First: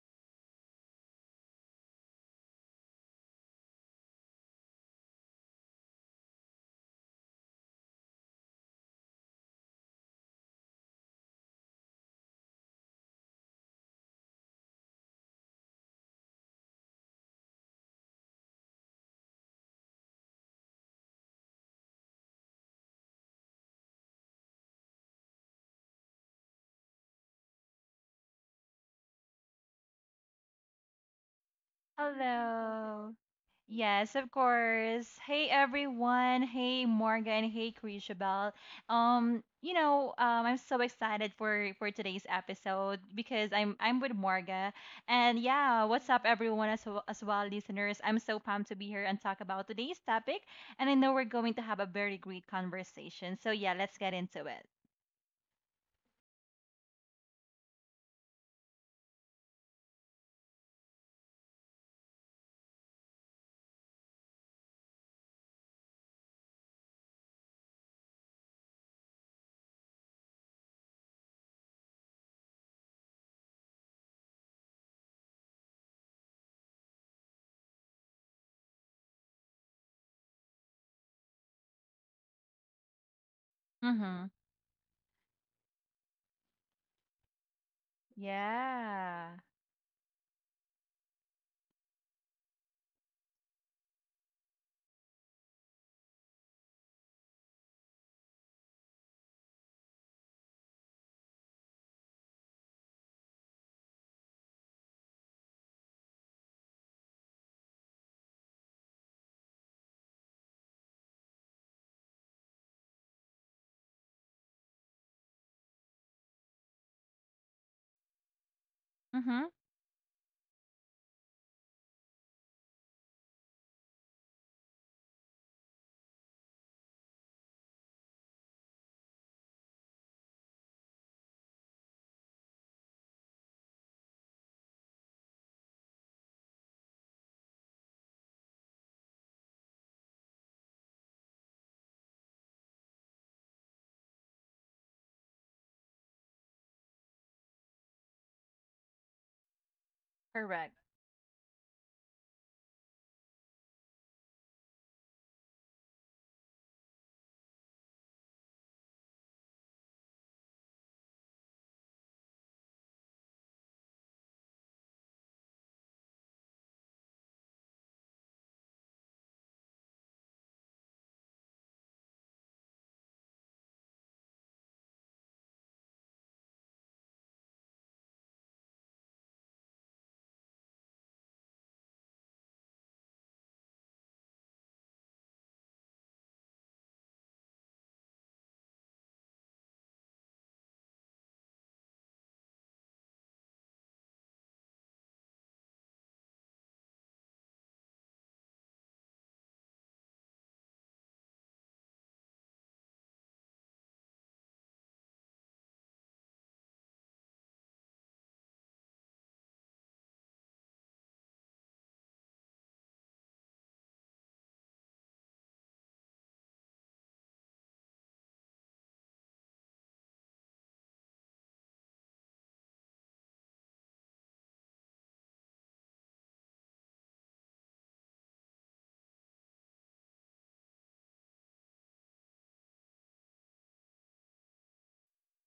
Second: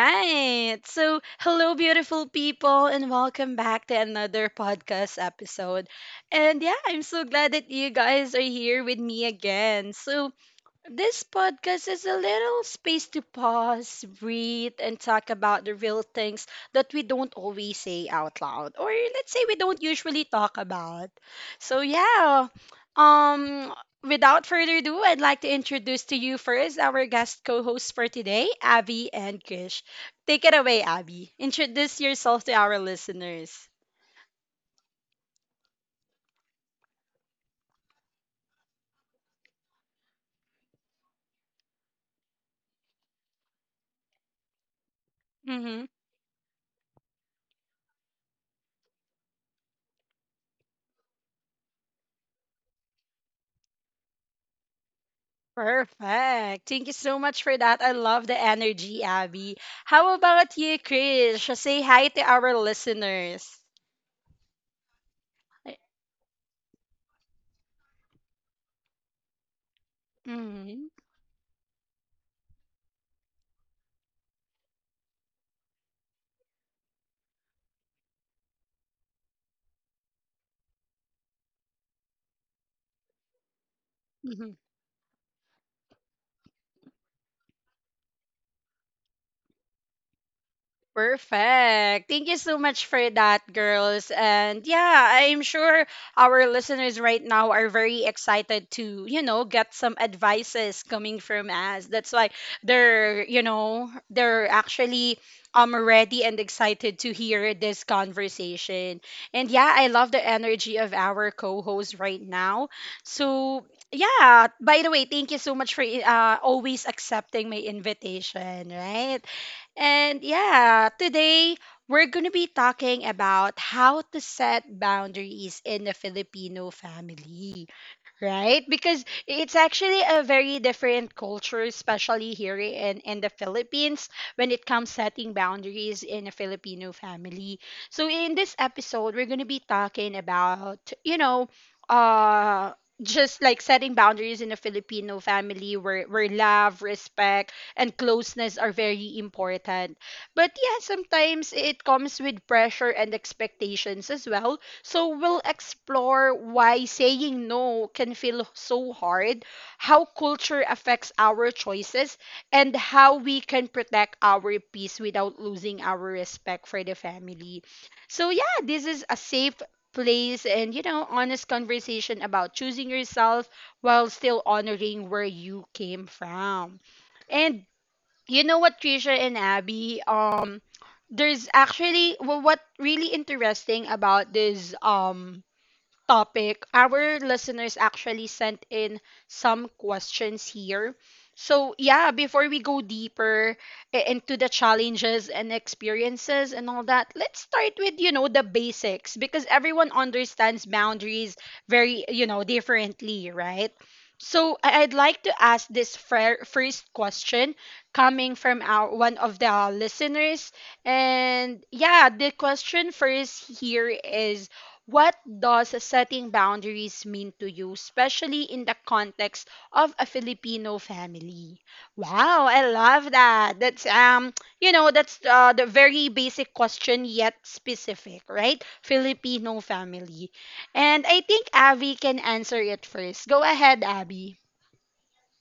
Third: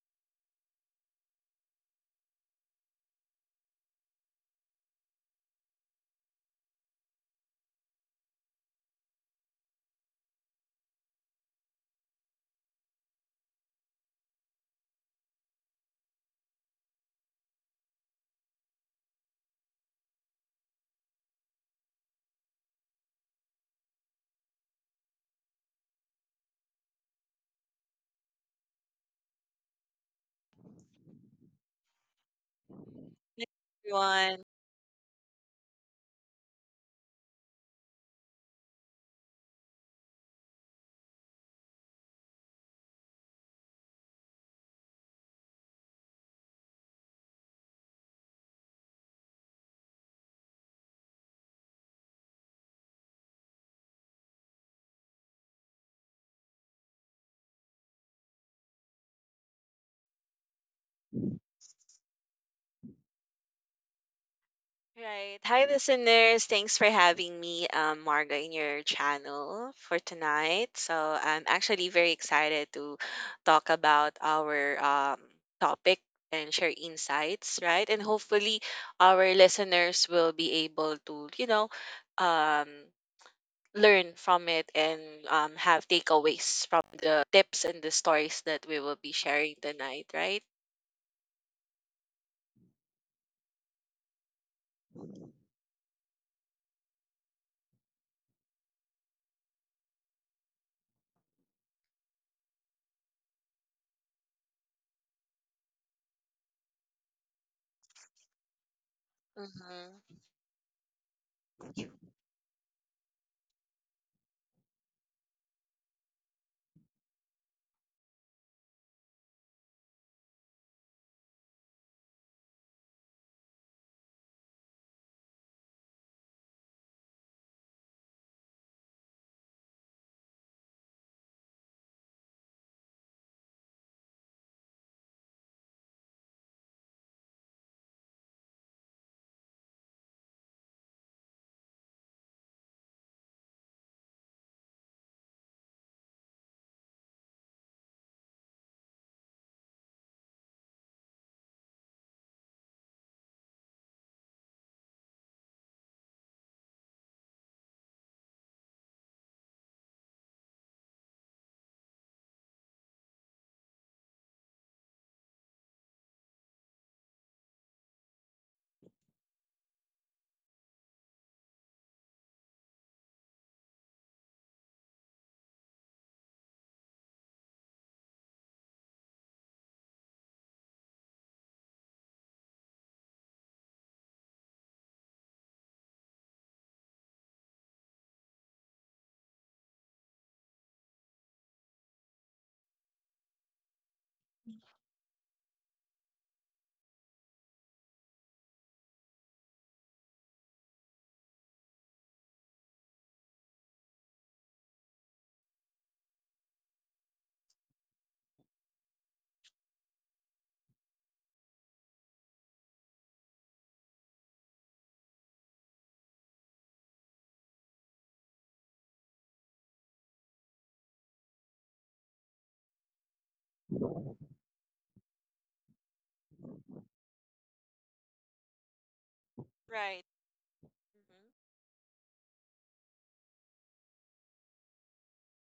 right. So, hello, beautiful people, and welcome back to another podcast episode. And yeah, I'm so glad that you guys are here with me again. So, this podcast is a little space to pause, breathe, and talk about the real things that we don't always say out loud, or let's say we don't usually talk about. So yeah, um, without further ado, I'd like to introduce to you first our guest co-hosts for today, Abby and Krish. Take it away, Abby. Introduce yourself to our Hello. Hi, listeners. Yes, of everyone. course. Hey everyone. Hey Morgan. Hey Krishabel. I'm so excited for today's episode because I'm with Morga. And yeah, Mm-hmm. what's up everyone as well, listeners. I'm so pumped to be here and talk about today's topic, and I know we're going to have a very great conversation. So yeah, let's get into it. Perfect. Thank you so much for that. I love the energy, Abby. How about you, Krish? Say hi to our listeners. Right. Hi, listeners. Thanks for having me, Marga, in your channel for tonight. So Mm-hmm. I'm actually very excited to talk about our topic and share insights, right? And hopefully, our listeners will be able to, um, learn Mhm. from it and have takeaways from the tips and the stories that we will be Yeah. sharing tonight, right? Perfect. Thank you so much for that, girls. And yeah, I'm sure our listeners right now are very excited to, you know, get some advices coming from us. That's why they're, you know, they're actually ready and excited to hear this conversation. And yeah, I love Mm-hmm. the energy of our co-host right now. So yeah, by the way, thank you so much for always accepting my invitation, right? Mhm. And yeah, today we're going to be talking about how to set boundaries in a Filipino family, right? Because it's actually a very different culture, especially here in the Philippines, when it comes setting boundaries in a Filipino family. So in this episode, we're gonna be talking about, you know, uh just like setting boundaries in a Filipino family where love, respect, and closeness are very important. But Correct. yeah, sometimes it comes with pressure and expectations as well, so we'll explore why saying no can feel so hard, how culture affects our choices, and how we can protect our peace without losing our respect for the family. So yeah, this is a safe place and you know honest conversation about choosing yourself while still honoring where you came from. And you know what, Trisha and Abby? There's actually what really interesting about this topic. Our listeners actually sent in some questions here. So, yeah, before we go deeper into the challenges and experiences and all that, let's start with, you know, the basics because everyone understands boundaries very, you know, differently, right? So, I'd like to ask this first question coming from our one of the listeners. And yeah, the question first here is, what does setting boundaries mean to you, especially in the context of a Filipino family? Wow, I love that. That's you know, that's the very basic question yet specific, right? Filipino Right. family, and I think Abby can answer it first. Go ahead, Abby.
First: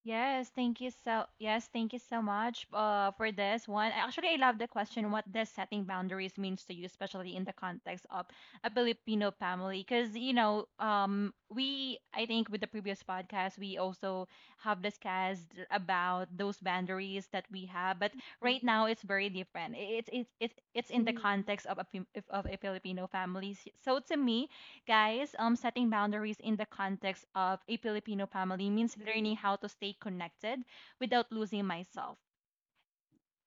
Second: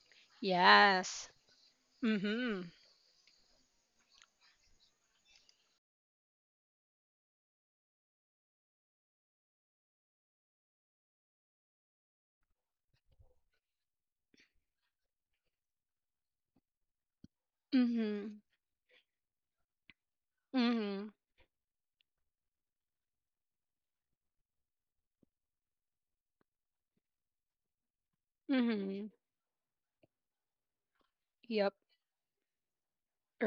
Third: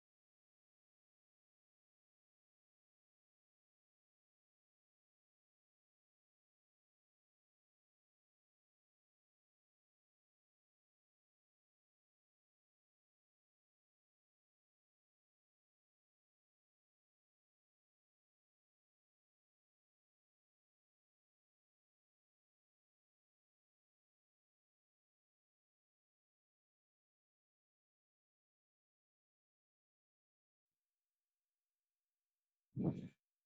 Yes. Yes, thank you so much Mhm. For this one. Actually, I love the question, what does setting boundaries means to you, especially in the context of a Filipino family? Because you know, we I think with the previous podcast we also have discussed about those boundaries that we have, but Mhm. right now it's very different. It's in Mhm. the context of a Filipino family. So to me, setting boundaries in the context of a Filipino family means Mhm. learning how to stay connected without losing Yep. myself,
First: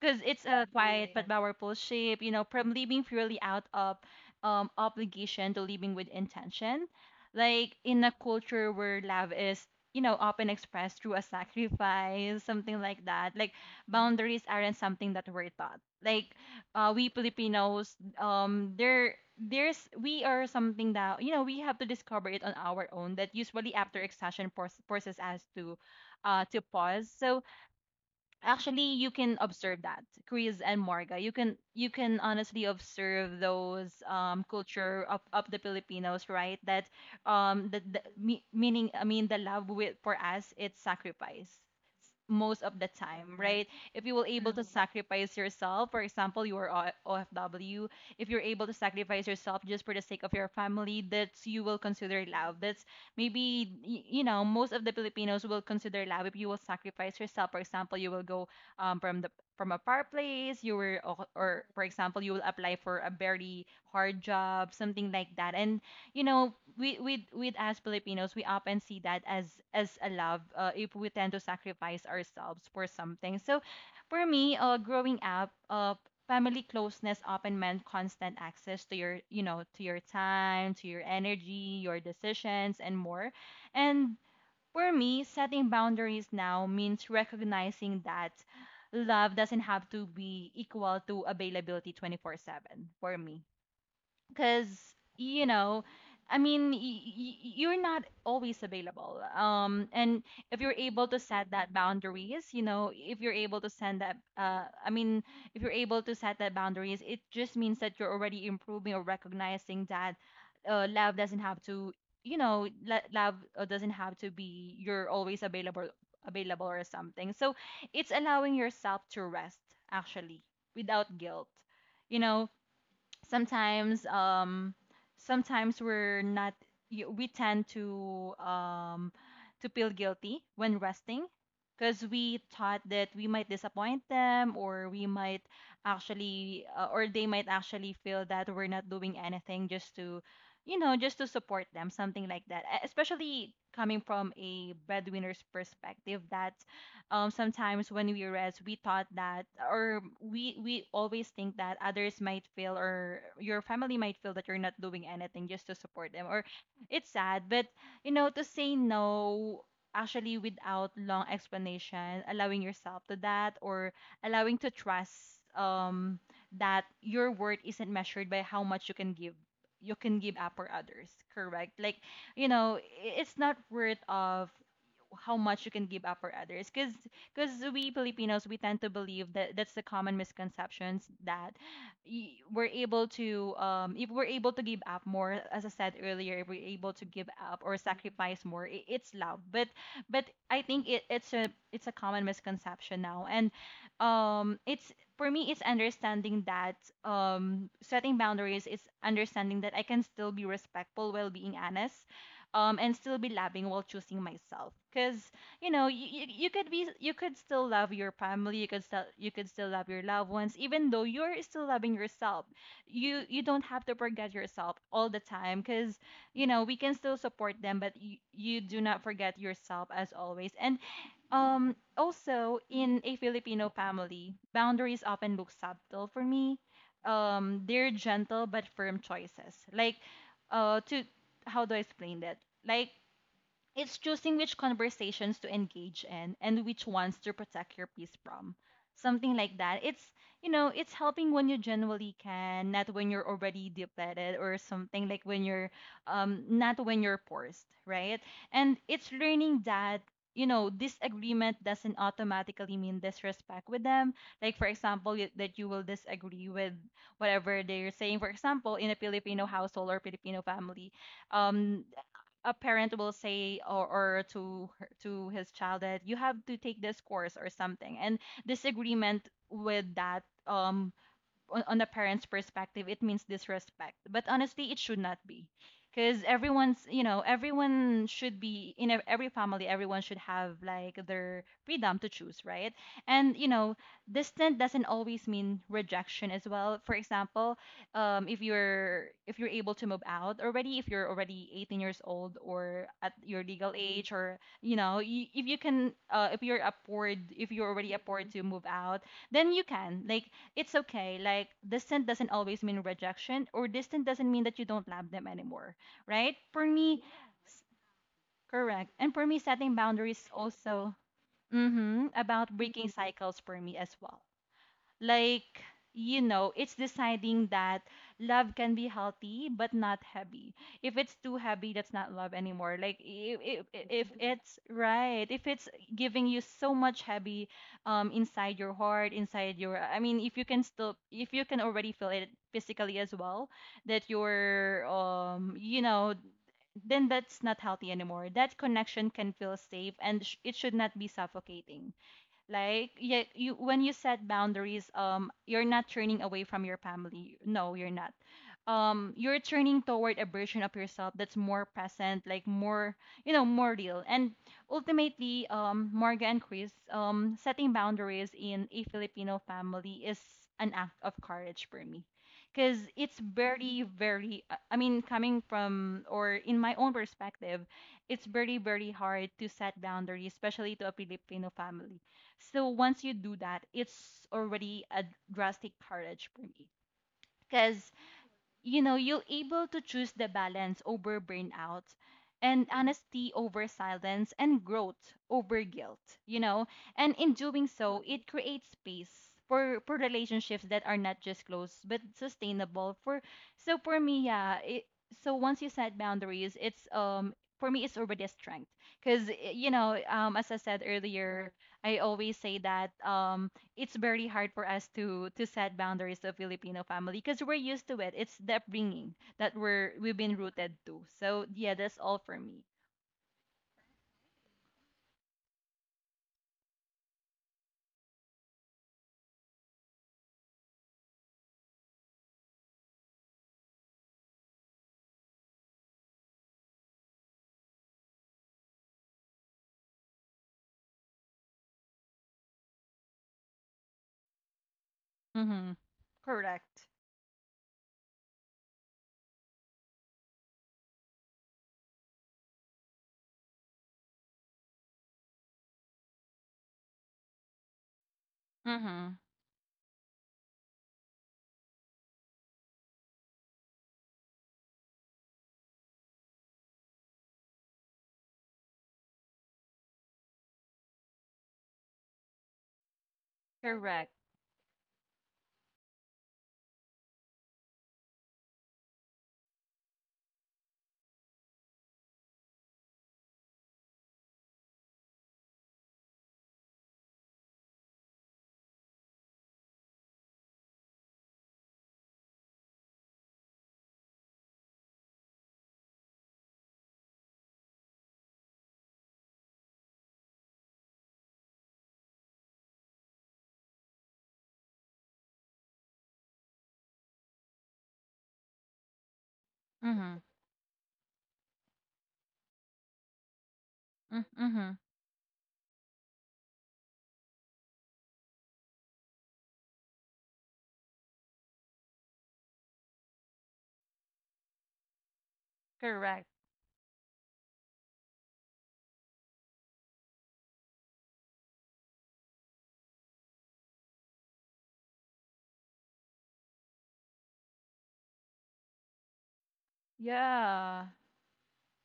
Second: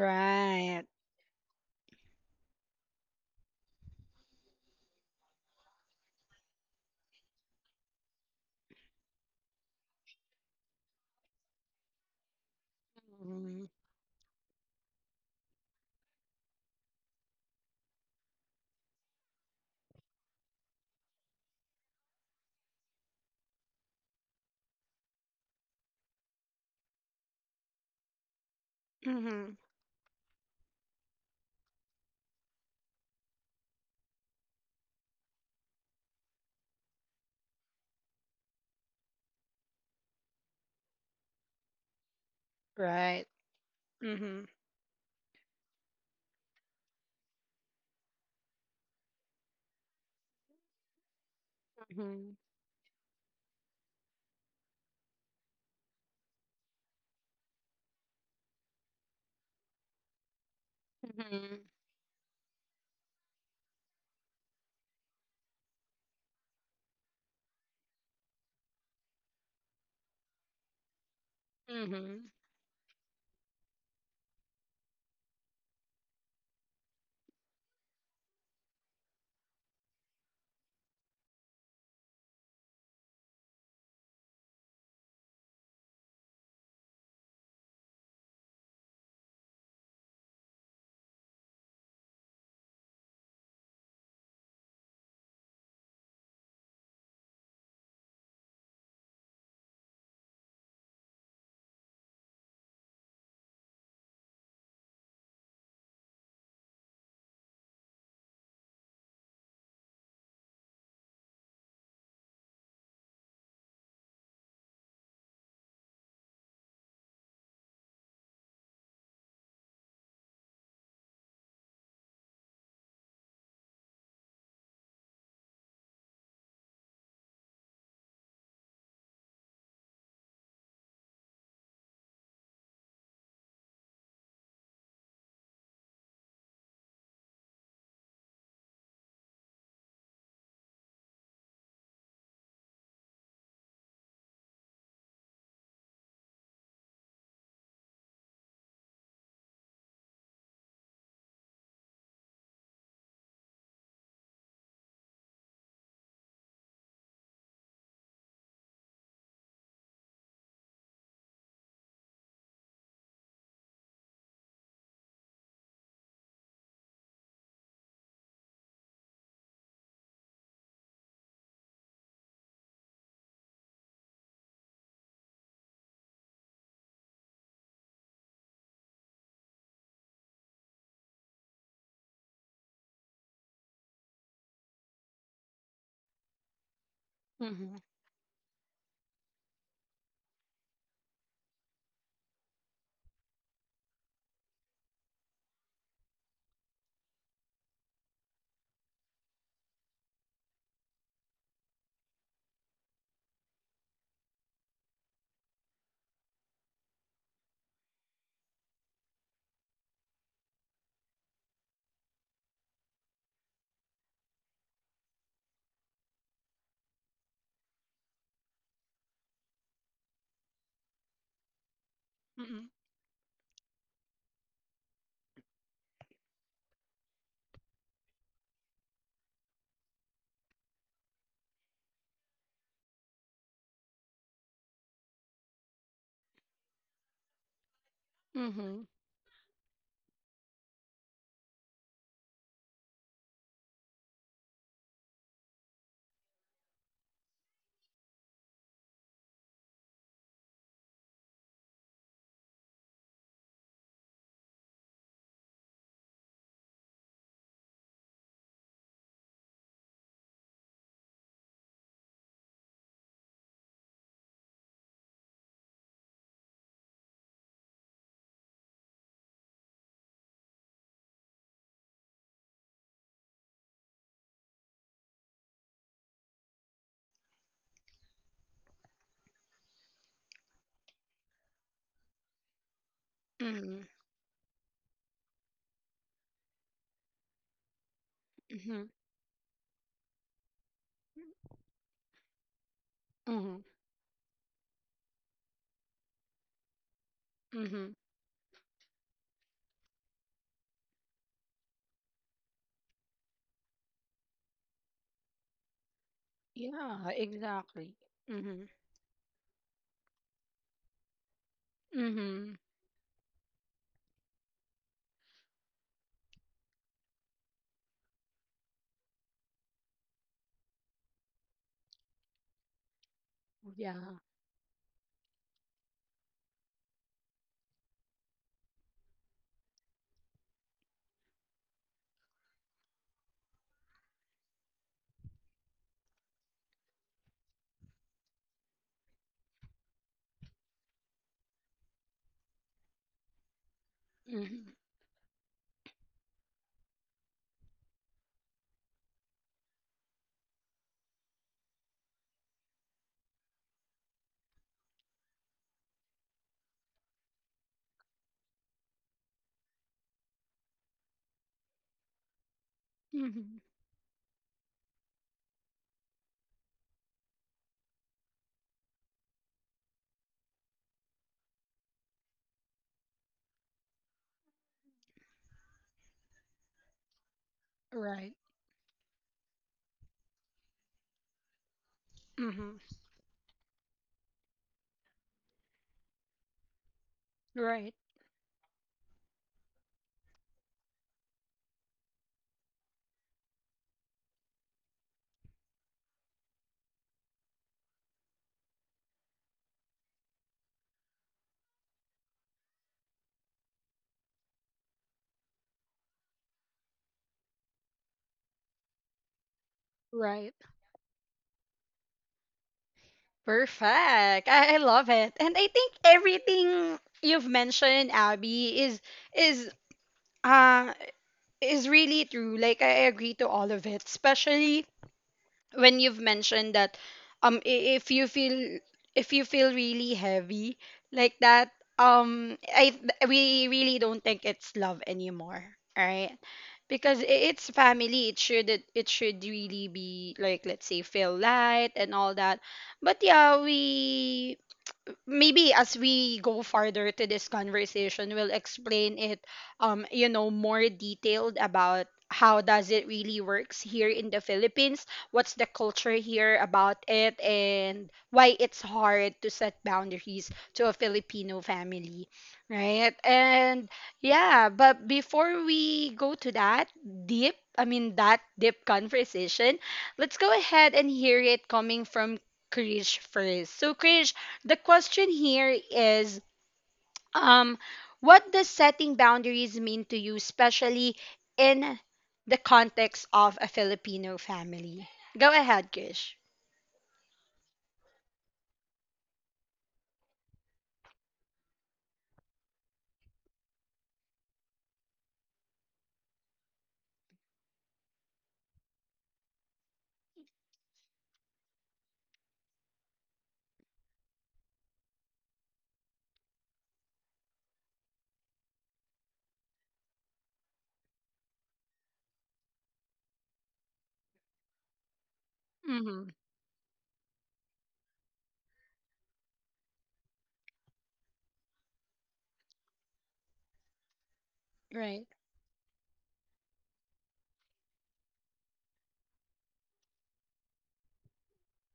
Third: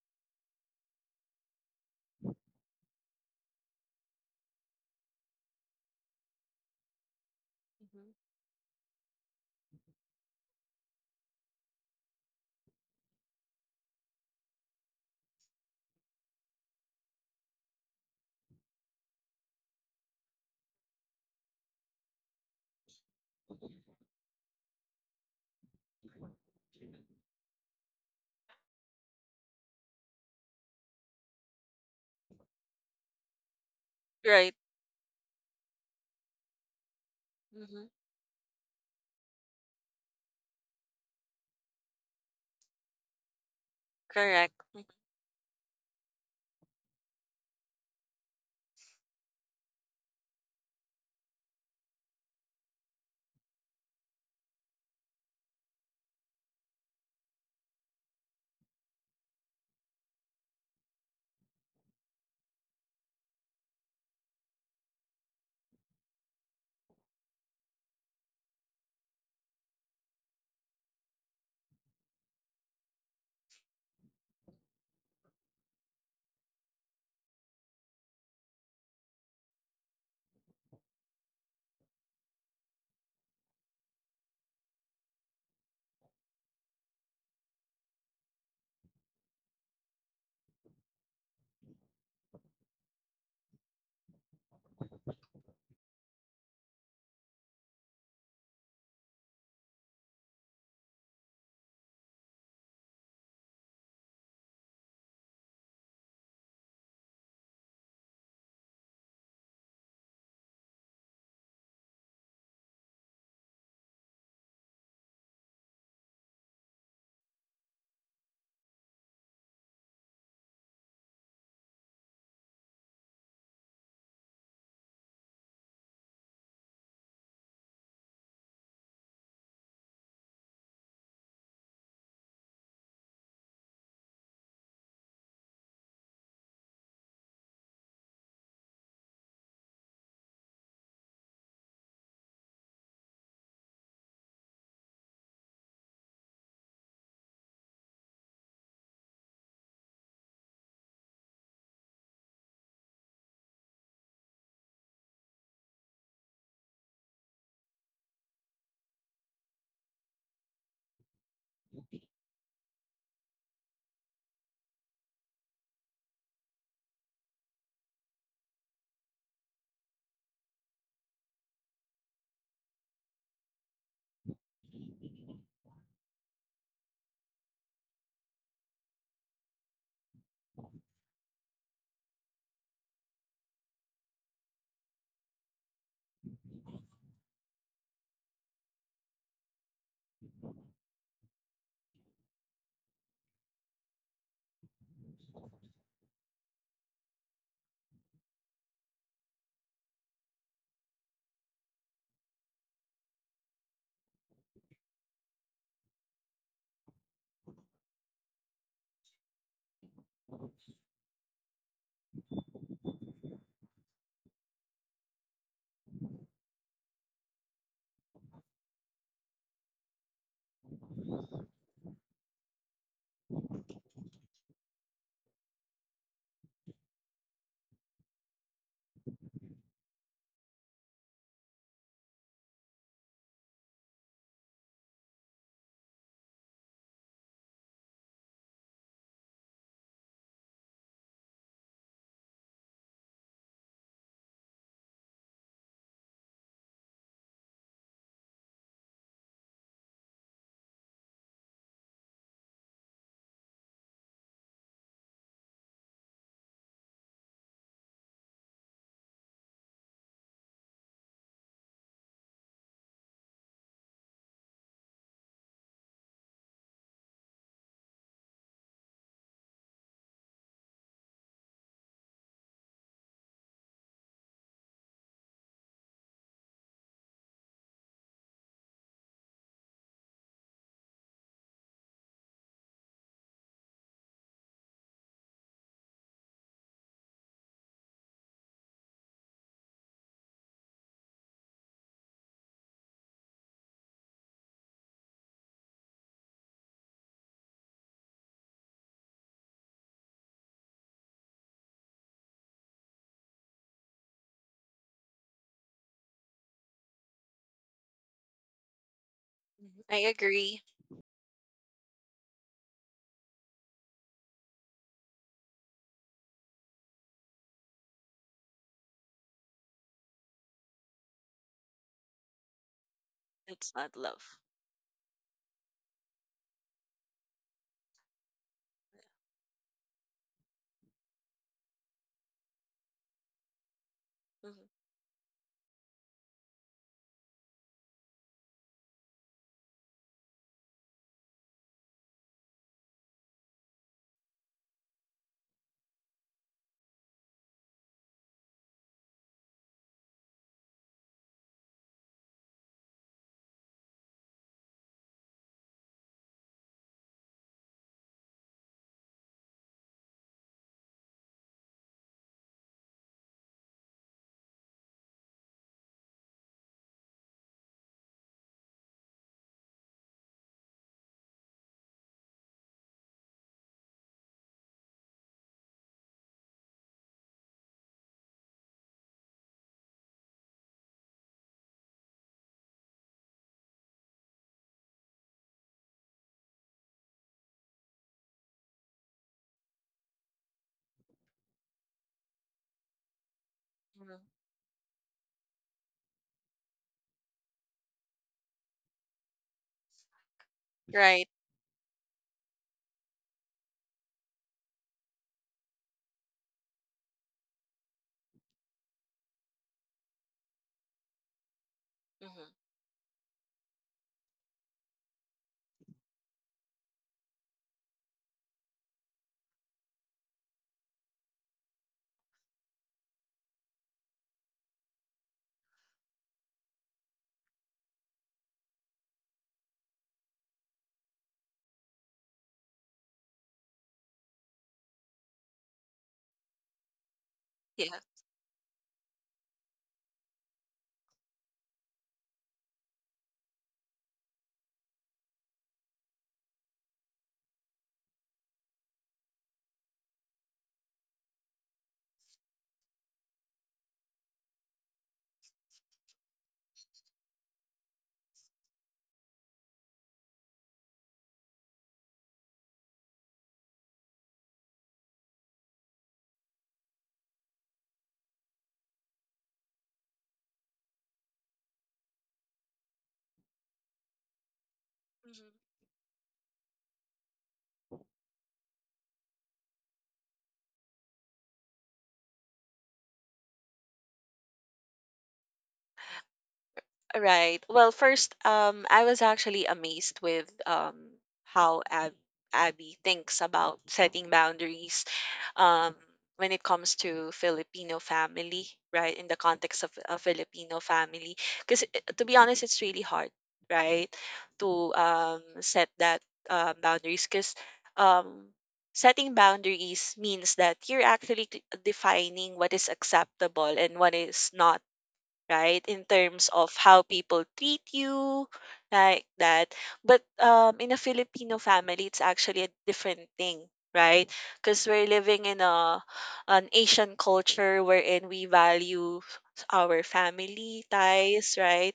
because it's a quiet, exactly, but powerful shape, you know, from living purely out of obligation to living with intention. Like in a Mhm. culture where love is, often expressed through a sacrifice, something like that. Like Mhm. boundaries aren't something that we're taught. Like we Filipinos, there, there's we are something that we have to discover it on our own. That usually after exhaustion forces us to pause. So actually you can Mhm. observe that, Chris and Morga, you can honestly observe those Right. culture of the Filipinos, right, that Mhm. the me, meaning I mean the love, with for us it's sacrifice most of the Right. time, right? If you were Mhm. able Correct. to sacrifice yourself, for example, you are OFW. If you're able to sacrifice yourself just for the sake of your family, that's, you will consider Mhm. love. That's maybe, you know, most of the Filipinos will consider love if you will sacrifice yourself. For example, you will go um, from the from a far place. Or Mhm. for example, you will apply for a very hard job, something like that. And we with as Filipinos, we often see that as a love, if we tend to sacrifice Mhm. ourselves for something. So for me, growing up, family closeness often meant constant access to your, to your time, to your energy, your decisions, and more. And for me, setting boundaries now means recognizing that love doesn't have to be equal to availability 24/7 for me, because you know I mean y- y- you're not always available, and if you're able to set that boundaries, you know if you're able to send that I mean if you're able to set that boundaries, it just means that you're already improving or recognizing that, love doesn't have to, love, doesn't have to be you're always available or something. So it's allowing yourself to rest, actually, without guilt. You know, sometimes, we're not, we tend to, to feel guilty when resting, because we thought that we might disappoint them, or we might actually, or they might actually feel that we're not doing anything just to, just to support them, something like that. Especially coming from a breadwinner's perspective, that sometimes when we rest we thought that, or we always think that others might feel or your family might feel that you're not doing anything just to support them. Or it's sad, but you know, to say no, actually, without long explanation, allowing yourself to that, or allowing to trust, that your worth isn't measured by how much you can give, you can give up for others, correct? Like, you know, it's not worth of how much you can give up for others. Because we Filipinos, we tend to believe that, that's the common misconceptions that, we're able to, if we're able to give up more, as I said earlier, if we're able to give up Mhm. or sacrifice more, I it's love. But I think it's a common misconception now, and it's, for me, it's understanding that, setting boundaries is understanding that I can still be respectful while being honest, and still be loving while choosing myself. Because, you know, you could still love your family, you could still love your loved ones, even though you're still loving yourself. You don't have to forget yourself all the time. Because, you know, we can still support them, but you do not forget yourself as always. And also, Mhm. in a Filipino family, boundaries often look subtle for me. They're gentle but firm choices. Like, to how do I explain that? Like, it's choosing which conversations to engage in and which ones to protect your peace from. Mhm. Something like that. It's, you know, it's helping when you genuinely can, not when you're already depleted, or something like when you're, not when you're forced, right? And it's learning that, you know, disagreement doesn't automatically mean disrespect with them. Like, for example, that you will disagree with whatever they're saying. For example, in a Filipino household or Filipino family, um, a parent will say, or to to his child that you have to take this course or something, and disagreement with that, on the parent's perspective, it means disrespect. But honestly, it should not be. Because everyone's, you know, everyone should be, in every family, everyone should have like their freedom to choose, right? And, you know, Mhm. distant doesn't always mean rejection as well. For example, if Mhm. you're, if you're able to move out already, if you're already 18 years old or at your Mhm. legal age, or you know, if you can, if you're afford, if you're Mhm. already afford to move out, then you can, like, it's okay. Like, distant doesn't always mean rejection, or distant doesn't mean that you don't love them anymore, right? For me, Yeah, s- exactly. Mhm. correct. And for me, setting Mhm. I boundaries agree. also, mm-hmm, about Mhm. breaking cycles for me as well. Like, you know, it's deciding that love can be healthy but not heavy. If it's too heavy, that's not love anymore. Like, It's Yeah. not if love. it's right, if it's giving you so much heavy inside your heart, inside your, I mean, if you can still, if you can already feel it physically as well, that Mhm. you're, you know, then that's not healthy anymore. That connection can feel safe and it should not be suffocating. Like, yeah, you, when you set Mhm. boundaries, you're not turning away from your family. No, you're not. You're turning toward a version of yourself that's more present, like more, you know, more real. And ultimately, Marga and Chris, setting boundaries in a Filipino family is an act of courage for me. Because it's Mhm. very, very, I mean, coming from, or in my own perspective, it's very, very hard to set boundaries, especially to a Filipino family, so once you do that, it's already a drastic courage for me. Because, Right. you know, you'll able to choose the balance over burnout, and Mhm. honesty over silence, and growth over guilt, you know. And in doing Right. so, it creates space for relationships that are not just close but sustainable. For, so for me, Mhm. yeah, so once you set boundaries, it's, for me, it's already a strength. Because, you know, as I said Right. earlier, I always say that, it's very hard for us to set boundaries to Filipino family because we're used to it. It's the upbringing that we're, we've been Right. rooted to. So yeah, that's all for Mhm. me. Perfect. I love it. And I think everything you've mentioned, Abby, is uh is really true. Like I agree to all of it, especially when you've mentioned that, if you feel, if you feel really heavy like that, we really don't think it's love anymore, Mm-hmm. right? Correct. Because it's Yeah. family. It should, it should really be like, let's say, feel light and all that. But yeah, we, maybe as we go farther to this conversation, we'll explain Mm-hmm. it, you know, more detailed about how does it really works here in the Philippines, what's the culture here about it, and why it's hard to set boundaries to a Filipino family, right? And Correct. yeah, but before we go to that deep, I mean that deep conversation, let's go ahead and hear it coming from Krish first. So Krish, the question Mhm. here is, um what does setting boundaries mean to you, especially in the context of a Filipino family? Go ahead, Kish. Right. Well, first, I was actually amazed with how Ab Abby thinks about setting boundaries um, when it comes to Filipino family, right? In the context of a Mm-hmm. Filipino family, because to be honest, it's really hard, right, Mm-hmm. to set that boundaries. Because um, setting boundaries means that you're actually defining what is acceptable and what is not, right? In Correct. Mm-hmm. terms of how people treat you, like that. But in a Filipino family, it's actually a different thing, right? Because we're Right. living in a an Asian culture wherein we value our Yeah. family ties, right?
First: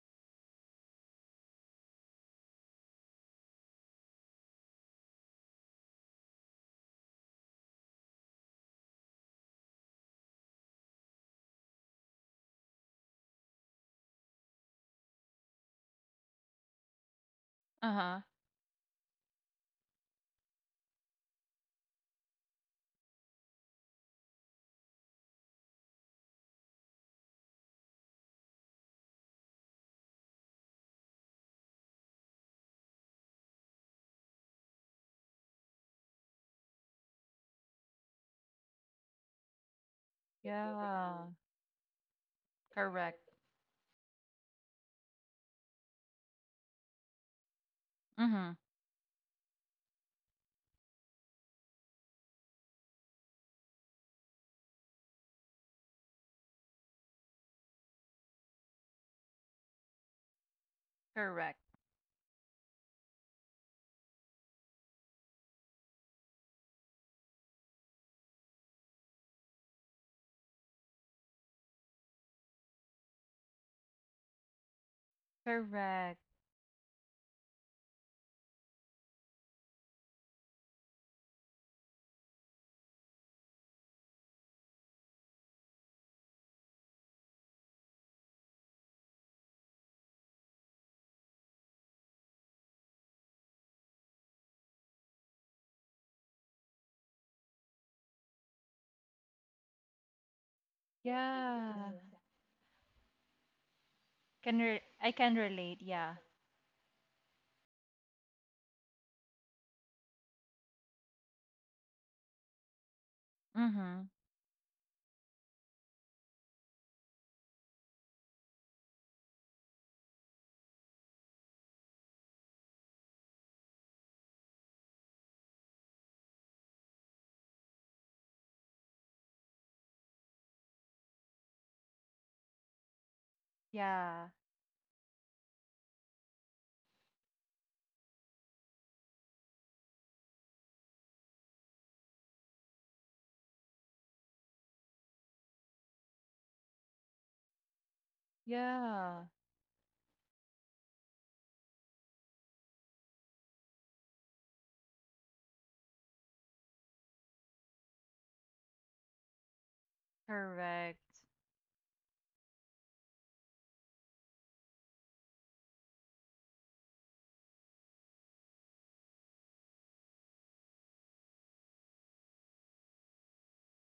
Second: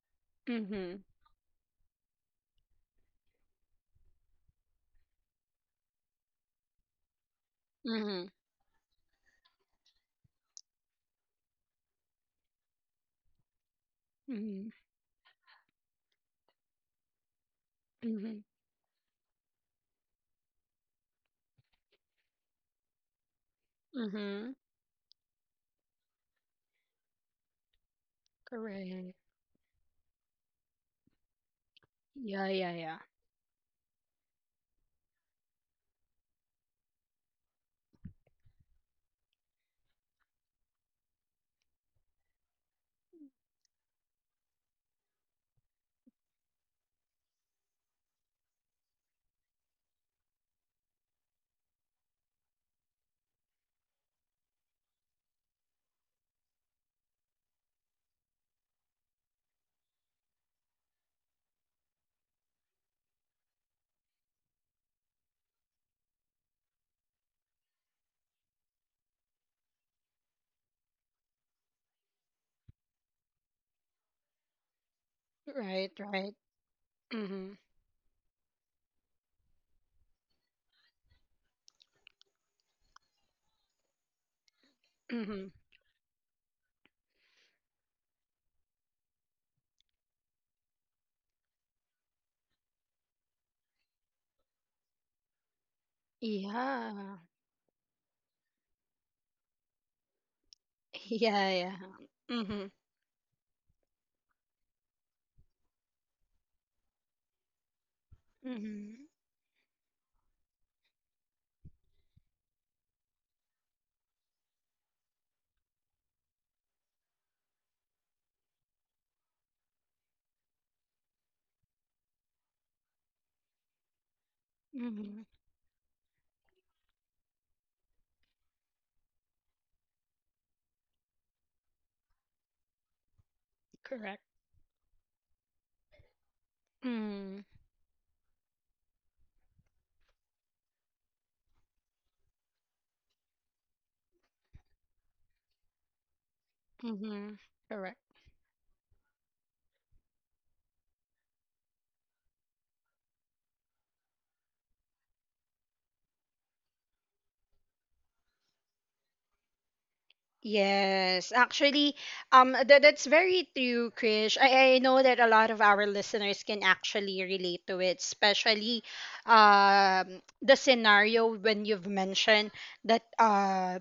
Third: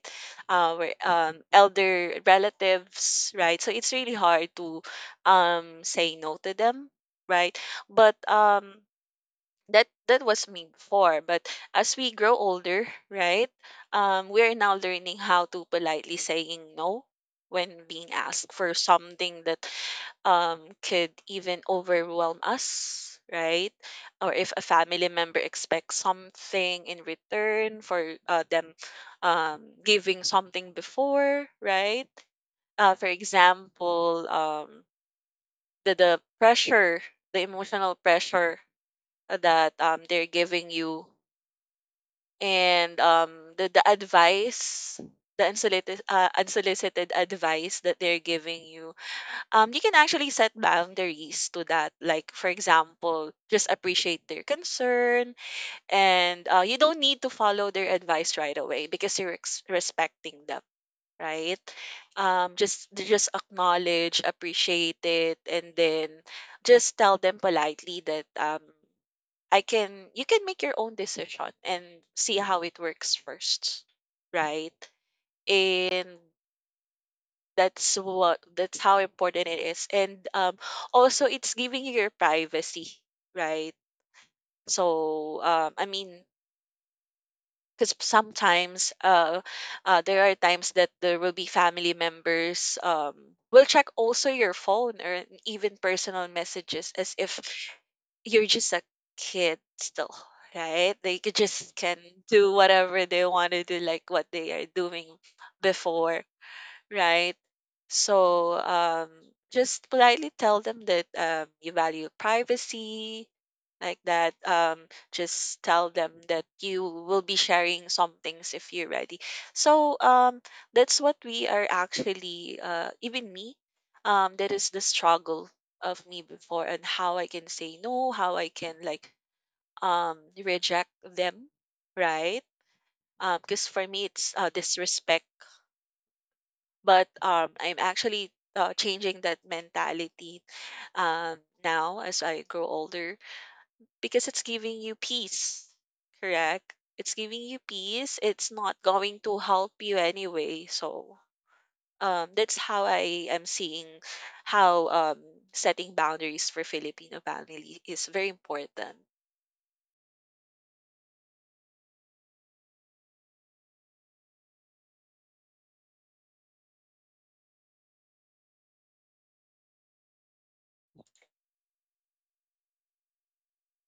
Our Mm-hmm. Elder relatives, right? So it's really hard to say no to them, right? But Mm-hmm. um, that was me before, but as we grow older, right, we're Mm-hmm. now learning how to politely saying no when being Uh-huh. Mm-hmm. asked for something that could even overwhelm us, right, or if Mm-hmm. a family member expects something in return for them Correct. Giving something before, right? Yeah, yeah, yeah. For example, the pressure, the emotional pressure that they're giving you, Yeah. and, Correct. The advice, the unsolicited unsolicited advice that they're Mm-hmm. giving you, you can actually set boundaries to that. Like, for example, just appreciate their concern, and you don't need to follow their advice right away because you're respecting them, right? Correct. Um, just acknowledge, appreciate it, and then just tell them politely that I can you can make your own decision and see how it works first, right? Right. And Correct. Right. Mm-hmm. That's how important it is. And also it's giving you your privacy, right? So Mm-hmm. I mean because sometimes there are times that there will be family members will check also your phone or even personal messages as Yeah. if you're just a kid still, right? They could Yeah, just yeah. Yeah. can do Mm-hmm. whatever they want to do, like what they Can are re- doing I can relate. Yeah. before. Right. So, Mm-hmm. Just politely tell them that you value privacy, like Mm-hmm. that. Just tell them that you will be sharing some things if you're ready. So, that's what we are actually, even me, that is the Mm-hmm. struggle of me before and how I can say no, how I can like reject them, right? Because for me Yeah. Correct. it's disrespect, but, Mm-hmm. I'm actually, changing that mentality, now as I grow older because it's giving you peace, correct? It's giving Mm-hmm. you Correct. peace. It's not going Yeah. to help you anyway. So, that's how I am seeing how, setting boundaries for Filipino family is very important. Correct. Yes, actually, that, that's very true, Krish. I know that a lot of our listeners can actually relate to it, especially the scenario when you've mentioned that,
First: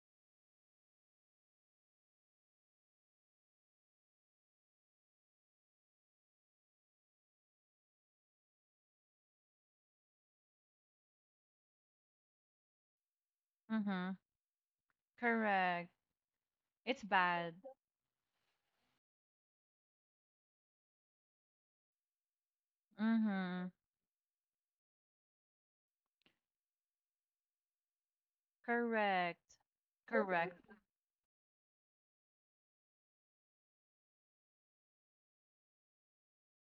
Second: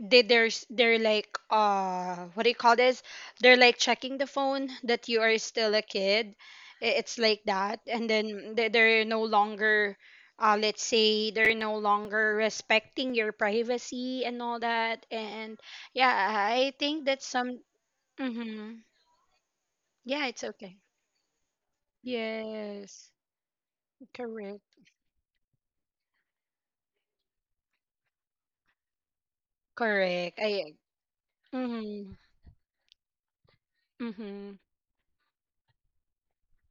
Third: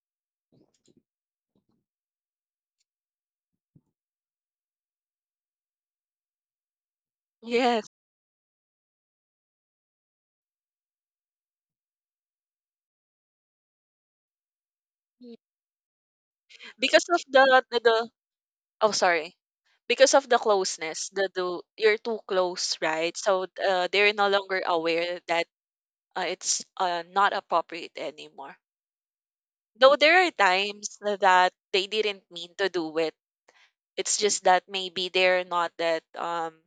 they're like, uh, what do you call this, they're like checking the phone that you are still a kid. It's like that, Yes. and then they're no longer, uh, let's say they're no longer respecting your Mm-hmm. privacy and all that. And Correct. yeah, I It's think Because of that's the bad. some, the hmm, Oh, sorry. Because yeah, of the it's okay. closeness, the you're too close, Yes, right? So Mm-hmm. They're no longer correct. aware that it's not appropriate anymore. Correct. Though there are Correct. Correct. I times na that they Mm-hmm. didn't mean to do it. It's just Mm-hmm. that maybe they're not that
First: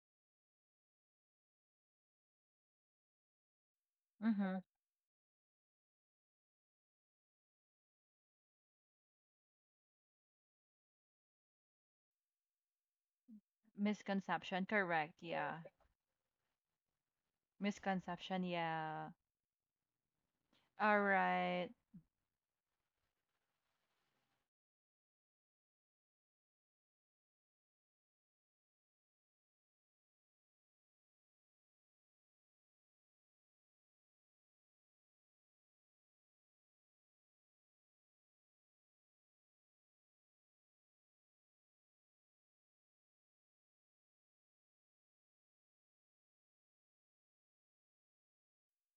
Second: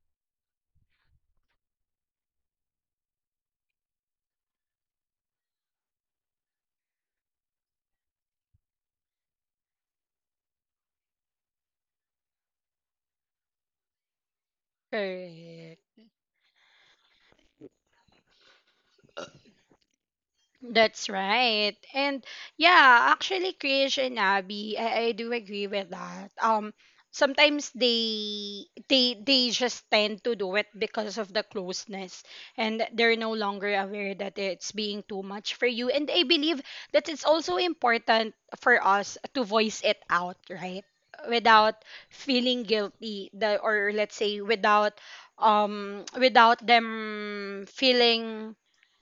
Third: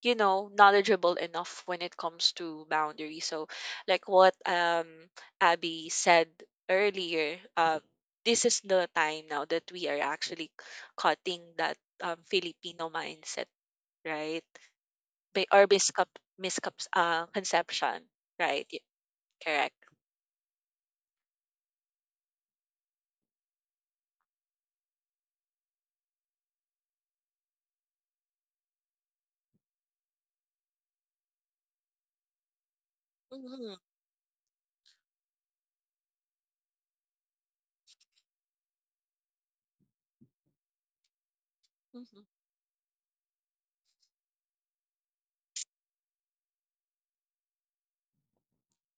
you know, knowledgeable enough when it comes to boundaries. So like what Mm-hmm. Abby said earlier, this is the time now that we are actually cutting that Filipino mindset, right? Misconception. Correct. Ba Yeah. or Correct. miscap miscap conception, Misconception. right? Yeah. Correct. All That's right. right. And yeah, actually Krish and Abby, I do agree with that. Um, sometimes they just tend to do it because of the closeness, and they're no longer Mhm, aware that it's being too much for you. And I believe that it's also important for us to voice it out, right? Without mhm. feeling guilty, the, or let's say without without them feeling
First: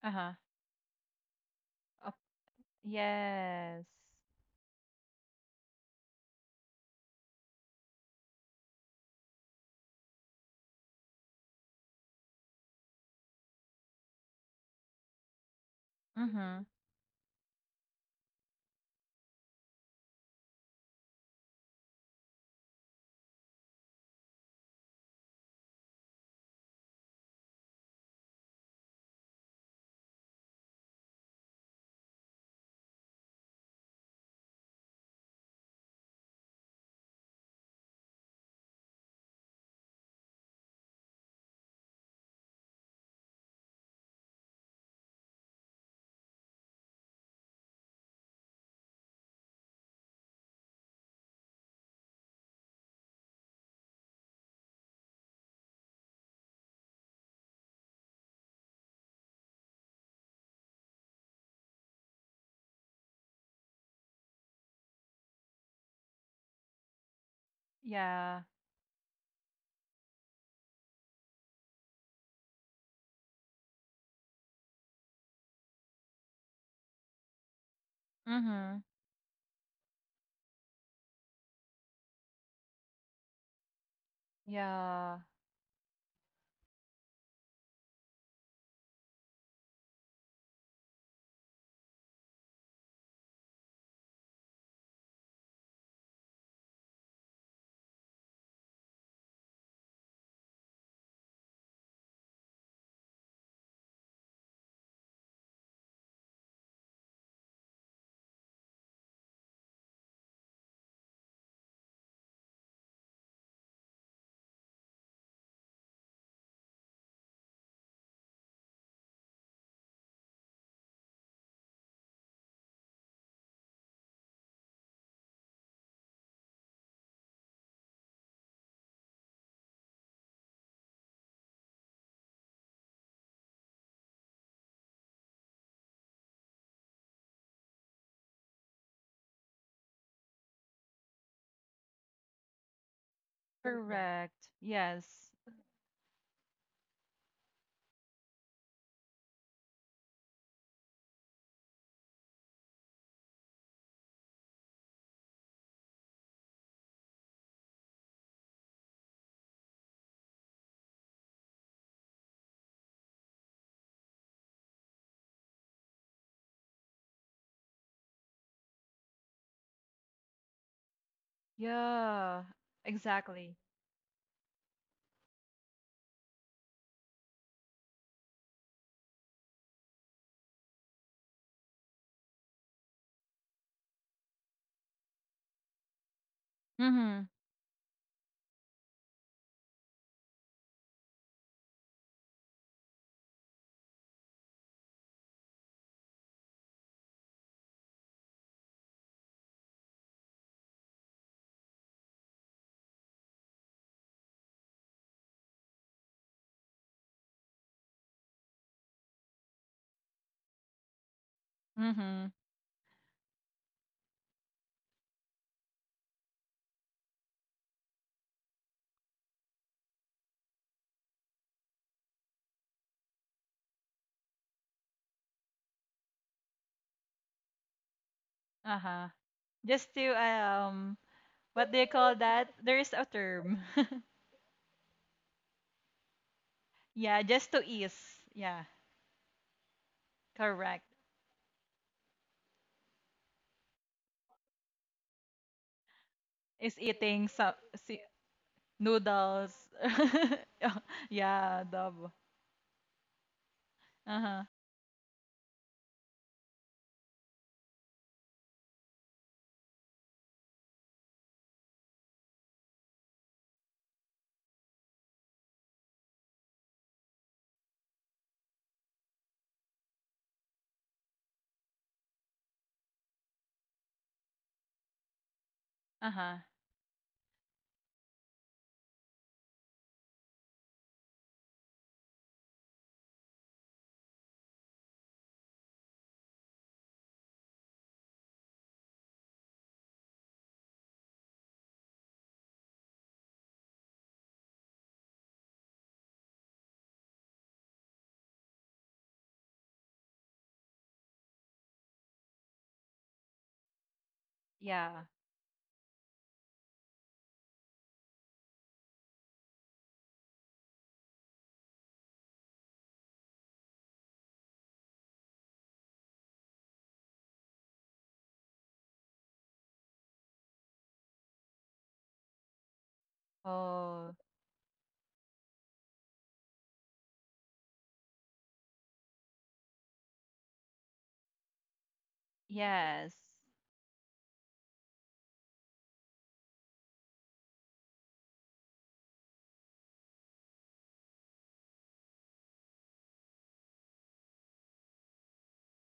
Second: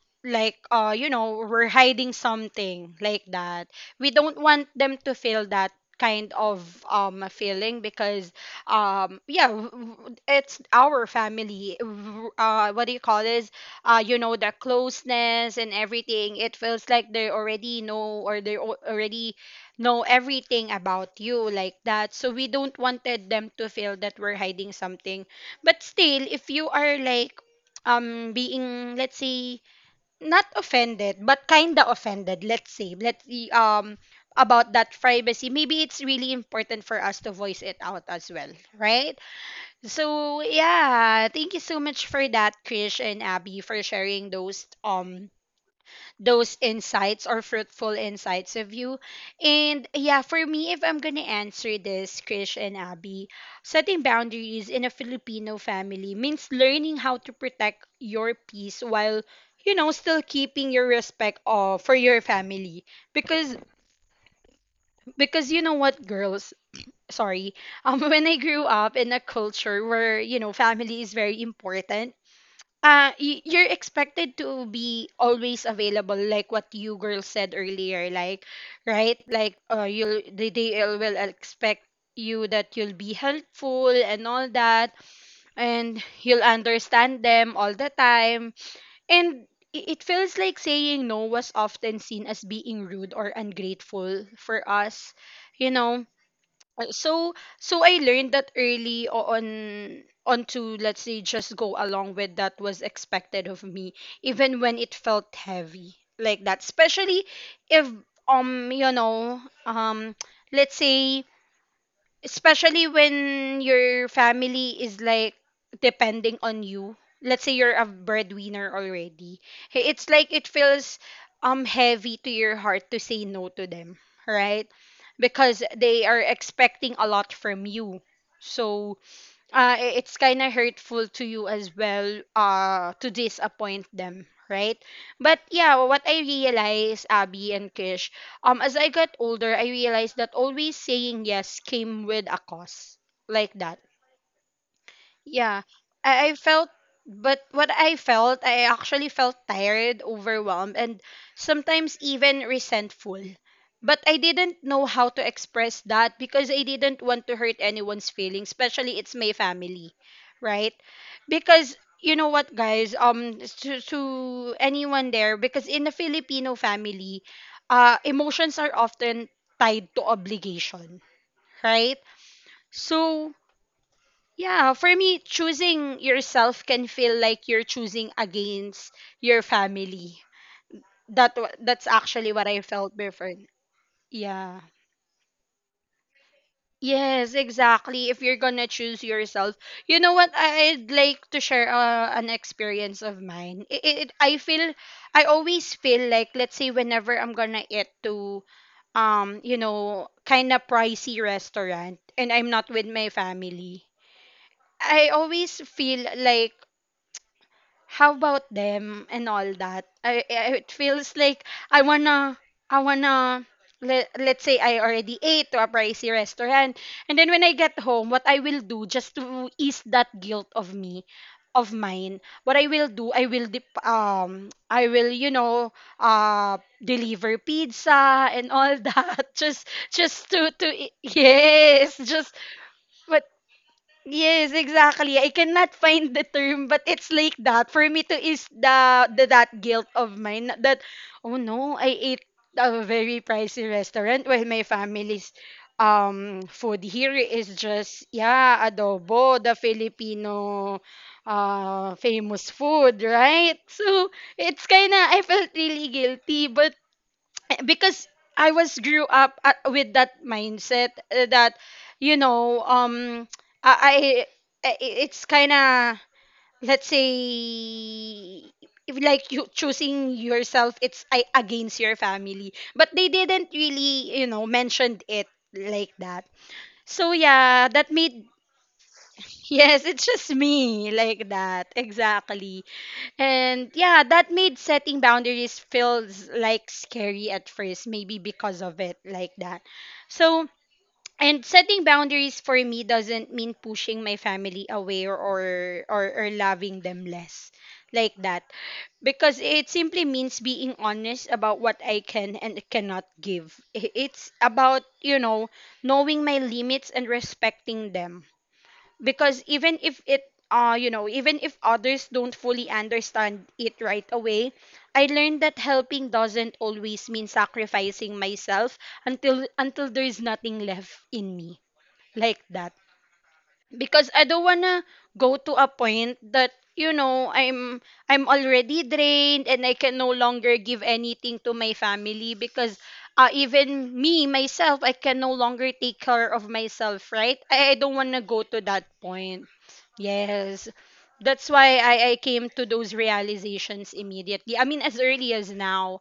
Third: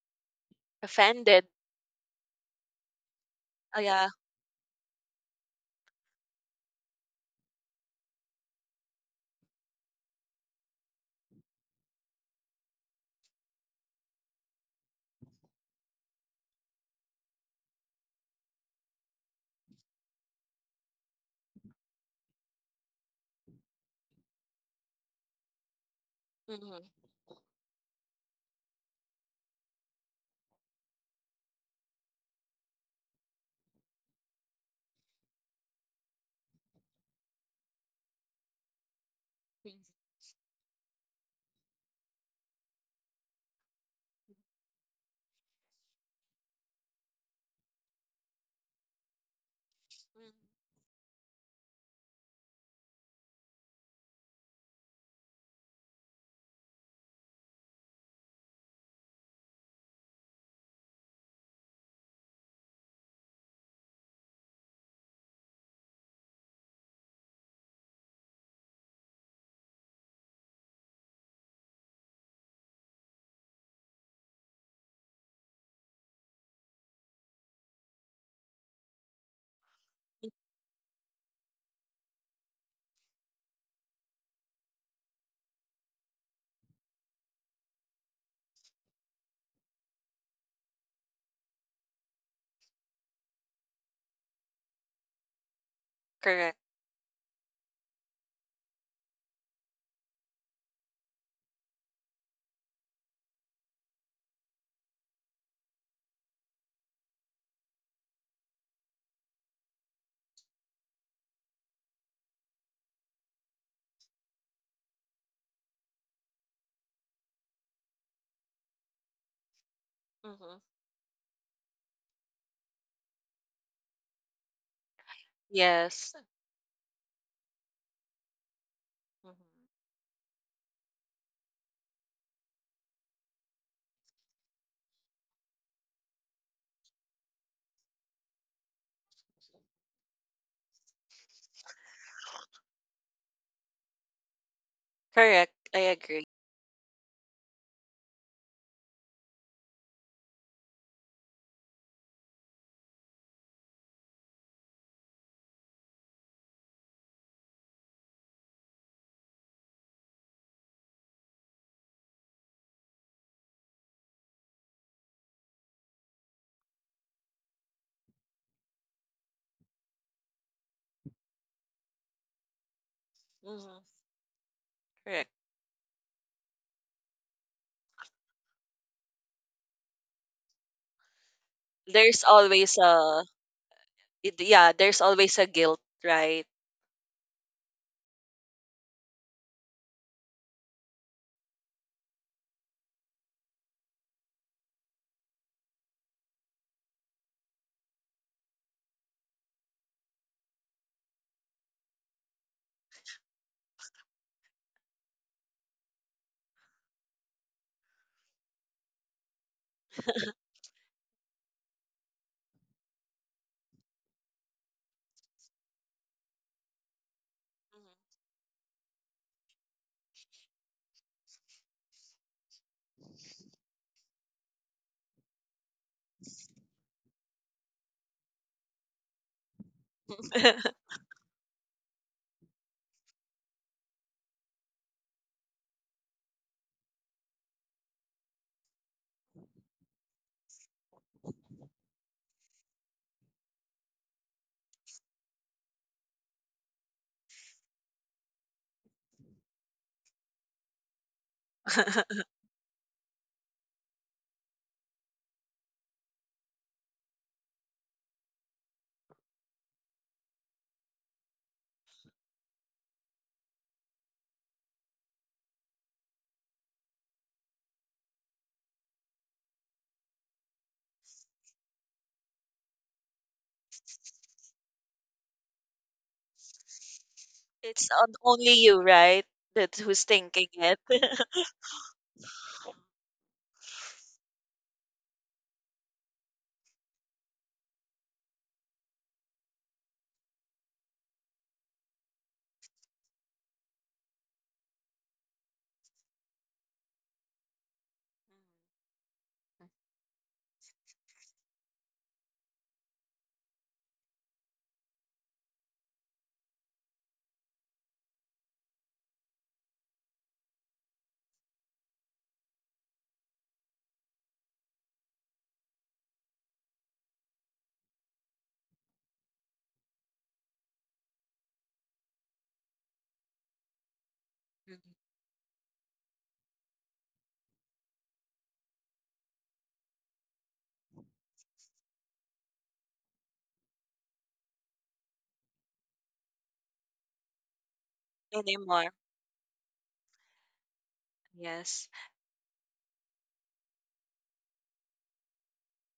Uh-huh. like, uh, you know, Offended. we're hiding Up- something like that. Oh, yes. yeah. We don't want them to feel that kind of feeling because, um, yeah, it's our family. What do you call this, uh, you know, the closeness and everything, it Mm-hmm. feels like they already know, or they already know everything about you like that, so we don't wanted them to feel that we're hiding something. But still, if you Mhm, are like, um, being, let's say, not offended, but kinda offended, let's say. Let's see, um, about that privacy. Maybe it's really important for us to voice it out as well, right? mhm, So yeah, thank you so much for that, Krish and Abby, for sharing those insights or fruitful insights of you. And yeah, for me, if I'm gonna answer this, Krish and Abby, setting boundaries in a Filipino family means learning how to protect your peace while you know still keeping your respect of, for your family, because because you know what, girls, sorry, um, when I Yeah. grew up in a culture where, you know, family is very important, you're expected to be always available, like what you girls said earlier, like, Mm-hmm. right, like, uh, you'll, mhm. they will expect you that you'll be helpful and all that, Yeah. and you'll understand them all the time. And it feels like saying no was often seen as being rude or ungrateful for us, you know. Correct. So, so I learned that early on on to, let's say, just go along with that was expected of me, even when it felt heavy like that, especially if, you know, um, let's say, especially when your family is like depending on you, let's say you're a breadwinner already. Hey, it's like it Hmm. feels heavy to your heart to say no to them, right? Because they Yes. are expecting a lot from you. So, uh, Mhm. i- it's kind of hurtful to you as well, to disappoint them, right? But yeah, what I realized, Abby and Kish, um, as I got older, I realized that always saying yes came with a cost, like that. Correct. Yes. Correct. Yeah, I agree. I, I felt, but what I felt, I actually felt tired, overwhelmed, and sometimes even resentful. But I didn't know how to express that because I didn't want to hurt anyone's feelings, especially it's my family, right? Because you know what, guys, to anyone there, because in a Filipino family, emotions are often tied to obligation, right? Yeah. So Exactly. Hmm. yeah, for me, Correct. choosing yourself can feel like you're choosing against your family. That that's There's actually what I always felt a before. Yeah. yeah. There's always a guilt, right? Mm-hmm. Yes, exactly. If you're gonna choose yourself, you know what? I'd like to share, an experience of mine. I feel, I always feel like, let's say, whenever I'm gonna eat to, you know, kind of pricey restaurant, and I'm not with my family, I always feel like how about them and all that. I it feels like i Mm-hmm. wanna i wanna let, let's say I already ate to a pricey restaurant, and then when I get home, what I will do just to ease that guilt of me, of mine, what I will do, I will dip, um, I will, you know, uh, deliver pizza and all Uh-huh. that, just Just to, just to Mhm. e, what do you yes, call just, that? There is a but, term. yes, exactly. I cannot find the term, but it's Yeah. like Just to that. For me ease. to is Yeah. The that guilt of mine, that, Correct. oh no, I ate a very pricey restaurant while my family's, um, Is food here eating is some just, si- yeah, adobo, the noodles. Filipino, Yeah, uh, adobo. famous food, right? So Uh-huh. it's kinda I felt really guilty, but because I was grew up at, with that mindset that you know um I, it's kind of let's say if like you choosing yourself it's I, against your family, but they didn't really mentioned it like that. Uh-huh. So yeah, that It's on made only you, right? That yes, it's who's just thinking it. me like that exactly. And yeah, that made setting boundaries feels like scary at first, maybe because of it like that. So, and setting boundaries for me doesn't mean pushing my family away or or loving them less like that, because it simply means being honest about what I can and cannot give. It's about, Yeah. you know, knowing my limits and respecting them, because even if others don't fully understand it right away, I learned that helping doesn't always mean sacrificing myself until there's nothing left in me like that, because Oh, I don't wanna Mhm. go to a point that I'm already drained and I can no longer give anything to my family. Because yes. Even me myself, I can no longer take care of myself, right? I don't wanna go to that Anymore. point. Yes, that's why Yes. I came to those realizations immediately, I mean as early as now.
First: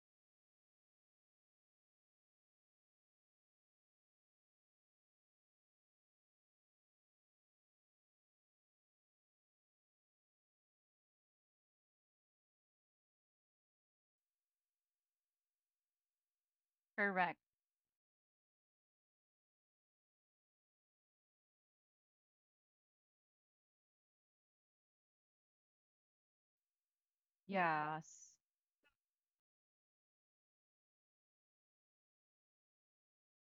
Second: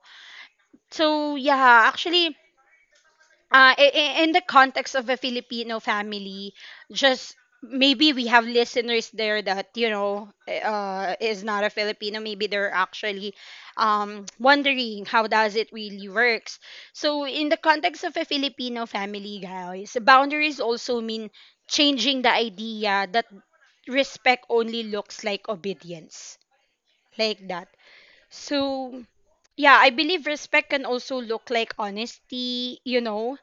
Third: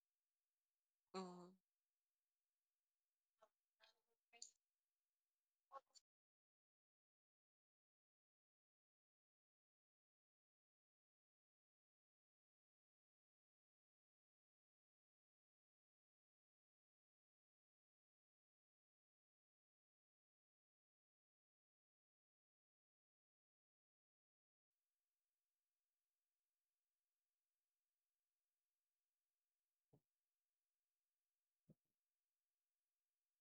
So Mhm. yeah, actually, in the context of a Filipino family, just maybe we have listeners there that is not a Filipino. Maybe they're actually wondering how does it really works. So Correct. in the context of a Filipino family, guys, boundaries also mean changing the idea that respect only looks like obedience, like that. Yes. So yeah, I believe respect can also look like honesty, you know,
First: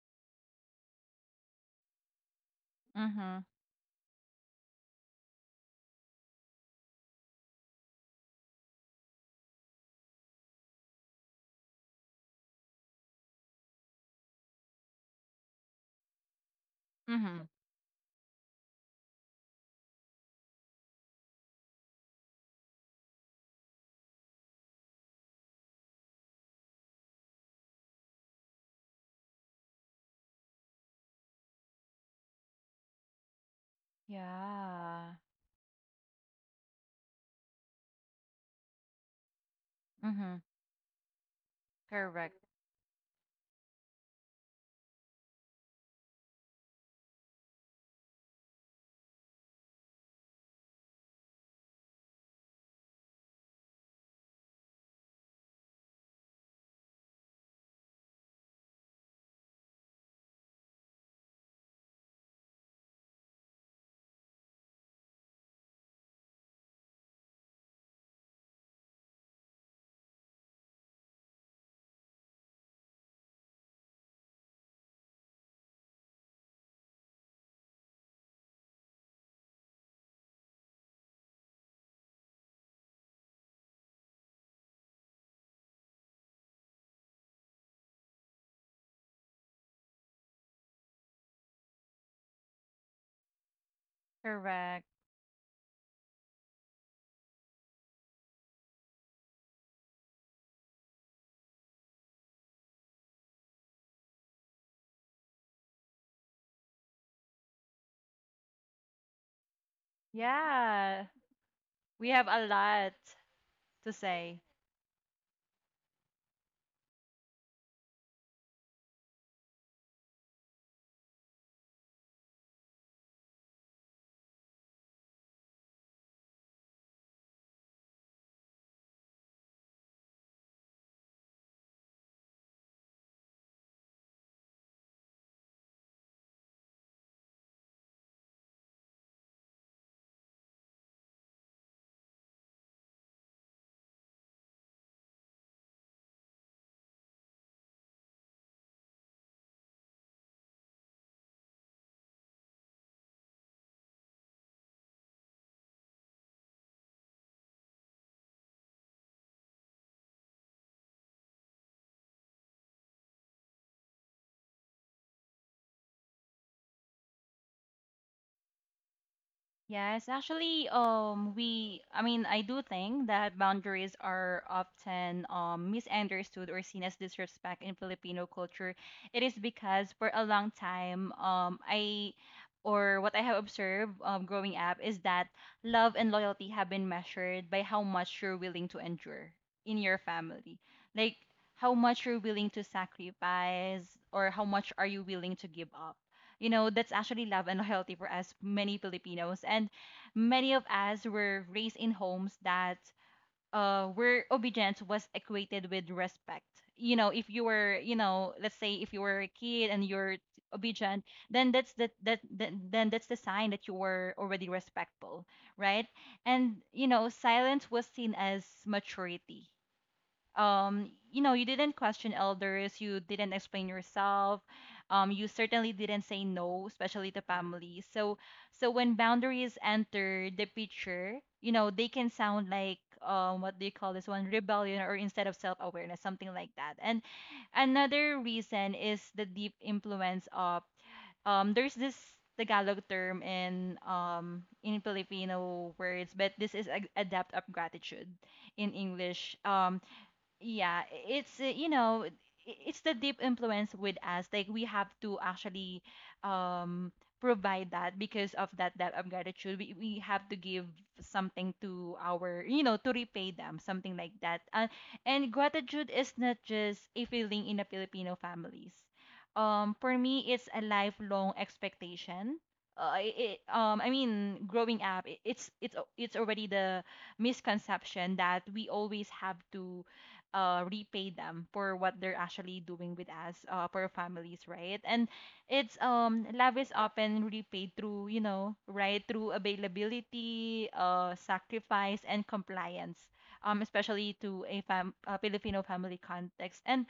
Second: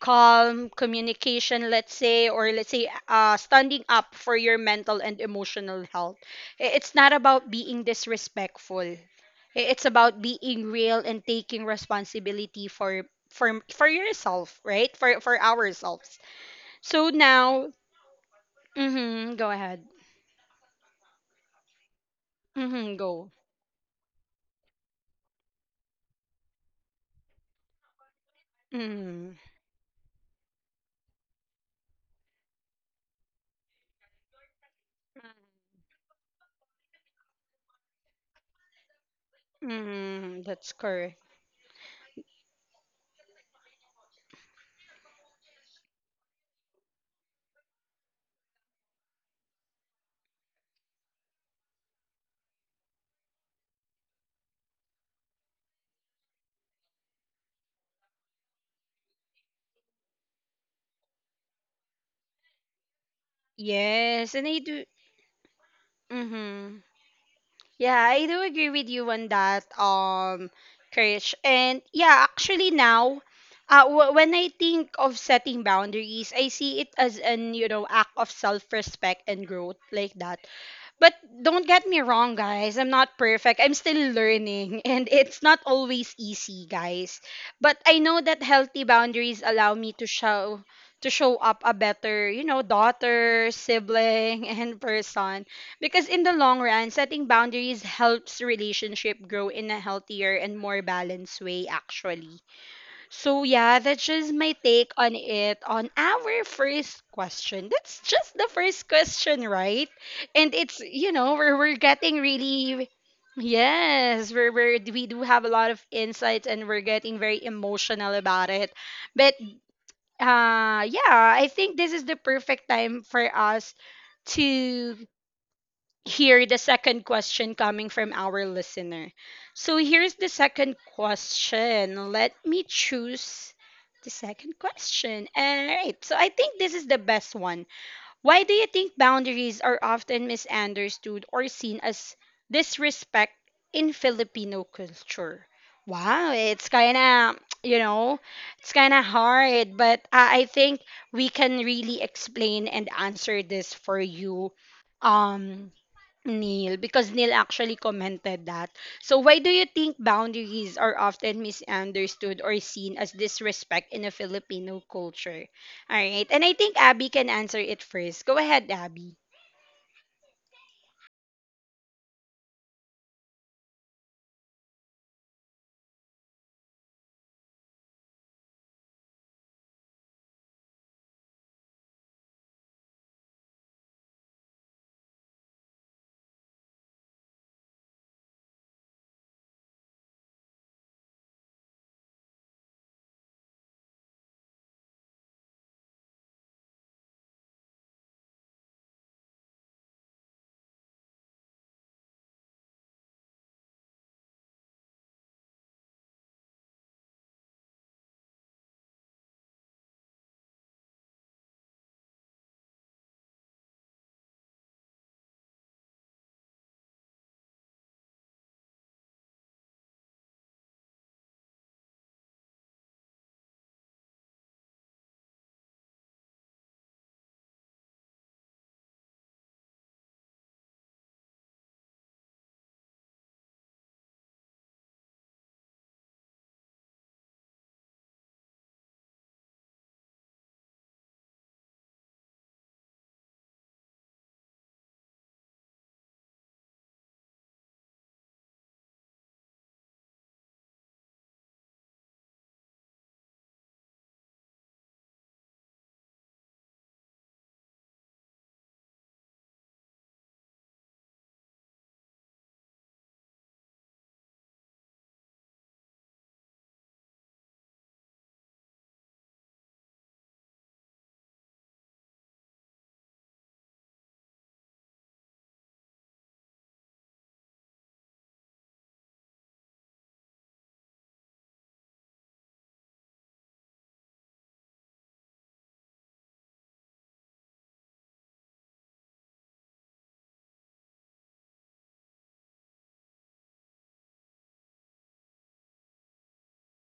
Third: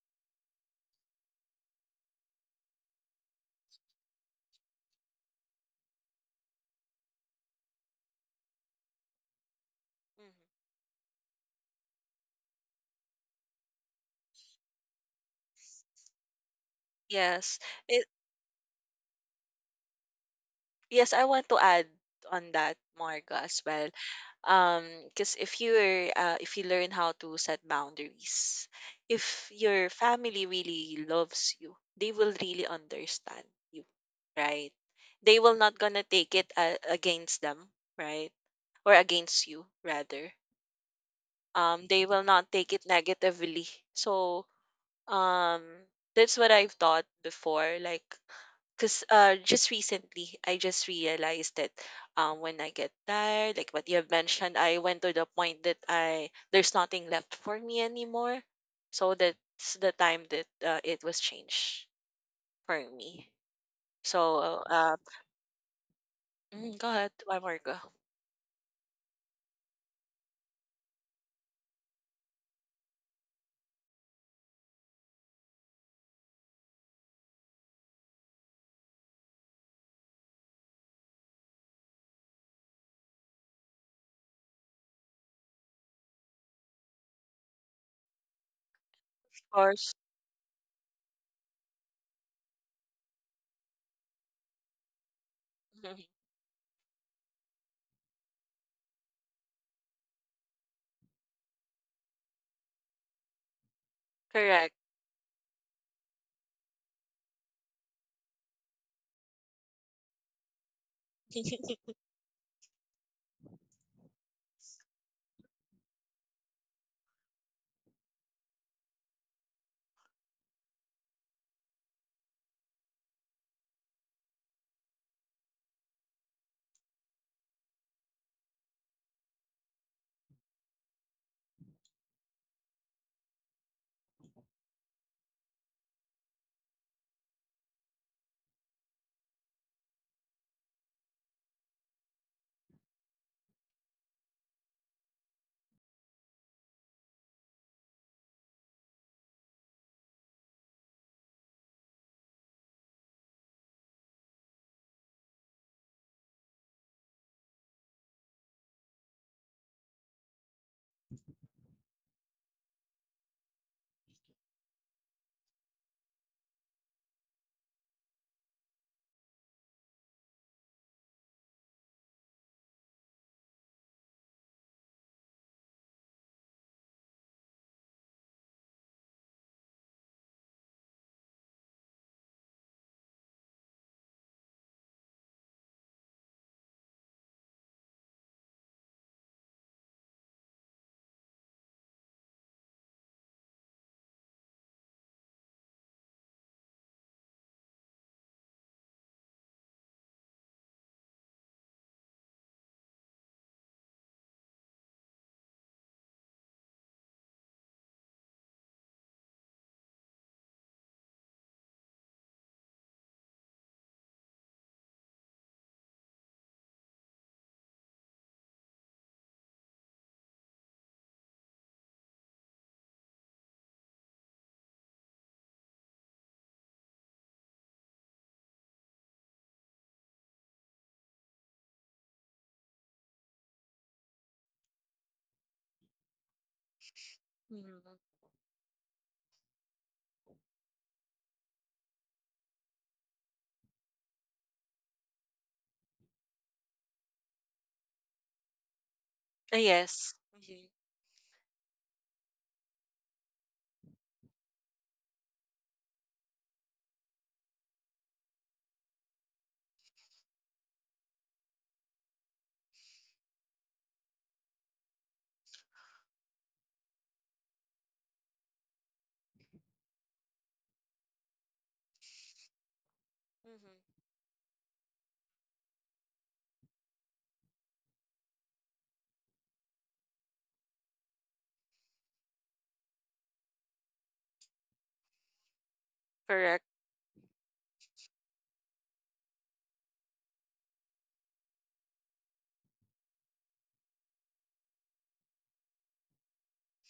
calm communication, let's say, or let's say Mhm. standing up for your mental and emotional health. It's not about being disrespectful. It's about Mhm. being real and taking responsibility for for yourself, right, for ourselves. So Mhm. Yes. now It, mhm, go ahead. Yes, I want to add on that, Mhm, go. Marga, as well. Because if you're if you learn how to set boundaries, Mhm. if your family really loves you, they will really understand you, right? Yeah. They will not gonna take it against them, right? Or against you rather. Mhm. Mhm, that's correct. They will Correct. not take it negatively. So um, that's what I've thought before, like, because just recently I just realized that when I get tired, like what you have mentioned, I went to the point that I there's nothing left for me anymore. So that's the time that it was changed for me. Yes, and I So do. Mm, Mhm. go ahead, one more go. Of Yeah, I do agree with you on that, Krish. And yeah, actually now, when I think of setting boundaries, I see it as an, you know, act of self-respect and growth like that. But don't get me wrong, guys. I'm not perfect. I'm still learning, and it's not always easy, guys. But I know that healthy boundaries course. allow me to show up a better, you know, daughter, Correct. sibling, and person. Mhm. Because in the long run, setting boundaries helps relationship grow in a healthier and more balanced way, actually. So yeah, that's Correct. just my take on it, on our first question. That's just the first question, right? And Yeah. it's, you know, we're We have a getting lot really, to say. yes, we're, we do have a lot of insights and we're getting very emotional about it. But yeah, I think this is the perfect time for us to here the second question coming from our listener. So here's the second question. Let me choose the second question. All right. So I think this is the best one. Why do you think boundaries are often misunderstood or seen as disrespect in Filipino culture? Wow, it's kind of, you know, it's kind of hard, but I think we can really explain and answer this for you. Um, Neil, because Neil actually commented that. So why do you think boundaries are often misunderstood or seen as disrespect in a Filipino culture? All right. And I think Abby can answer it first. Go ahead, Abby. Yes, actually, I mean, I do think that boundaries are often misunderstood or seen as disrespect in Filipino culture. It is because for a long time, or what I have observed growing up is that love and loyalty have been measured by how much you're willing to endure in your family. Like, how much you're willing to sacrifice or how much are you willing to give up. That's actually love and loyalty for us, many Filipinos. And many of us were raised in homes that where obedience was equated with respect. If you were, let's say, if you were a kid and you're obedient, then that's the sign that you were already respectful, right? And silence was seen as maturity. You didn't question elders, you didn't explain yourself. You certainly didn't say no, especially to family. So when boundaries enter the picture, they can sound like, what do you call this one, rebellion or instead of self-awareness, something like that. And Mhm. another reason is the deep influence of there's this Tagalog term in Filipino words, but this is a debt of gratitude in English. Ah, yes. Hmm. Yeah, I- it's you know, I- it's the deep influence with us. Like, we have to actually provide that because of that debt of gratitude. We have to give something to our, you know, to repay them, something like that. And gratitude is not just a feeling in the Filipino families. For me, it's a lifelong expectation. I Hmm. mean, growing up, it, it's already the misconception that we always have to repay them for what they're actually doing with us, for our families, right? And it's love Correct. is often repaid through, right, through availability, sacrifice, and compliance, especially to a fam a Filipino family context. And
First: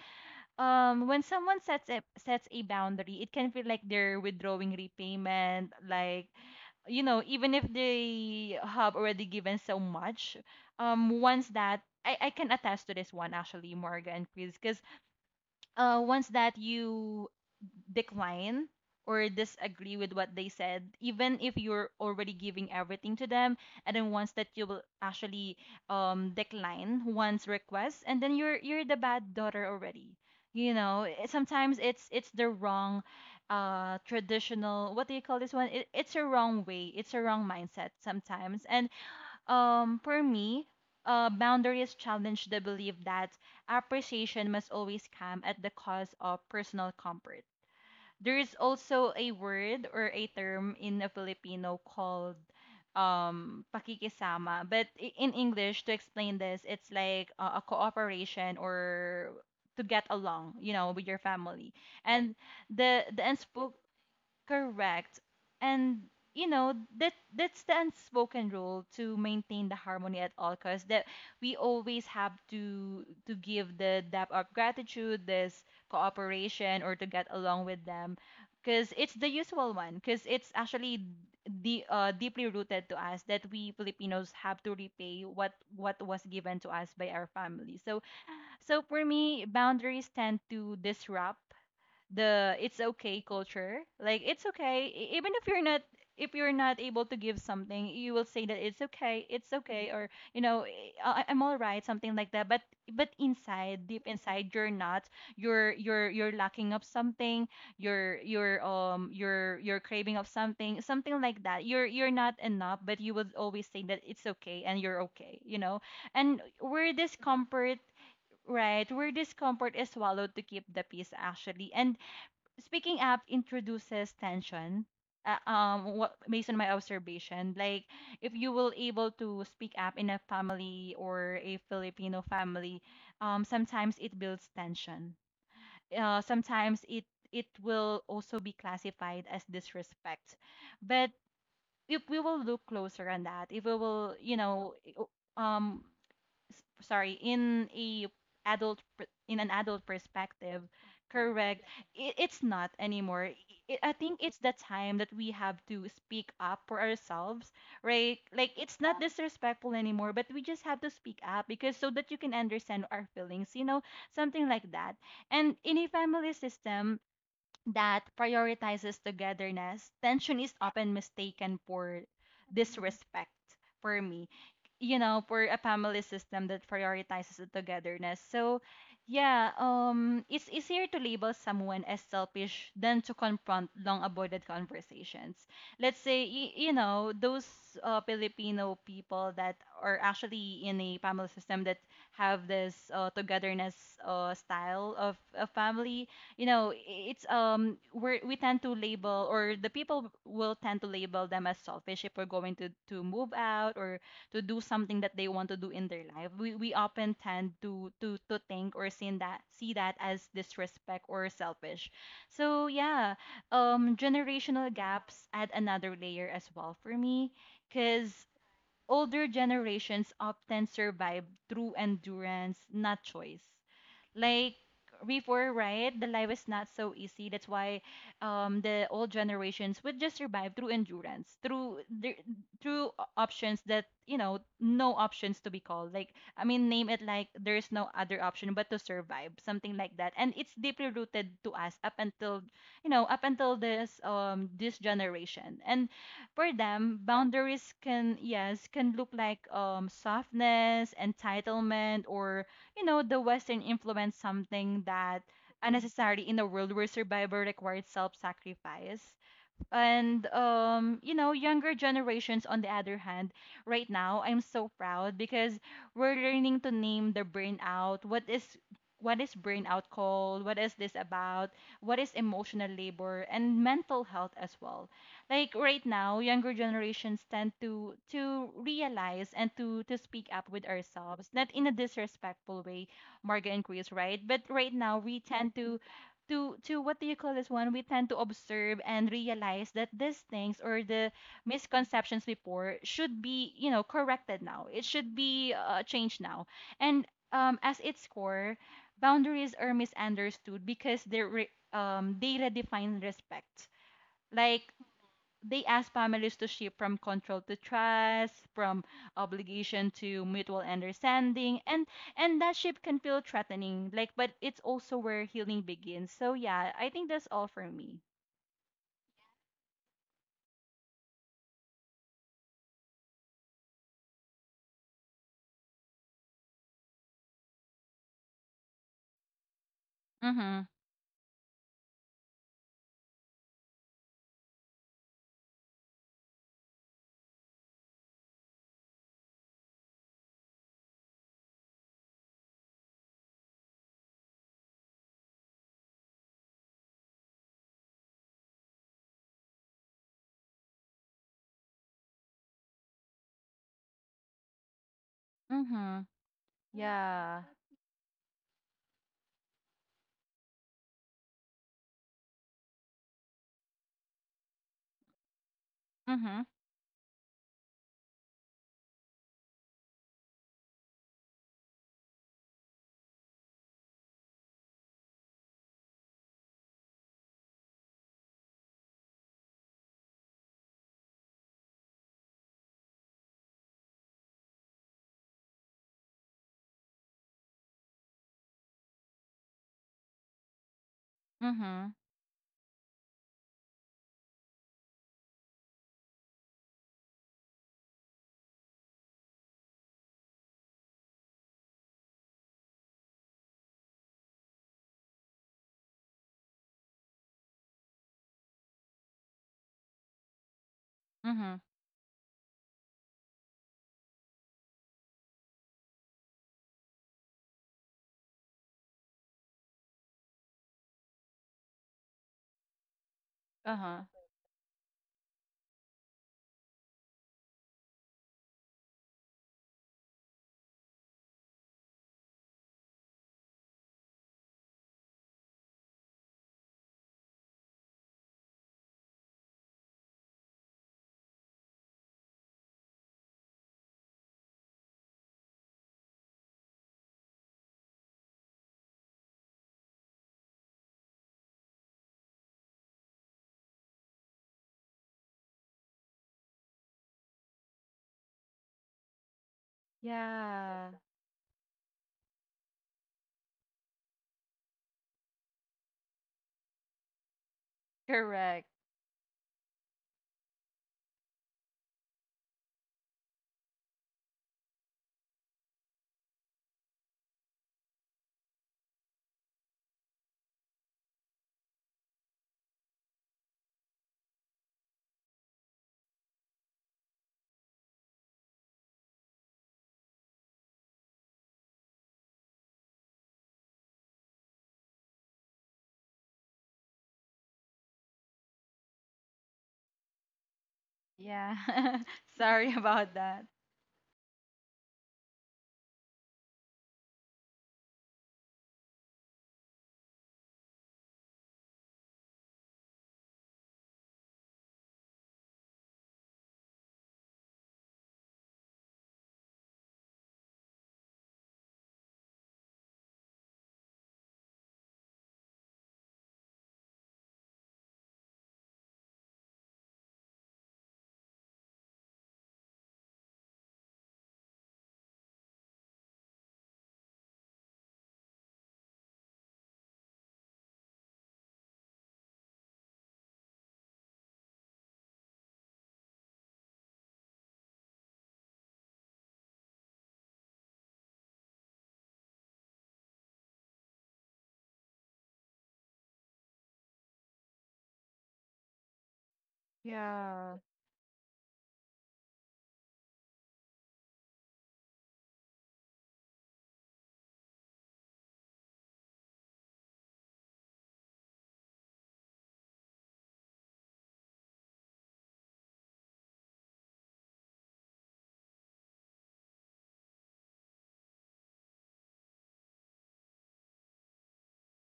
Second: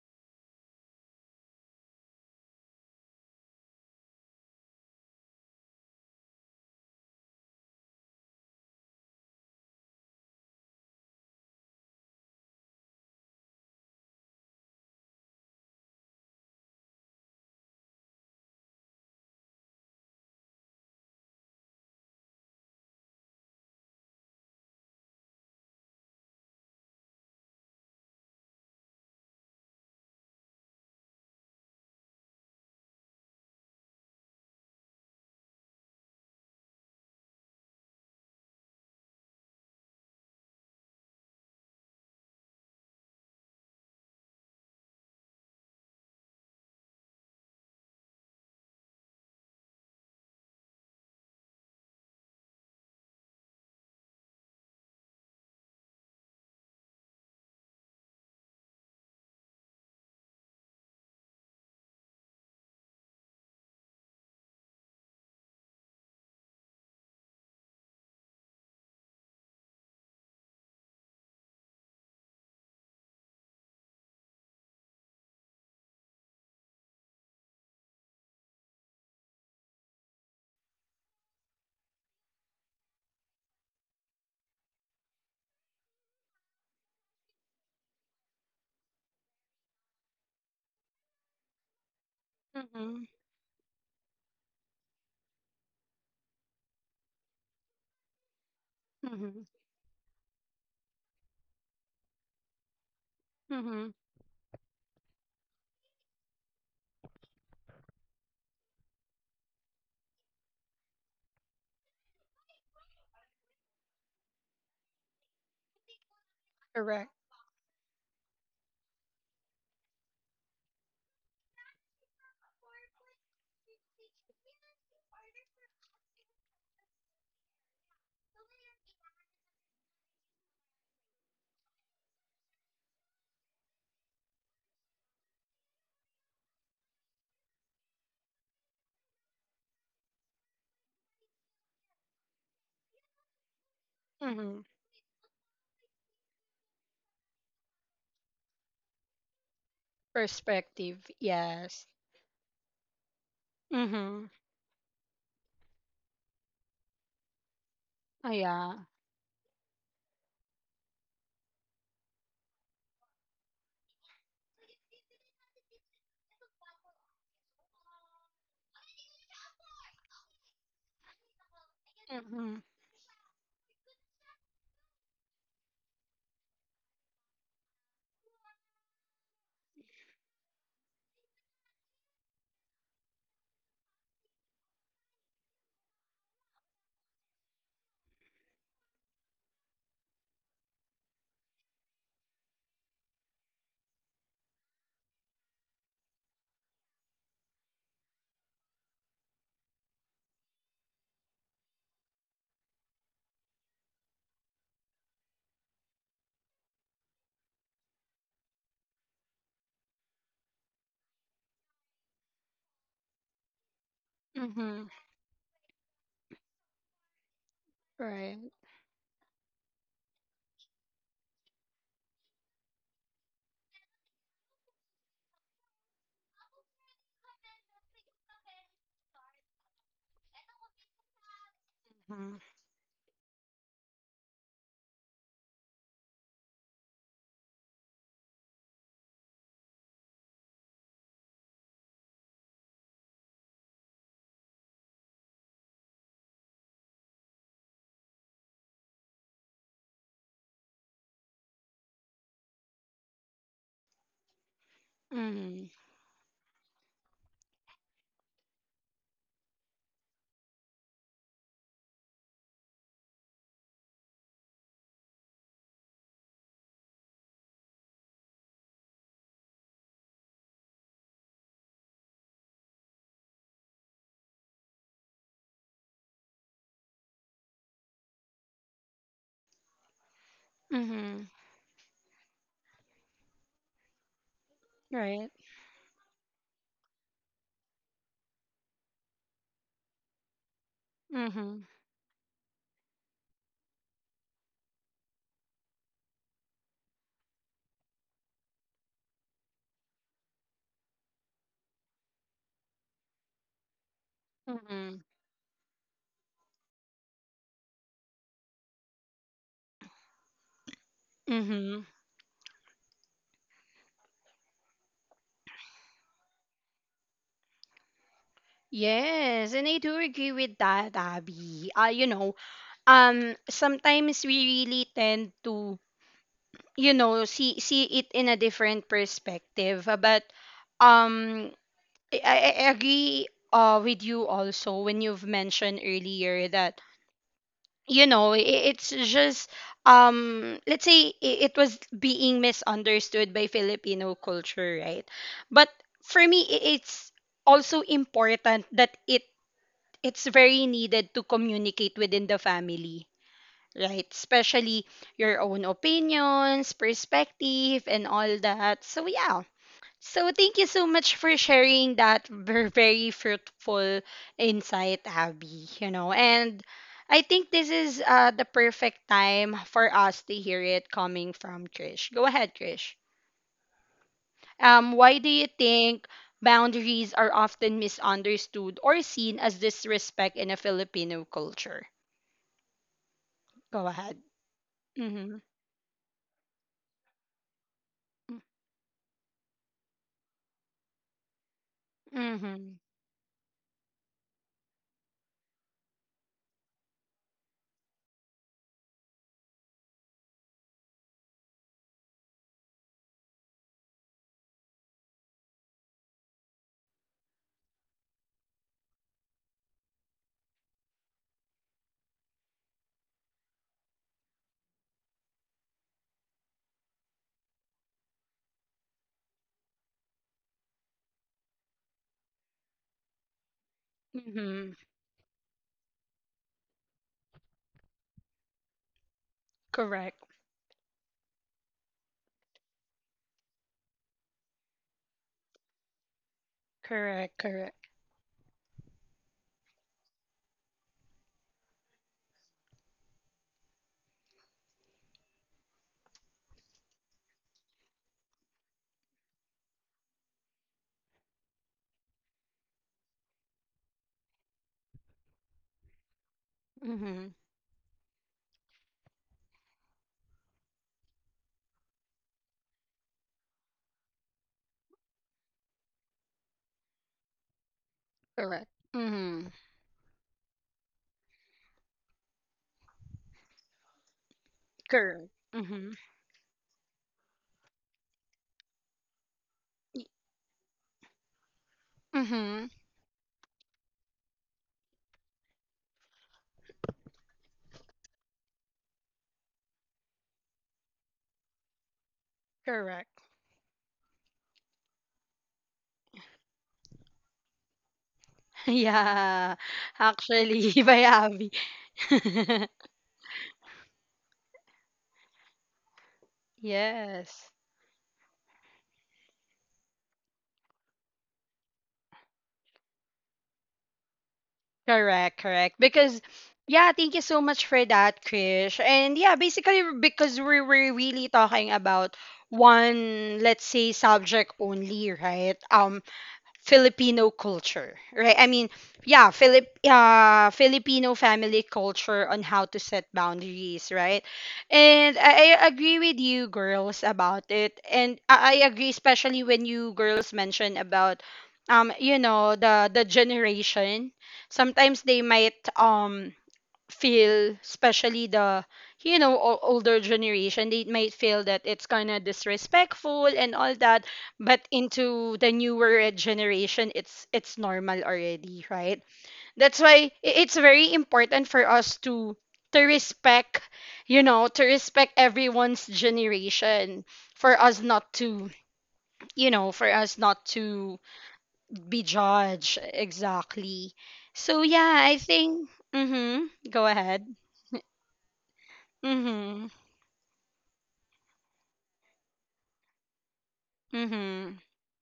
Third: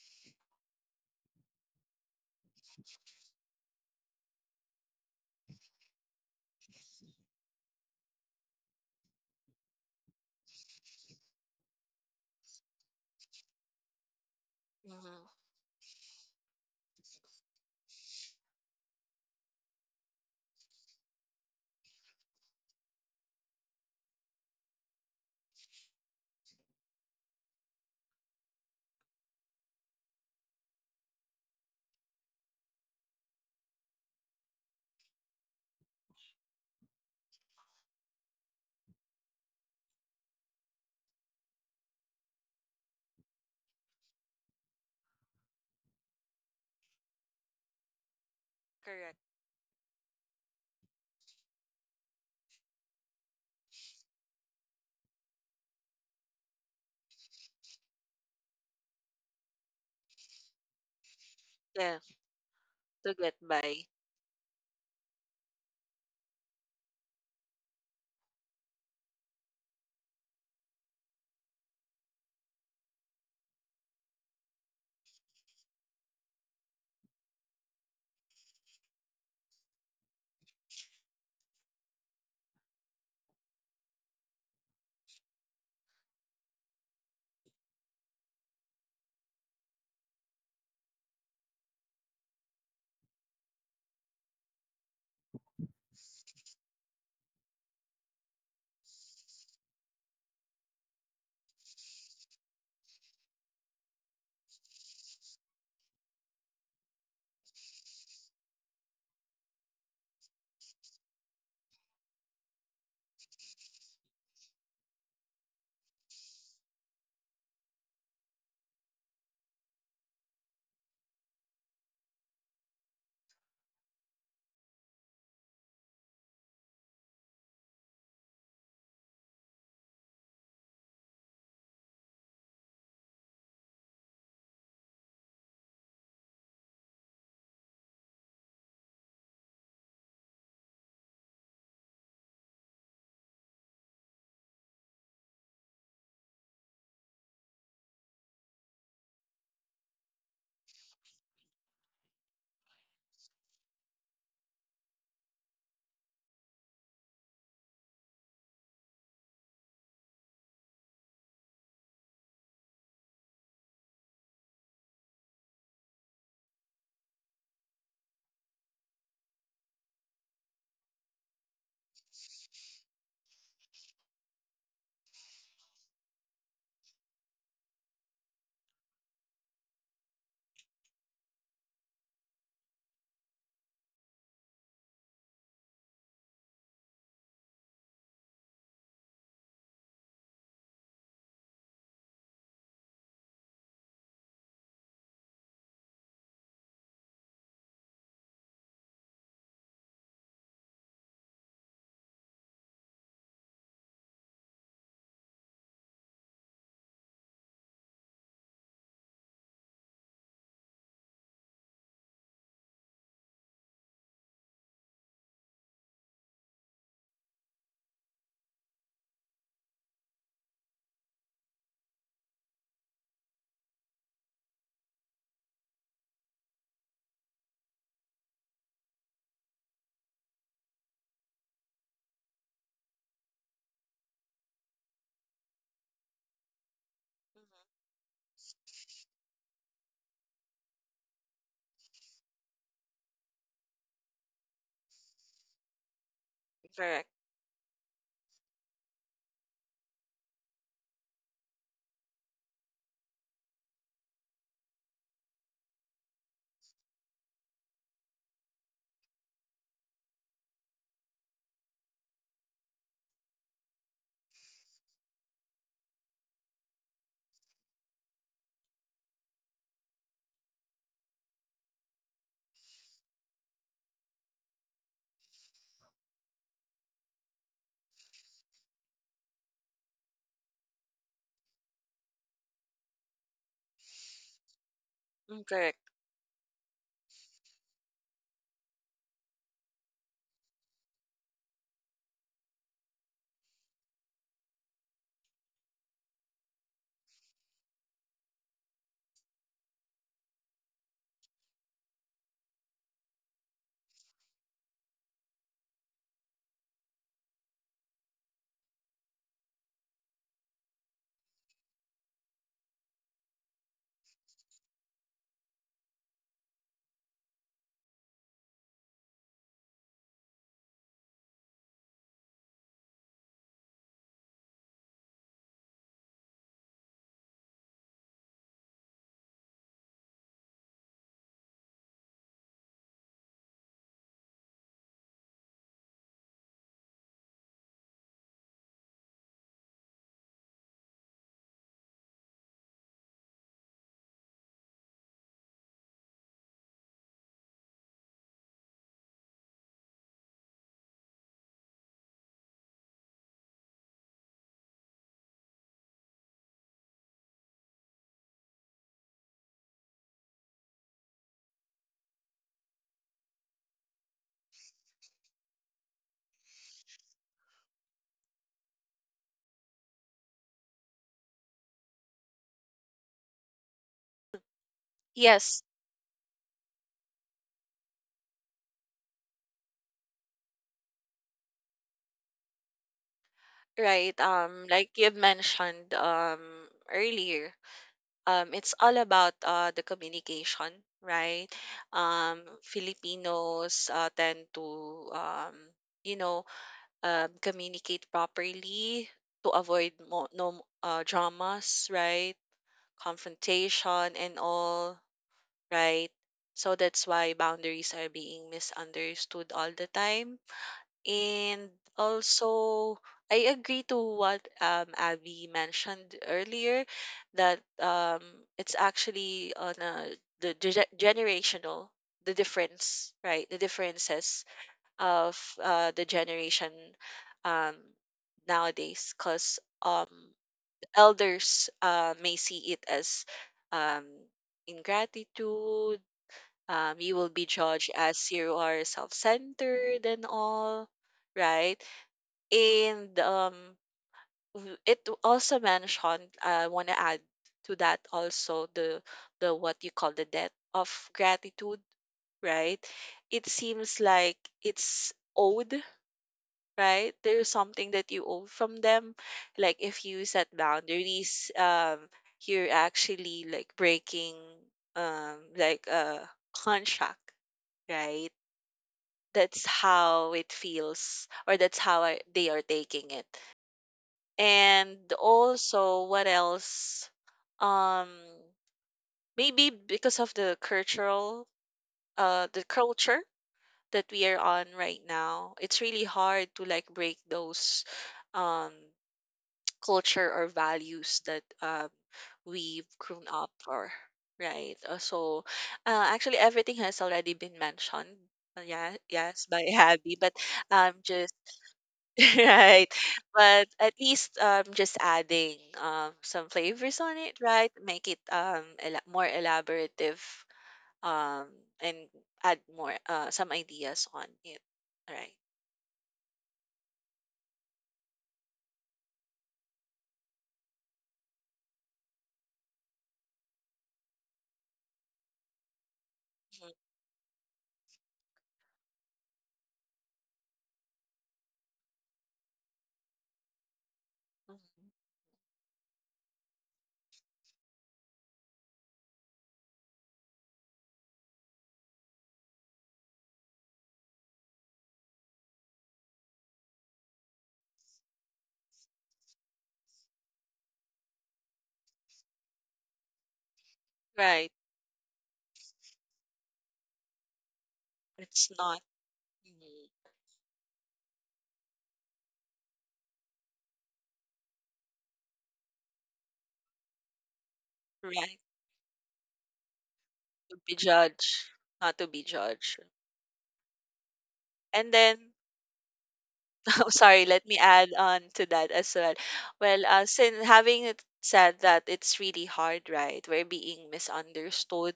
when someone sets a boundary, it can feel like they're withdrawing repayment, like, even if they have already given so much. Once that I can attest to this one, actually, Morgan and Chris, because Hmm. Once that you decline or disagree with what they said, even if you're already giving everything to them, and then once that you will actually decline one's request, and then you're the bad daughter already. Sometimes it's the wrong traditional, what do you call this one, it's a wrong way, it's a wrong mindset sometimes. And for me, boundaries challenge the belief that appreciation must always come at the cost of personal comfort. There is also Correct. a word or a term in a Filipino called pakikisama, but in English to explain this, it's like a cooperation or to get along, you know, with your family. Yeah, And the to the get unspoken— by. Correct. And you know that that's the unspoken rule to maintain the harmony at all costs, that we always have to give the depth of gratitude, this cooperation or to get along with them, because it's the usual one, because it's actually the deeply rooted to us that we Filipinos have to repay what was given to us by our family. So for me, boundaries tend to disrupt the "it's Mm-hmm. okay" culture. Like, it's okay, even if you're not able to give something, you will say that it's okay, Mm-hmm. it's okay, or "Eh, I'm all right," something like that. But inside, Mm-hmm. deep inside, you're not. You're lacking of something. You're craving of something, something like that. You're not enough, but you would always say that it's okay and you're okay, you know. And where Correct. discomfort— Right, where discomfort is swallowed to keep the peace, actually. And speaking up introduces tension. What, based on my observation, like, if you will able to speak up in a family or a Filipino family, sometimes it builds tension. Sometimes it will also be classified as disrespect. But if we will look closer on that, if we will, Mm-hmm. Sorry, in a adult per- in an adult perspective, Perspective. correct, Yes. it's not anymore— I think Mm-hmm. it's the time that we have to speak up for ourselves, right? Oh, Like, it's yeah. not disrespectful anymore, but we just have to speak up because so that you can understand our feelings, you know, something like that. And in a family system that prioritizes togetherness, tension is often mistaken for Mm-hmm. disrespect, for me. You know, for a family system that prioritizes the togetherness. So, yeah, it's easier to label someone as selfish than to confront long avoided conversations. Let's say, those Filipino people that are actually in a family system that have this togetherness style of a family, you know it's we tend to label, or the people will tend to label them as selfish if we're going to move out or to do something that they want to do in their life. We often tend to think or see that as disrespect or selfish. So, yeah, generational Mm-hmm. gaps add another layer as well, for me, because Right. older generations often survive through endurance, not choice. Like before, right? The life is not so easy. That's why the old generations would just survive through endurance, through the- Mm-hmm. through o- options that you know, no options to be called. Like, I mean, name it, like, there is Mm-hmm. no other option but to survive, something like that. And it's deeply rooted to us up until, up until this this generation. And for them, Correct. boundaries can look like softness, entitlement, or, you know, the Western influence, something that Mm-hmm. unnecessary in a world where survival requires self-sacrifice. And younger generations, on the other hand, right now, I'm so proud because we're learning to name the burnout. What is burnout called? What is this about? What is emotional labor and mental health as well? Like right now, younger generations tend to realize and to speak up with Mm-hmm. ourselves, not in a disrespectful way, Marga and Chris, right? But right now, we Right. Mm, tend correct. to what do you call this one? We tend to observe and realize that these things or the Mm-hmm. misconceptions before should be, you know, corrected now. It should be, changed now. And as its core, boundaries are misunderstood because they redefine respect. Like, Mm-hmm. they ask families to shift from control to trust, from obligation to mutual understanding, Mm-hmm. and that shift can feel threatening. Like, but it's also where healing begins. So, yeah, I think that's all for me. Yes, and I do agree with that, Abby. You know, sometimes we really tend to, you know, see it in a different perspective. But Mhm. um, I, I I agree with you also when you've mentioned earlier that you know i i- it's just let's say it was being misunderstood by Filipino culture, right? But for me, it's also important that it's very needed to communicate within the family, right? Especially your own Mhm. opinions, Yeah. perspective, and all that. So, yeah. So, thank you so much for sharing that very fruitful insight, Abby. You know, Mhm. and I think this is the perfect time for us to hear it coming from Trish. Go ahead, Trish. Why do you Yes, think boundaries are often misunderstood or seen as disrespect in a Filipino culture? Go right. ahead. Like you've Mhm. mentioned earlier, Mm-. It's all about the communication, right? Mhm. Mhm. Filipinos tend to um, you know, communicate properly to avoid mo no dramas, right? Confrontation and all, right? So that's why boundaries are being misunderstood all the time. Mhm. And also, I agree to what Abby mentioned earlier that it's actually on a, the generational, the difference, right? The Uh huh. differences Mhm. of the generation um, nowadays, because Correct. elders may see it as um, ingratitude, you will Correct. be Correct. judged as you are self centered and all, right? And, it also mentioned, I want to add to that also the what you call the debt of gratitude, right? It seems like it's owed, right? Mhm. There's something that you owe from them. Like if you set Yeah. boundaries, you're actually like breaking like a contract, right? Correct. Correct. Mhm. That's how it feels, or that's how they are taking it. And Correct. Mhm. also, what else? Um, maybe Y-. because of the cultural, Mhm. the culture that we are on right now, it's really hard to like break those, um, culture or values that we've Correct. grown up or right. So, actually, everything has already been mentioned. Yeah, yes, Yeah. by Abby, but Actually, by I'm just, Abby. Yeah. Sorry right? about that. But at least just adding some flavors on it, Yes. right? Make it um, more elaborative um, and add more some ideas on it, Correct, right? correct. Because yeah, thank you so much for that, Krish. And yeah, basically because we were really talking about one, let's say, subject only, right? Mhm, Filipino culture, right? I mean, yeah, Filipino family culture on how to set boundaries, right? mhm. And I agree with you girls about it, and I agree especially when you girls mention about, you know, the generation. Sometimes they might feel, especially the, you know, older generation, they might feel that it's kind of disrespectful and all that, Right. but into the newer generation it's normal It's already, not right? That's mhm, why it's Yeah. very important for us to respect, you know, to respect everyone's generation, for us not right, to, you know, for us not to be to judged, be not to be judged judged. exactly. So And yeah, I then, think mhm, go oh, ahead. sorry, let me add on to that as well. Mhm. Well, since having it said that it's really hard, right? We're being Mm-hmm. misunderstood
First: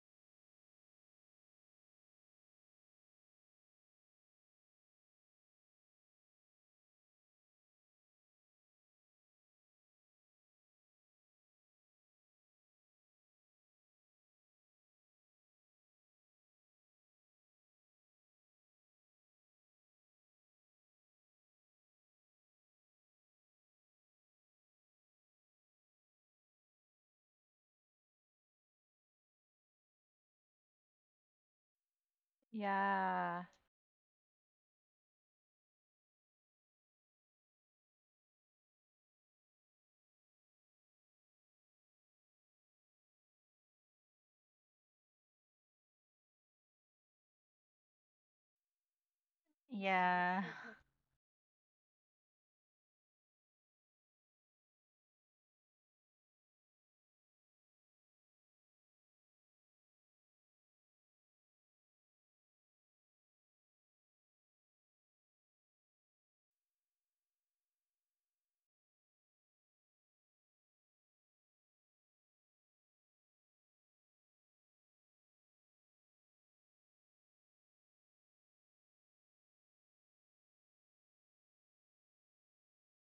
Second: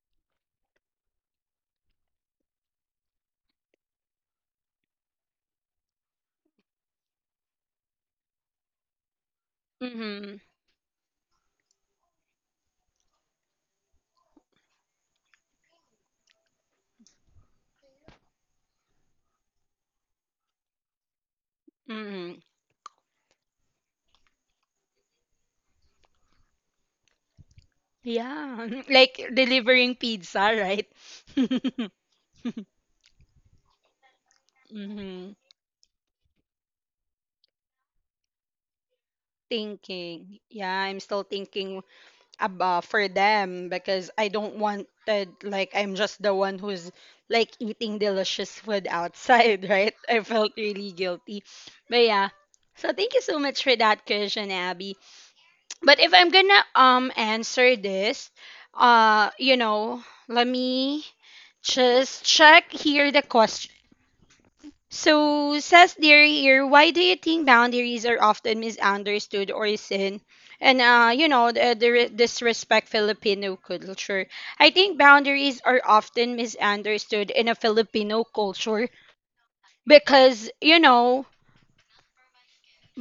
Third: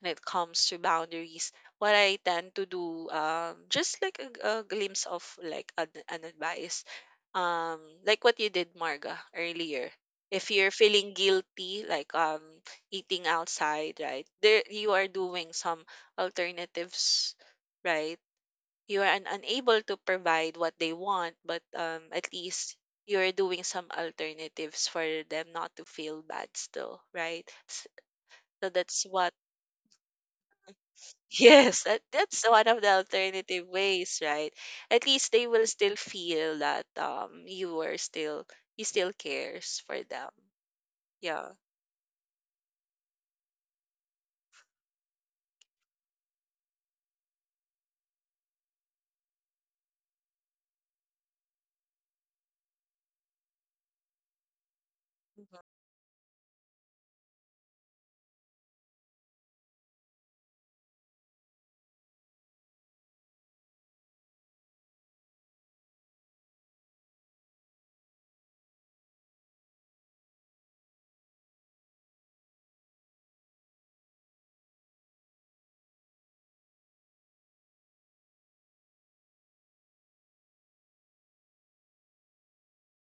when it comes to boundaries, what I tend to do, just like a glimpse of like an advice, um, like what you did, Marga, earlier. Mm-hmm. If you're feeling guilty, like eating outside, right? There, you are doing some alternatives, right? You are unable to provide what they want, but at Mm-hmm. least you're doing some alternatives for them not to feel bad still, right? Yeah. So that's Like what delivering pizza, right? Yes, that, that's one of the Yeah. alternative ways, right? At Mm-hmm. least they will still feel that you are still you still cares for them. Thinking. Yeah, I'm still Yeah. thinking about for them, because I don't want that, like I'm just the one who's like eating delicious food outside, right? I Yeah. felt really guilty. But yeah. So thank you so much for that question, Abby. Mhm. But if I'm gonna answer this, you know, let me just check here the question. So says there here, why do you think boundaries are often misunderstood or sin? And you know, the disrespect Filipino culture. I think boundaries are often misunderstood in a Filipino culture because you know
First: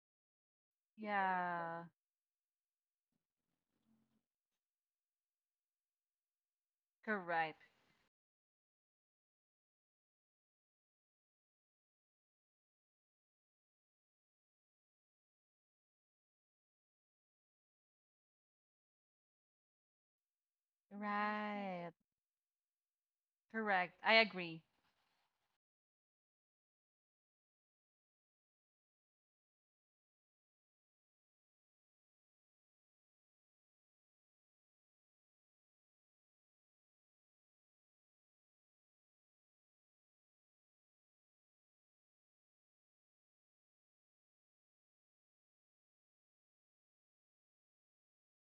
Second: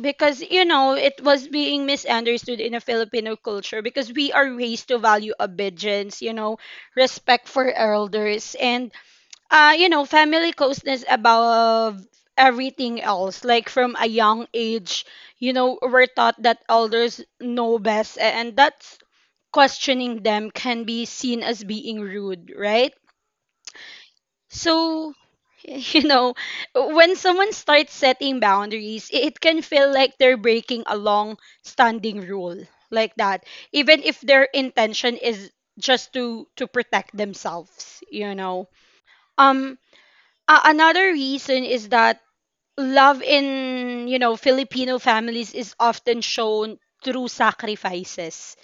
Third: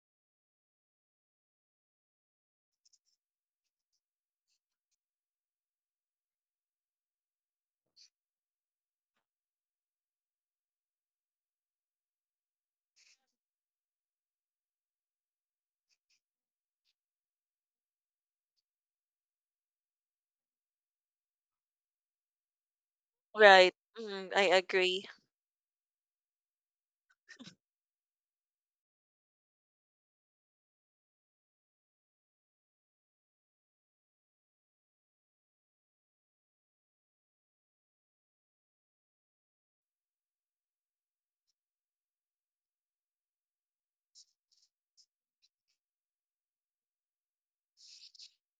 because you know it was Yeah. being misunderstood in a Filipino culture because we are raised to value obedience, you know, respect Correct. for elders, and you know, family closeness above everything else. Like from a young age, you know, we're taught that elders know best, and that's questioning them can be seen as Right. being rude, right? Right. Correct. I Mm, I agree. agree. So, you know, when someone starts setting boundaries, it can feel like they're breaking a long standing rule like that, even if their intention is just to protect themselves, you know. Um Another reason is that love in, you know, Filipino families is often shown through sacrifices,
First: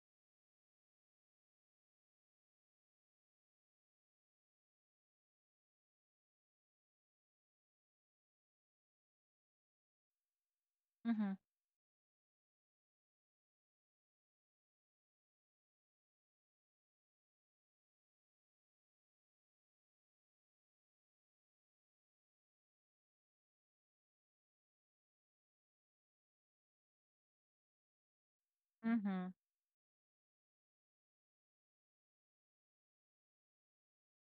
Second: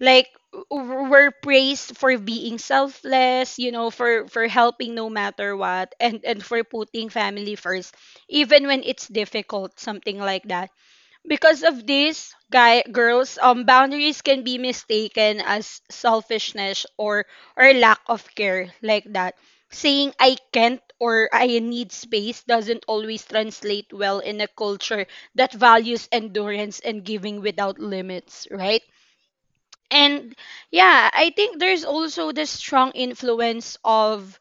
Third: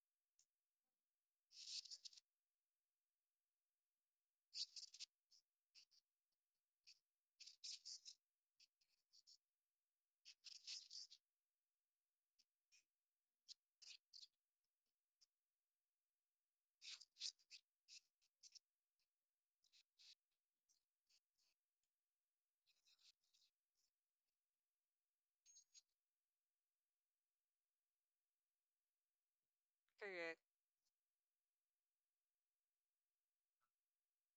like are praised for being selfless, you know, for helping no matter what, and for putting family first even when it's difficult, something like that. Mm-hmm. Because of this, guy girls, boundaries can be mistaken as selfishness or lack of care, like that. Saying I can't or I need space doesn't always translate well in a culture that values endurance and giving without limits, right? Mm-hmm. And Correct. yeah, I think there's also the strong influence of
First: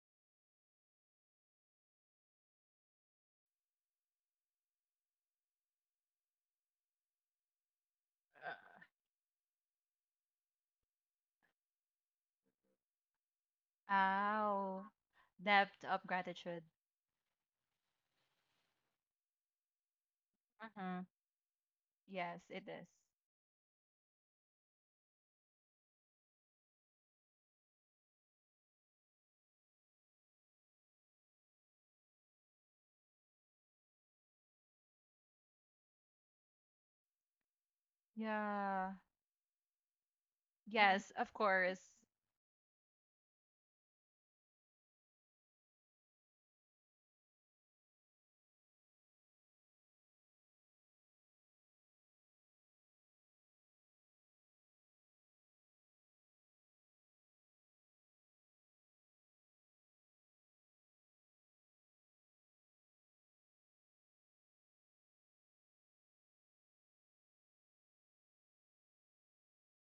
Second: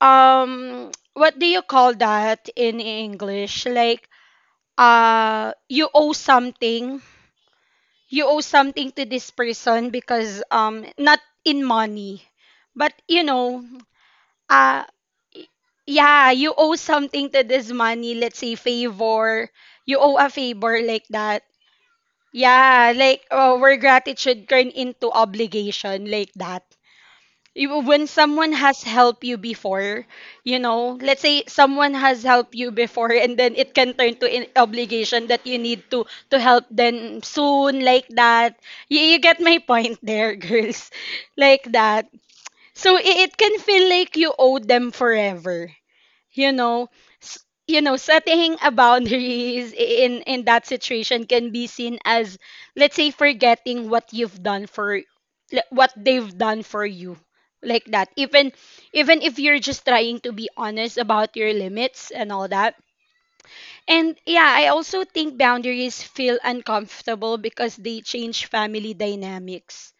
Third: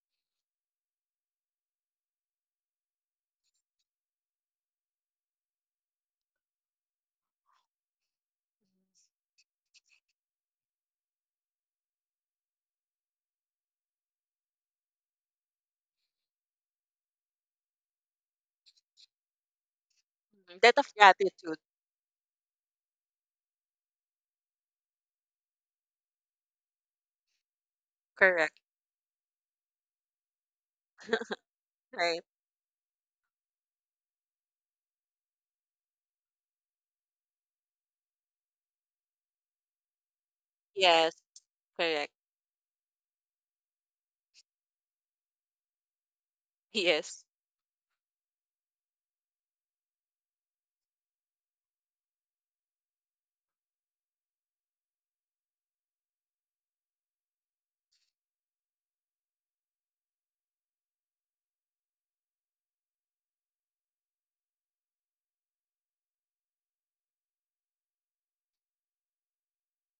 what do you call that in English? Like you owe something. You owe something to this person, because not in money. But you know, uh Oh, depth of yeah, you gratitude. owe something to this money, let's say favor. You owe a Mm, debt favor of Mm-hmm. like that. gratitude. Yes, it is. Yeah, like where gratitude turn into obligation like that. You, when someone Correct. has helped you before, you know, let's say someone Right. has helped you before and then it can turn to an obligation that you need to help them soon, like that. Yeah. Mm-hmm. You get my point there, girls. Yes, Yes. of Like course. that. Correct. So it can feel like you owe them forever. You know, Yes. You know, setting a boundaries in that situation can be seen as, let's say, forgetting what you've done for what they've done for you, like that, even even if you're just trying to be honest about your limits and all that. And yeah, I also think boundaries feel uncomfortable because they change family dynamics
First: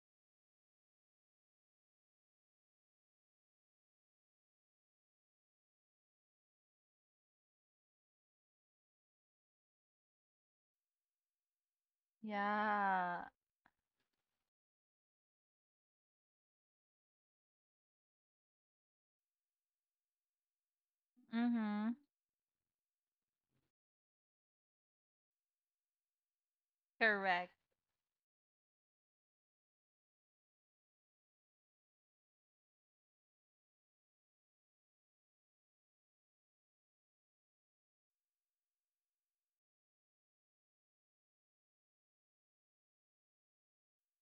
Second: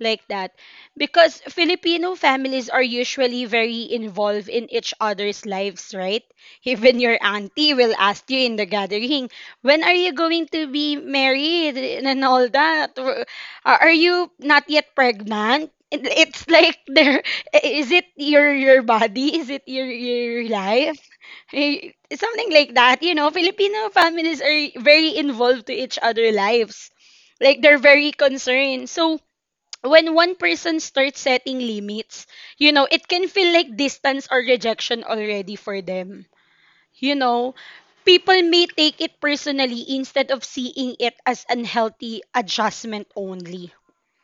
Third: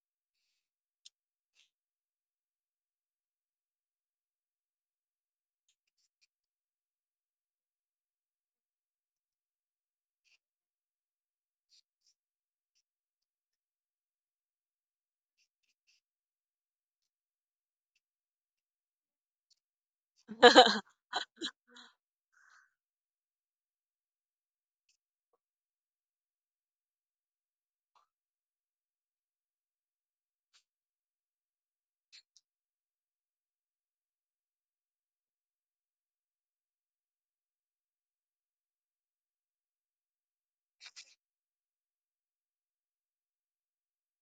like that, because Filipino families are usually very involved in each other's lives, right? Even your auntie will ask you in the gathering, "When are you going to be married?" and all that. Or, Yeah. Are you not yet pregnant?" It- It's like there is it your body? Is it your life? Mm-hmm. Eh, something like that. You know, Filipino families are very involved to each other lives. Correct. Like they're very concerned. So when one person starts setting limits, you know, it can feel like distance or rejection already for them. You know, people may take it personally instead of seeing it as unhealthy adjustment only.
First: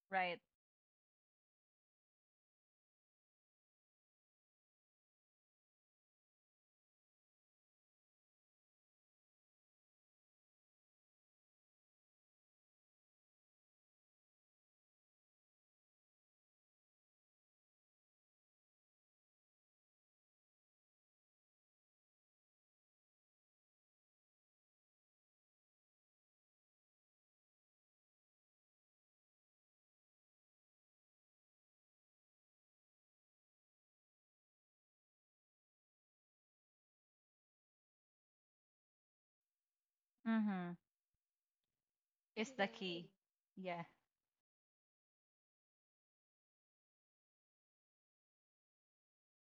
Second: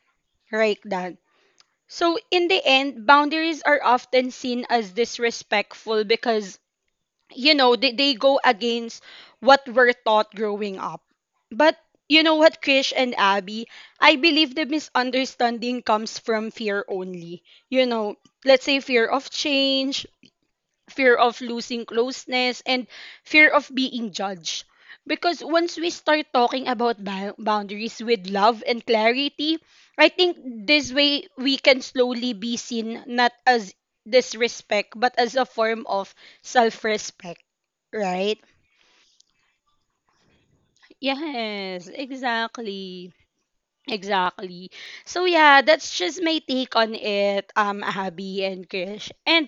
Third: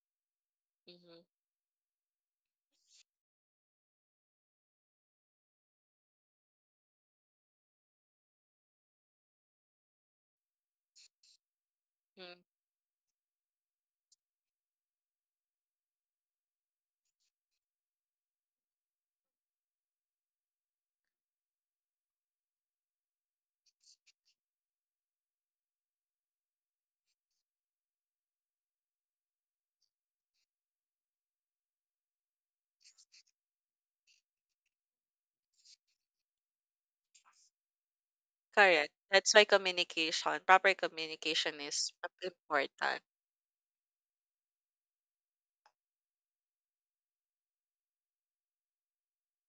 Right. Right, Dan? Mhm. So, in the end, boundaries are often seen as disrespectful because, you know, they go against what we're taught growing up. But, you know Mm, what, Krish and Abby, I believe the misunderstanding comes from fear only, you know, let's say fear of change, fear of losing closeness, and fear of being judged. Because once we start talking about boundaries with love and clarity, I think this way we can slowly be seen not as disrespect, but as a form of self respect, right? correct. That's why communication, proper Mm-hmm. communication Yes, is It's the important. key. exactly. Yeah. Exactly. So yeah, that's just my take on it, Abby and Krish. And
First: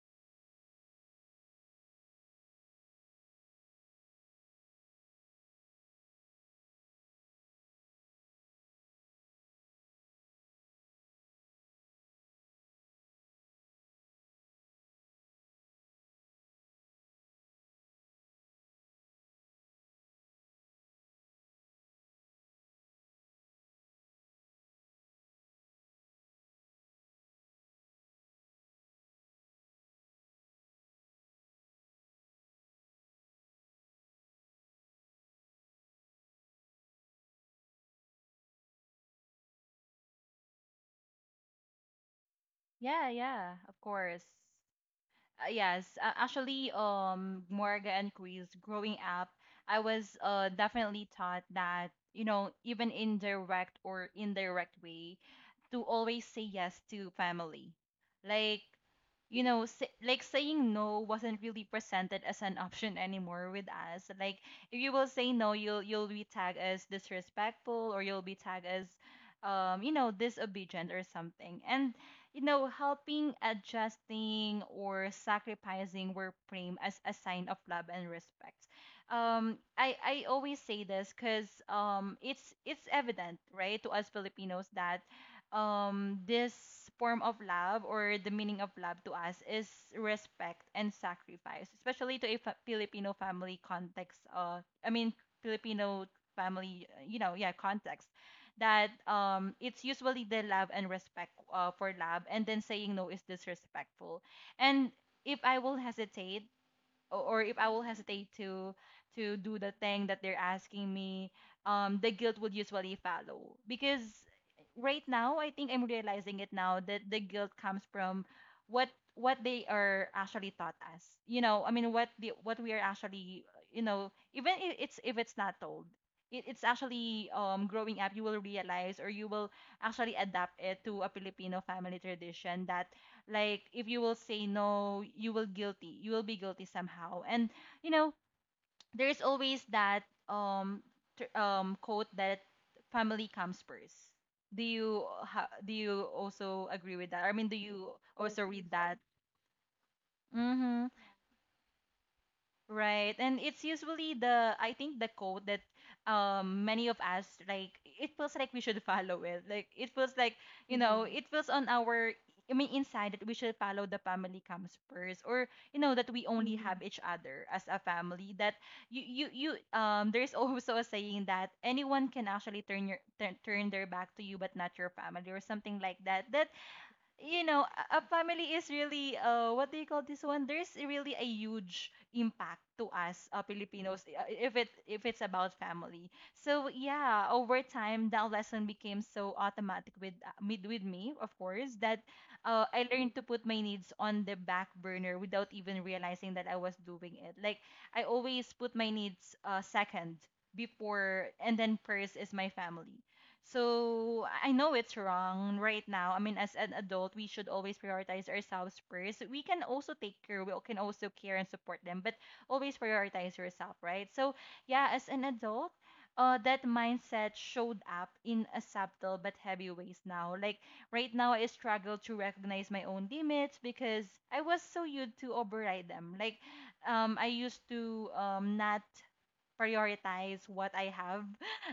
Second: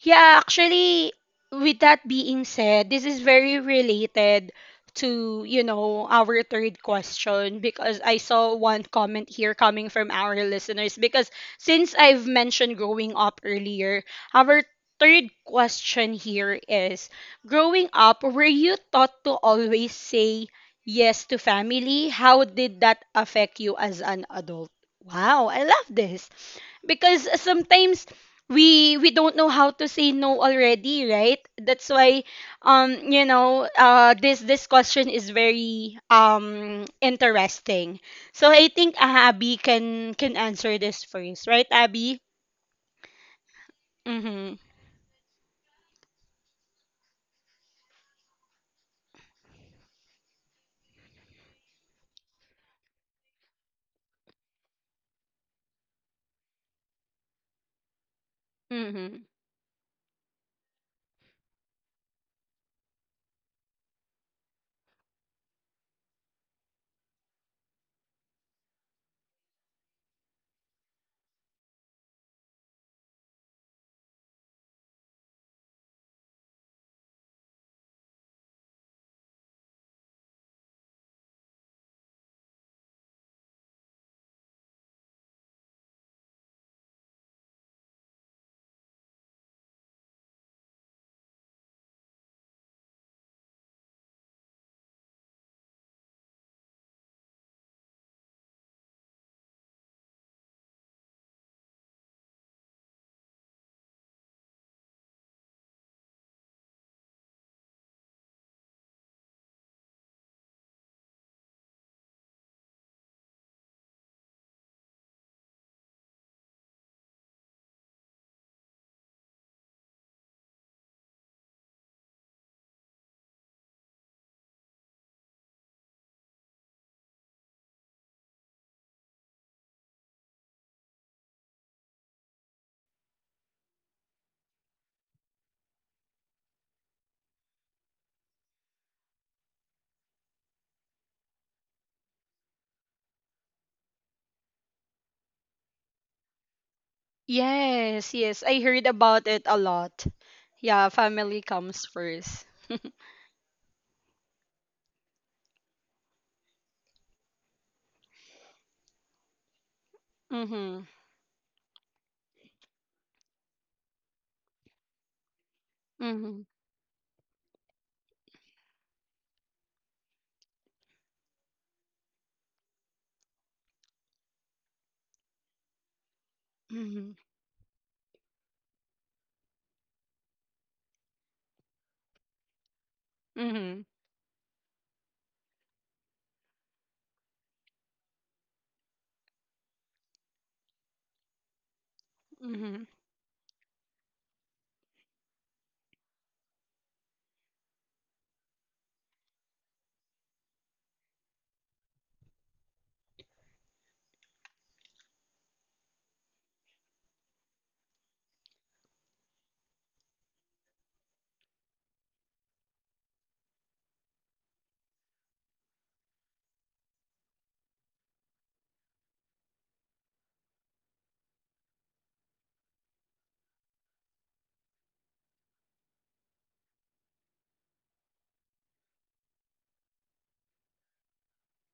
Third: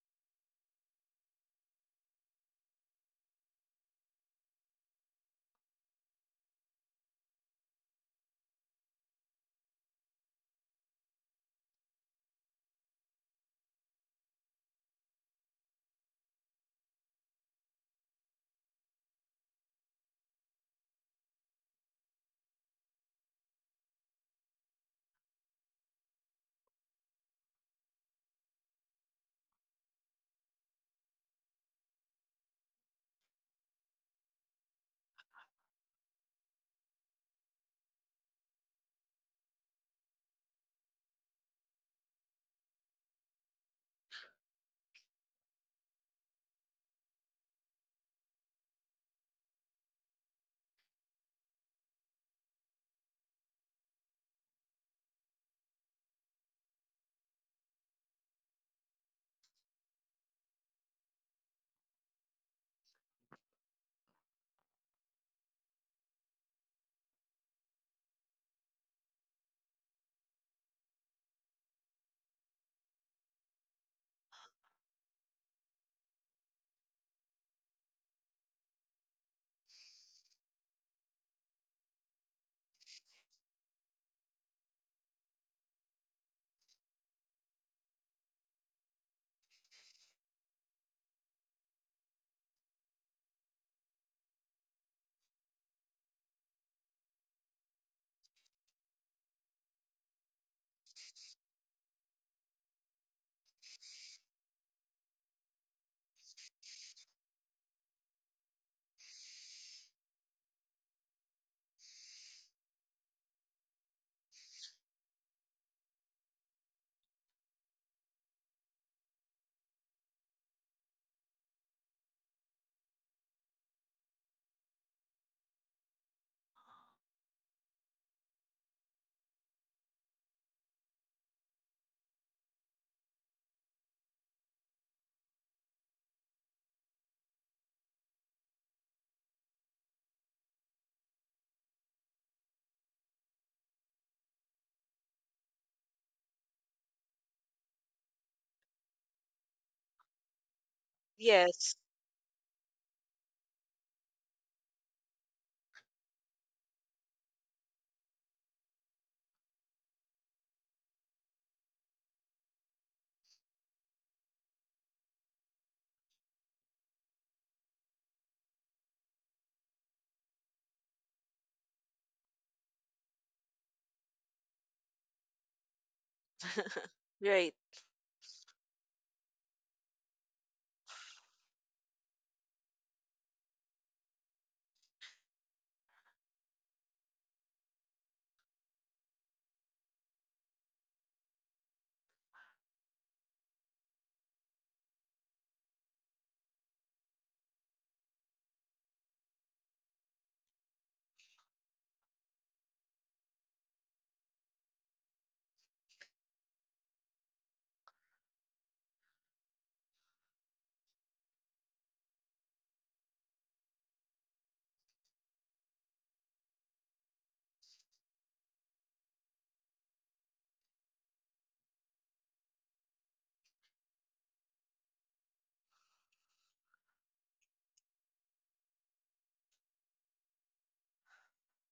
yeah, actually, with that being said, this is very related to, you know, our third question because I saw one comment here coming from our listeners. Because since I've mentioned growing up earlier, our third question here is, growing up, were you taught to always say yes to family? How did that affect you as an adult? Wow, I love this because sometimes we don't know how to say no already, right? That's why you know, this question is very interesting. So I think, Abby can answer this first, right, Abby? Yeah, yeah, of course. Mm-hmm. Yes, actually, Morga and Chris, growing up, I was definitely taught that, you know, even in direct or indirect way, to always say yes to family. Like, Mm-hmm. like, saying no wasn't really presented as an option anymore with us. Like, if you will say no, you'll be tagged as disrespectful, or you'll be tagged as, disobedient or something. And you know, helping, adjusting, or sacrificing were framed as a sign of love and respect. I always say this because it's evident, right, to us Filipinos that this form of love or the meaning of love to us is respect and sacrifice, especially to a Filipino family context. I mean, Filipino family, yeah, context. That it's usually the love and respect, for love, and then saying no is disrespectful. And if I will hesitate or if I will hesitate to do the thing that they're asking me, the guilt would usually follow. Because right now, I think I'm realizing it now that the guilt comes from what what they are actually taught us. I mean, what we are actually, even if it's not told. It's actually, growing up, you will realize or you will actually adapt it to a Filipino family tradition that, like, if you will say no, you will guilty. You will be guilty somehow. And you know, there's always that quote that family comes first. Do you also agree with that? I mean, do you Yes, also yes, I read heard that? about it a lot. Mm-hmm. Yeah, family Yes. comes first. Right. And it's usually the I think the code that many of us, like, it feels like we should follow it. Like it feels like, Mm-hmm. It feels on our, I mean, inside that we should follow the family comes first. Or you know that we Mm-hmm. only have each other as a family. That you There's also a saying that anyone can actually turn their back to you, but not your family, or something like that. That, Mm-hmm. you Right. know, a family is really what do you call this one? There's really a huge impact to us, Mm-hmm. Filipinos, if it's about family. So yeah, over time that lesson became so automatic with me, of course, that I learned to put my needs on the back burner without even realizing that I was doing it. Like I always put my needs second before, and then first is my family. So I know it's wrong right now. I mean, as an adult, we should always prioritize ourselves first. We can also take care, we can also care and support them, but always prioritize yourself, right? So, yeah, as an adult, that mindset showed up in a subtle but heavy ways now. Like right now, I struggle to recognize my own limits because I was so used to override them. Like I used to, not prioritize what I have.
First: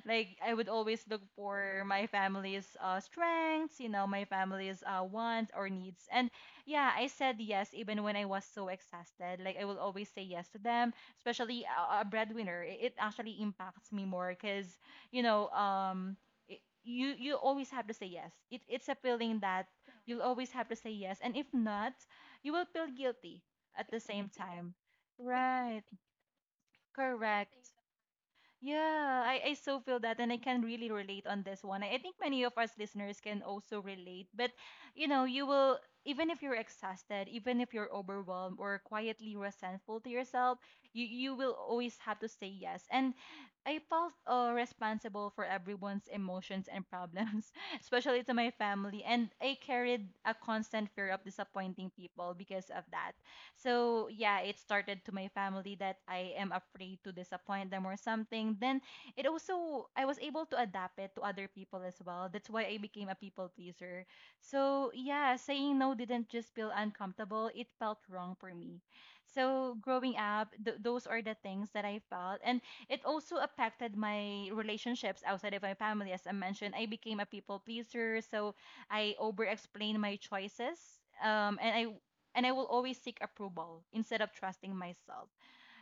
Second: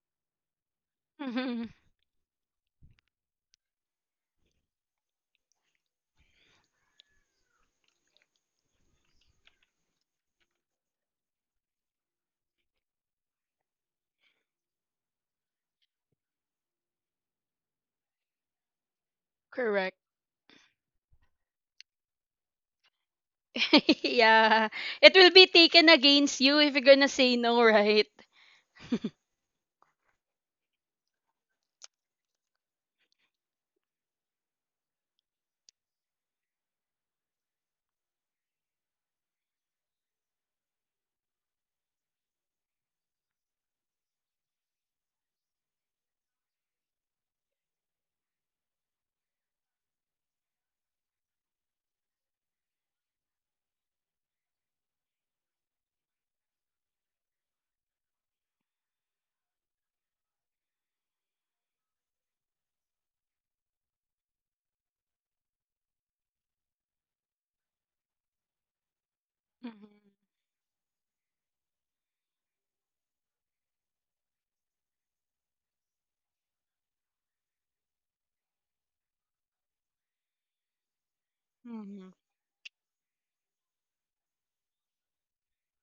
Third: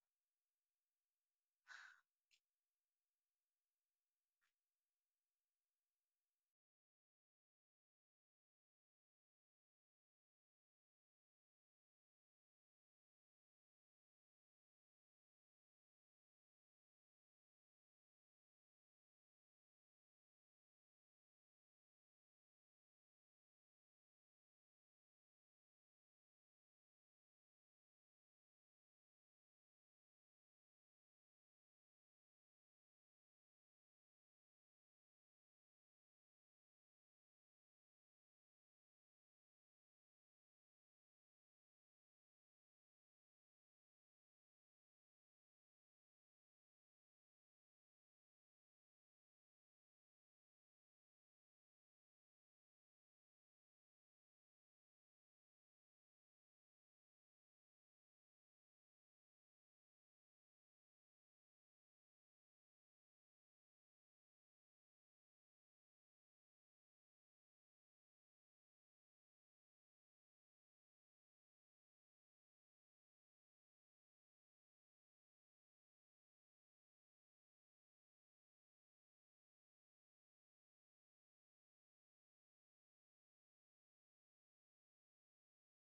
Like I would always look Mm-hmm. for my family's strengths, my family's wants or needs. And yeah, I said yes even when I was so exhausted. Like I will always say yes to them, especially a breadwinner. It actually impacts me more because you know, it, you always have to say yes. It's a feeling that correct. you'll always have to say yes, and if not, you will feel guilty at the same yeah. time. It will be Right, taken against you if you're gonna say correct. no, right? Yeah, I so feel that, and I can really relate on this one. I think many of us listeners can also relate, but you will, even if you're exhausted, even if you're overwhelmed or quietly resentful to yourself, you will always have to say yes. And I felt, responsible for everyone's emotions and problems, especially to my family, and I carried a constant fear of disappointing people because of that. So yeah, it started to my family that I am afraid to disappoint them or something. Then it also I was able to adapt it to other people as well. That's why I became a people pleaser. So yeah, saying no didn't just feel uncomfortable, it felt wrong for me. So Mm-hmm. growing up, those are the things that I felt, and it also affected my relationships outside of my family, as I mentioned. I became a people pleaser, so I over explained my choices. Um, and I Mm-hmm. and I will always seek approval instead of trusting myself.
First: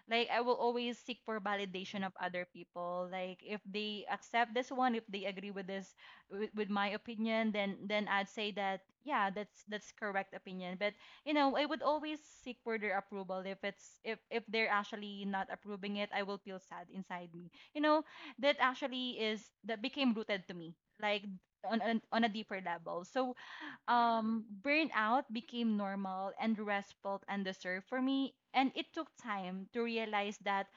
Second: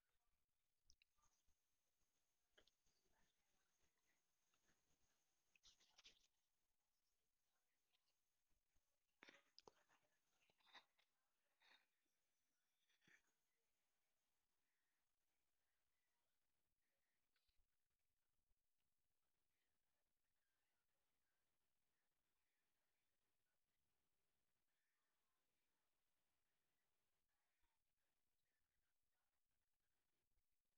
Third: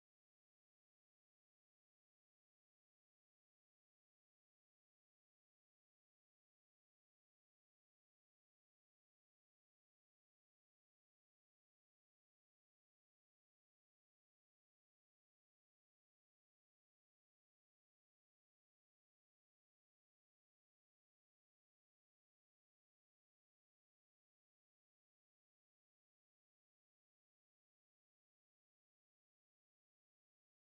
Like I will always seek for validation of other people. Like if they accept this one, if they agree with my opinion, then I'd say that, yeah, that's correct opinion. But I would always seek for their approval. If it's if they're actually not approving it, I will feel sad inside me. That actually is that became rooted to me. Like on a deeper level. So burnout became normal and restful and deserved for me. And it took time to realize that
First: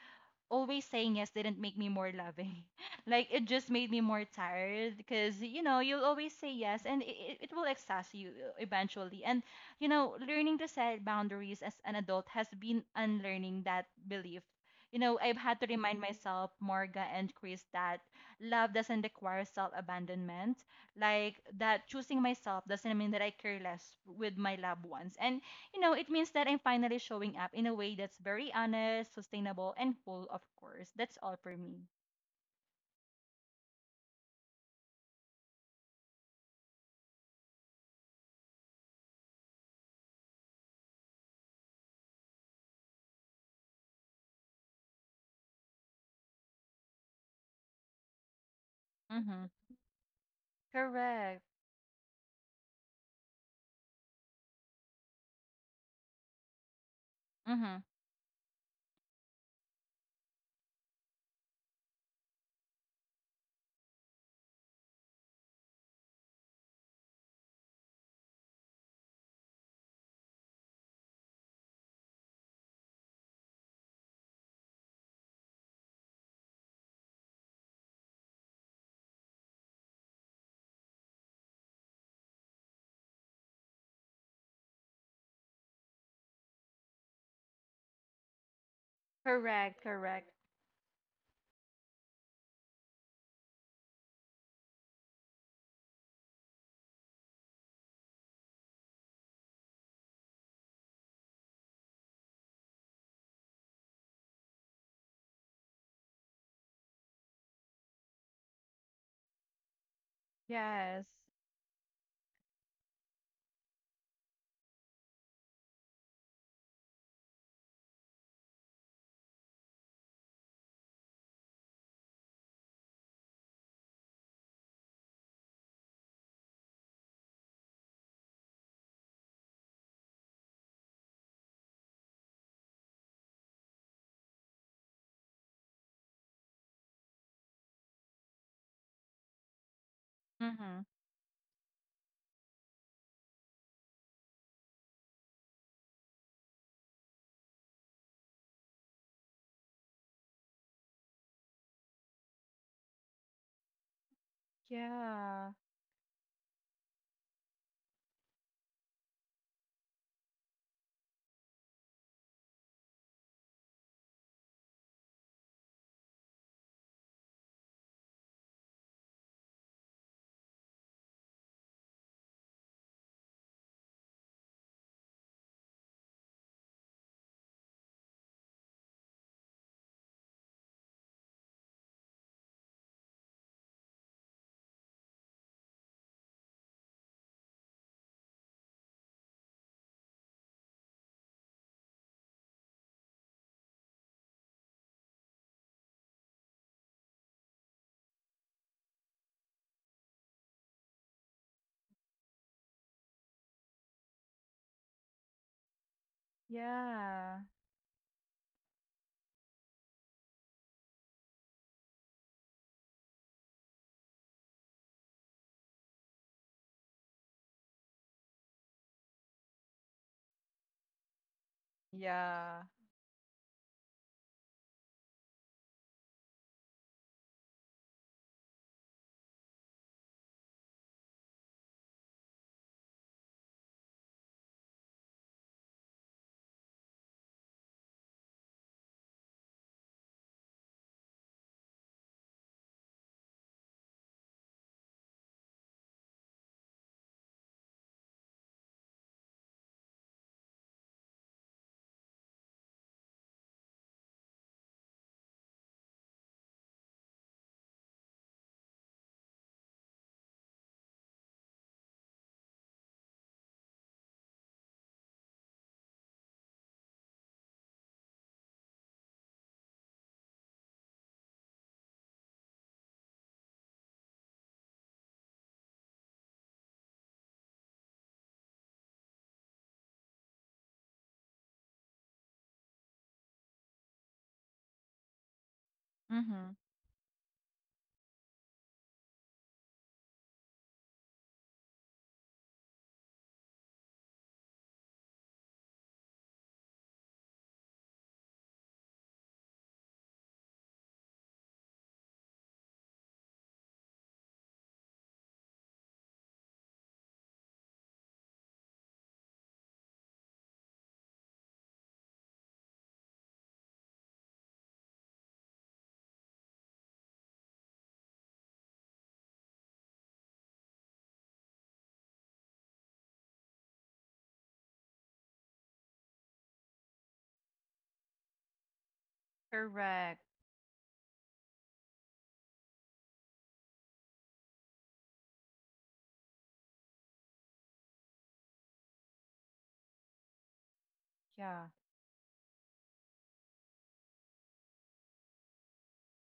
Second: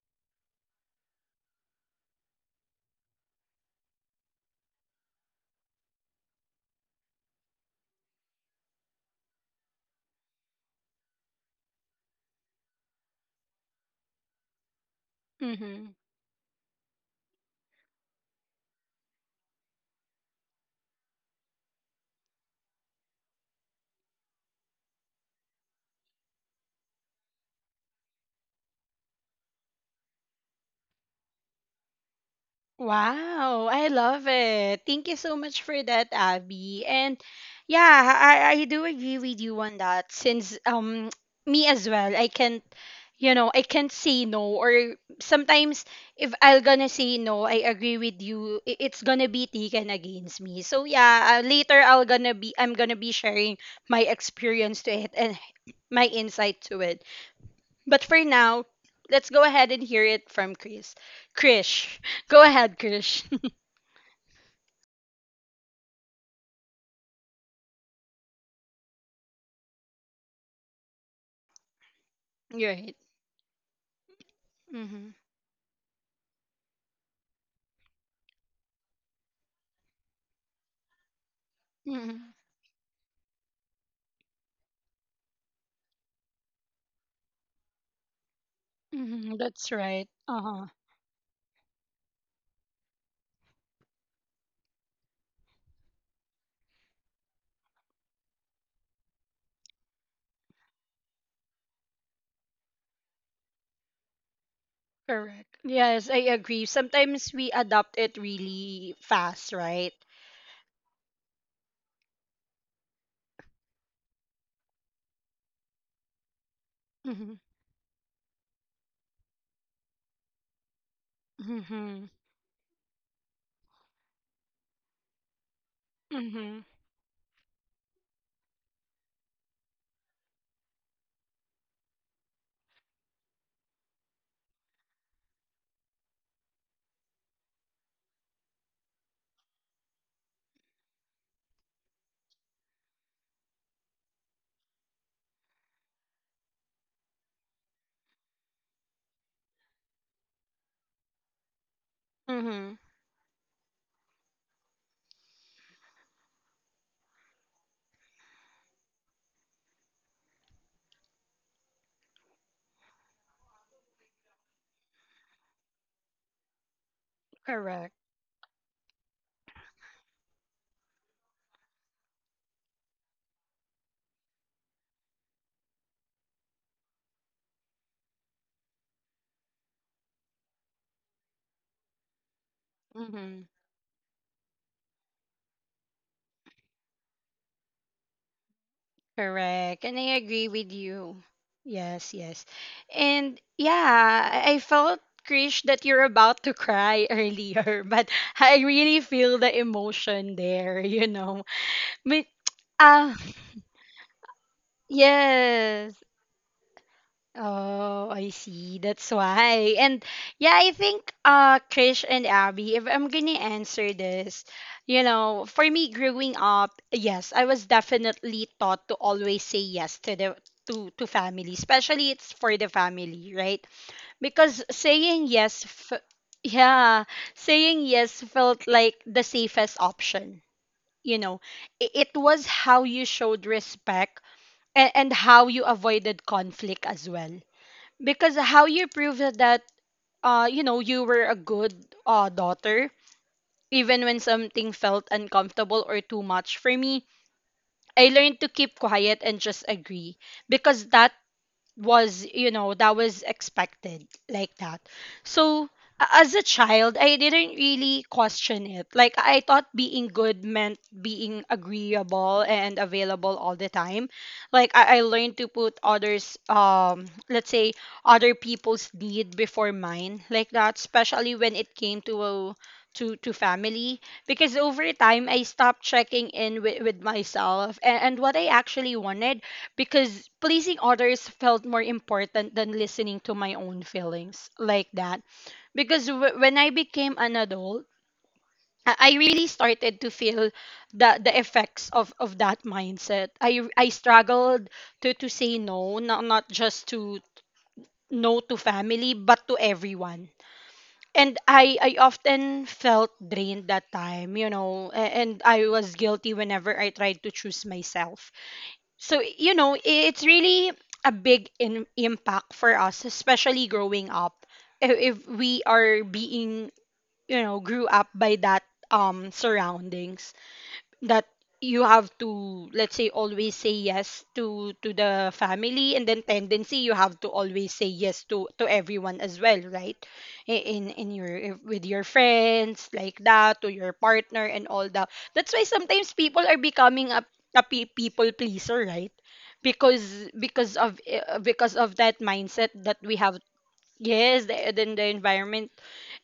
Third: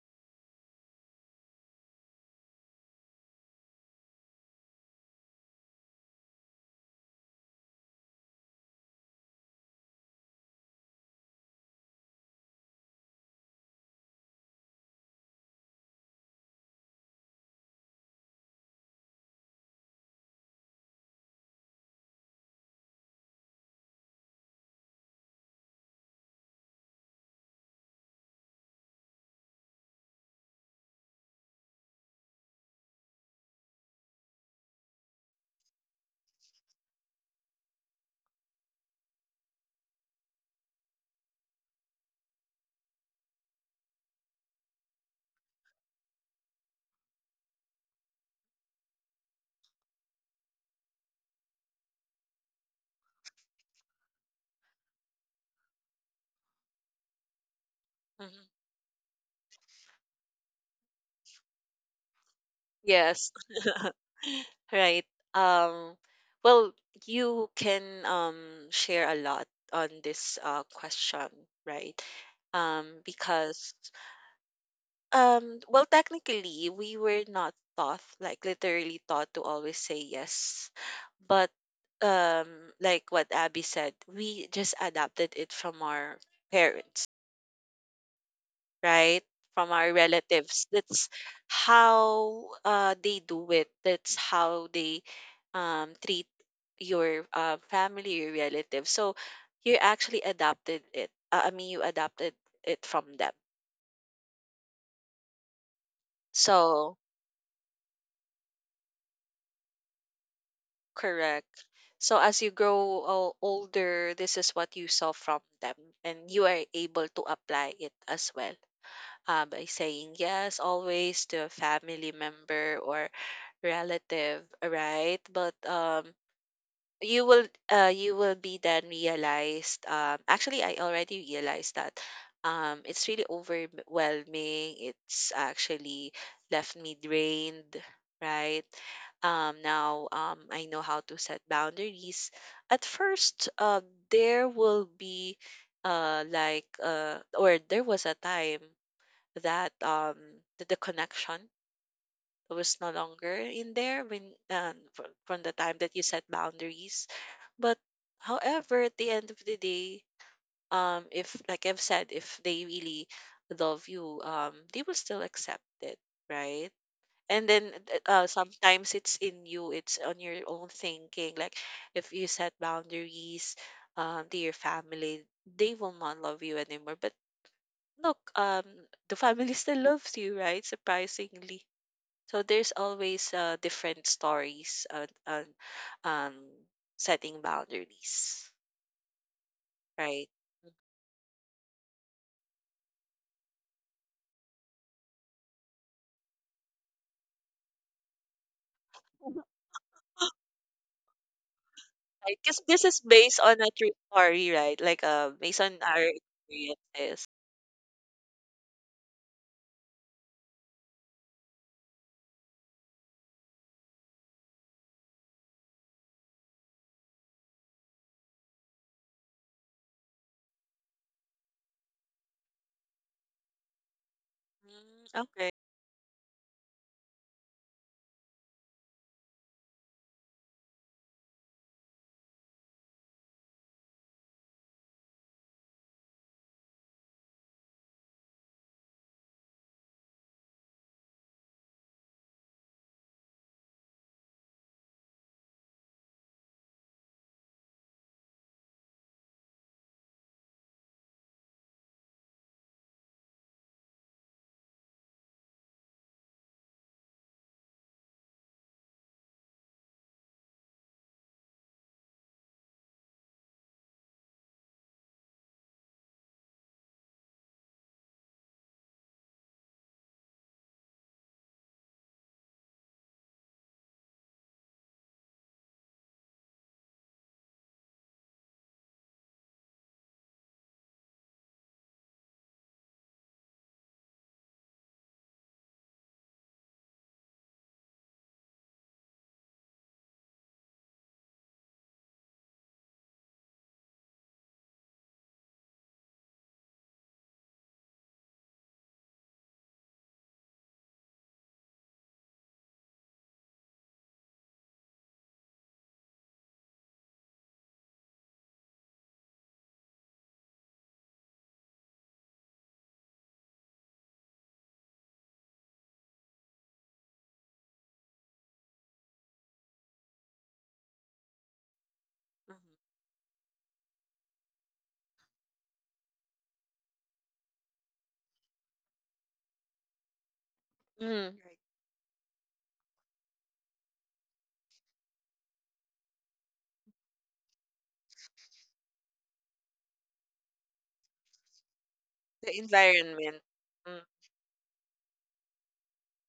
always saying yes didn't make me more loving. Like it just made me more tired, because you'll always say yes and it will exhaust you, eventually. And learning to set boundaries as an adult has been unlearning that belief. You know I've had to Mm-hmm. remind myself, Morga and Chris, that love doesn't require self abandonment. Like that choosing myself doesn't mean that I care less with my loved ones. And it means that I'm finally showing up in a way that's very honest, sustainable, and full, of course. That's all for me. Wow, I love it. Thank you so much for that, Abby. And yeah, I do agree with you on that since me as well. I can't, you know, I can't say no. Or sometimes if I'm gonna say no, I agree with you, it's gonna Mm-hmm. be taken against me. So yeah, Correct. Later I'm gonna be sharing my experience to it and my insight to it. Mm-hmm. But for Mhm. now, let's go ahead and hear it from Chris. Krish. Go ahead, Krish. Yes. Right. Um, well, you can share a lot on this question, right? You're right. Because, Mm-hmm. Well, technically, we were not taught, like literally taught to always say yes. But Mm-hmm. um, like what Abby said, we just adapted it from our parents, right? Mm-hmm. From That's Correct. our right. Correct. relatives. Uh-huh. That's how they do it. That's how they treat your family, your relatives. So you actually adopted it. I mean, you adopted it from them. Correct. Yes, I agree. So, Sometimes we adopt it really fast, right? Yes. correct. So as you grow older, this is what you saw from them, and you are able to Mm-hmm. apply it as well by saying yes always to a Mm-hmm. family member or relative, right? But Mm-hmm. You will be then realized. Actually, I already realized that it's really overwhelming. It's actually left me drained, right? Now I Mm-hmm. know how to set boundaries. At first, there will be or there was a time that, the connection Mm-hmm. was no longer in there when from Yeah. the time that you set boundaries. But however, at the end of the day, if like I've said, if they really love you, they will still accept it, right? And then Correct. Sometimes it's in you, it's on your own thinking. Like if you set boundaries to your family, they will not love you anymore. But look, the family still loves you, right? Surprisingly. So there's always Mm-hmm. Different stories on um, setting boundaries, Correct. And I right? agree with you. Yes, yes. And yeah, I felt, Krish, that you're about to cry earlier, but I really feel the emotion there, you know. But, Because this is uh, based on a true story, right? Like based on yes. our experiences. Yeah. Oh, I see. That's why. And yeah, I think, Krish and Abby, if I'm gonna answer this, you know, for me growing up, yes, I was definitely taught to always say yes to the to family, especially it's for Yeah. the family, right? Because Mm, saying okay. yes f yeah, saying yes felt like the safest option, you know. It was how you showed respect, and how you avoided conflict as well, because how you prove that, you know, you were a good daughter, even when something felt uncomfortable or too much for me. I learned to keep quiet and just agree because that was, you know, that was expected, like that. So as a child, I didn't really question it. Like, I thought being good meant being agreeable and available all the time. Like I learned to put others, let's say other people's need before mine, like that, especially when it came to a to family, because over time I stopped checking in with myself and what I actually wanted, because pleasing others felt more important than listening to my own feelings, like that. Because w- Mm-hmm. when I became an adult, I really started to feel the effects of that mindset. I struggled to say no, not, not just to no to family but to everyone. And I often felt drained that time, you know, and I was guilty whenever I tried to choose myself. So, you know, it's really a big impact for us, especially growing up. If, if we are being, you know, grew up by that, surroundings, that you have to, let's Mm-hmm. say, always say yes to the family, and then tendency you have to always say yes to everyone as well, right? Correct. In Mm, right. your, with your friends, like that, to your partner and all that. That's why sometimes people are becoming a people pleaser, right? Because Yeah. because of that The mindset that we environment. have. Mm. Yes, then the environment,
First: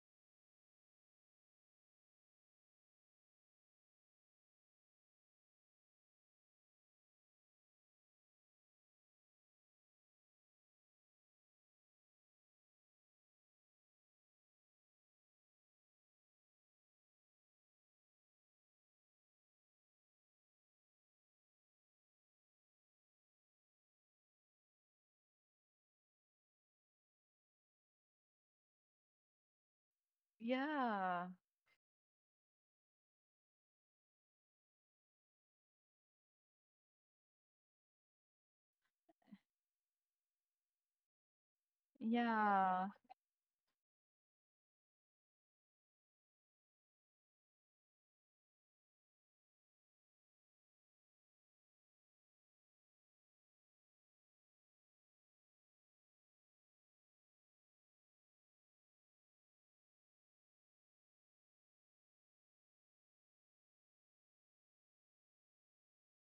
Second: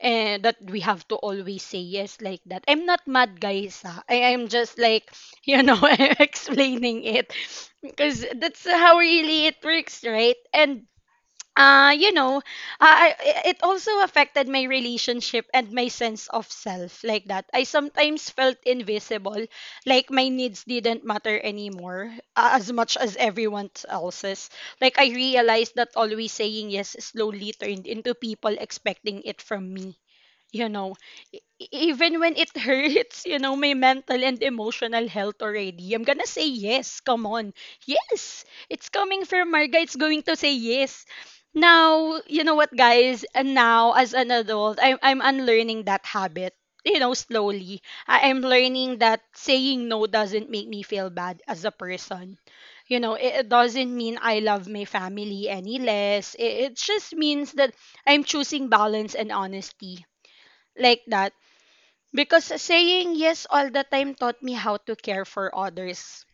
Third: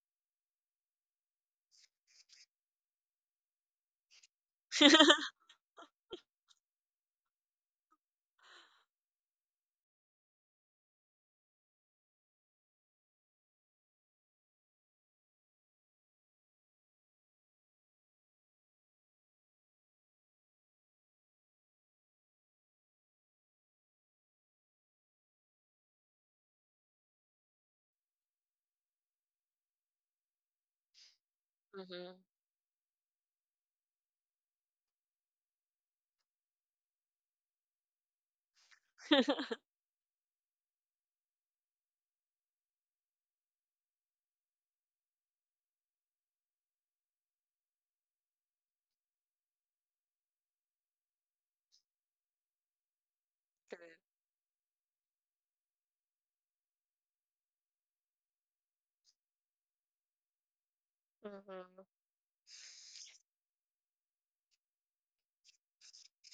and that we have to always say yes, like that. I'm not mad, guys. Ah, I am just like, you know, I'm explaining it because that's how really it works, right? And, you know, it also affected my relationship and my sense of self, like that. I sometimes felt invisible, like my needs didn't matter anymore, as much as everyone else's. Like, I realized that always saying yes slowly turned into people expecting it from me, you know. Yeah. Even Mm-hmm. when it hurts, you know, my mental and emotional health already, I'm gonna say yes. Come on, yes, it's coming from Marga, it's going to say yes. Now, you know what, Yeah. guys? And now as an adult, I'm unlearning that habit, you know. Slowly, I'm learning that saying no doesn't make me feel bad as a person. You know, it doesn't Correct. mean I love my family any less. It just means that I'm choosing balance and honesty, like that. Mm-hmm. Because saying yes all the time taught me how to care for others.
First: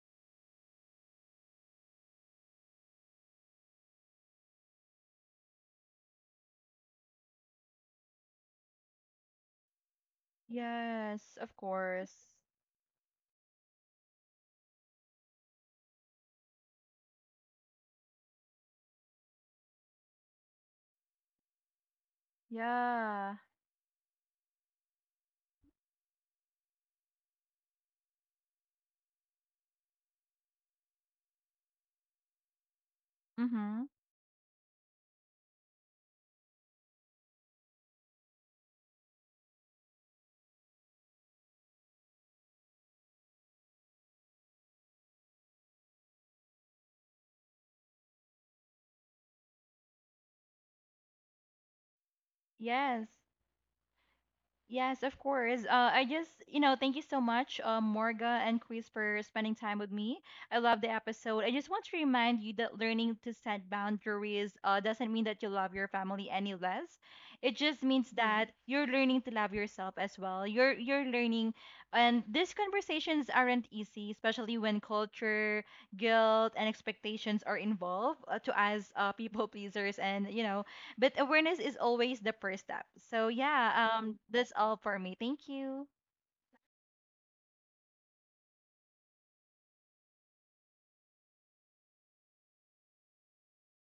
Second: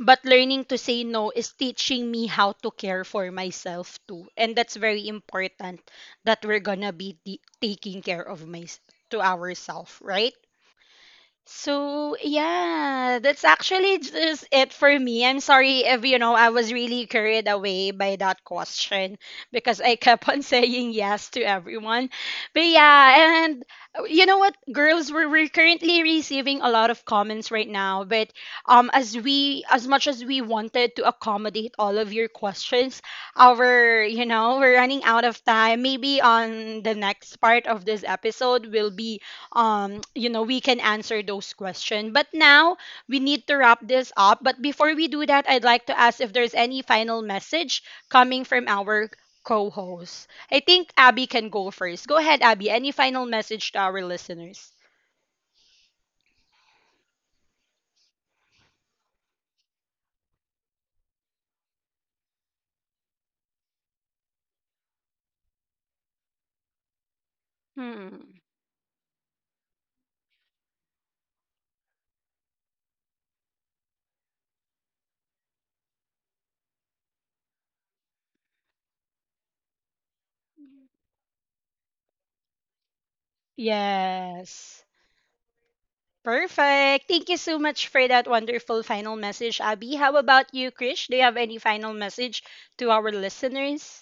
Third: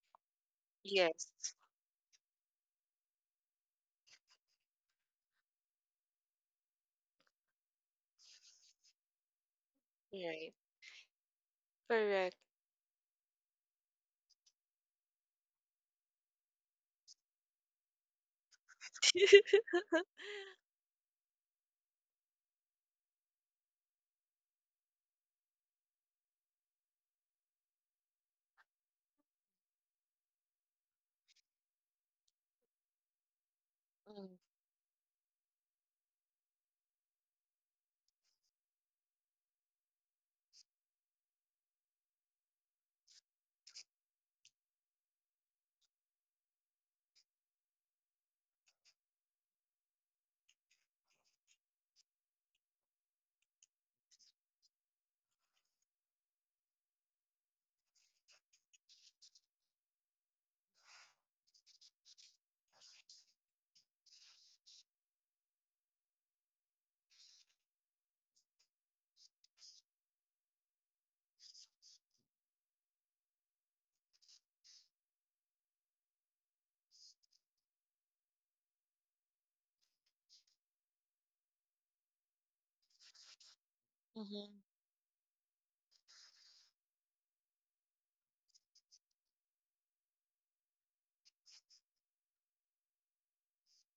But learning to say Yes. no is teaching me how to care for myself too. And that's very important, that we're gonna be taking care of my to ourselves, right? Right. Yes, of So course. Correct. yeah, that's actually just it for me. I'm sorry if, you know, I was really carried away by that question because I kept on saying yes to everyone. But Yeah. yeah, and, you know what, girls, we're currently receiving a lot of comments right now. But as we as much as we wanted to accommodate all of your questions, Mm-hmm. our, you know, we're running out of time. Maybe on the next part of this episode, we'll be, you know, we can answer those questions, but now we need to wrap this up. But before we do that, I'd like to ask if there's any final message coming from our co-host. I think Abby can go first. Go ahead, Abby. Any Yes. final message to our listeners? Yes, of course. I just, thank you so much, Morga and Chris, for spending time with me. I love the episode. I just want to remind you that learning to set boundaries, doesn't mean that you love your family any less. It just means, Mm-hmm, Hmm. that you're learning to love yourself as well. You're learning, and these conversations aren't easy, especially when culture, guilt, and expectations are involved, to us, people pleasers, and but awareness is always the first step. So yeah, that's Mm-hmm. Yes. all for me. Thank you. Perfect. Thank you so much for that wonderful final message, Abby. How about you, Krish? Do you have any final message to our listeners?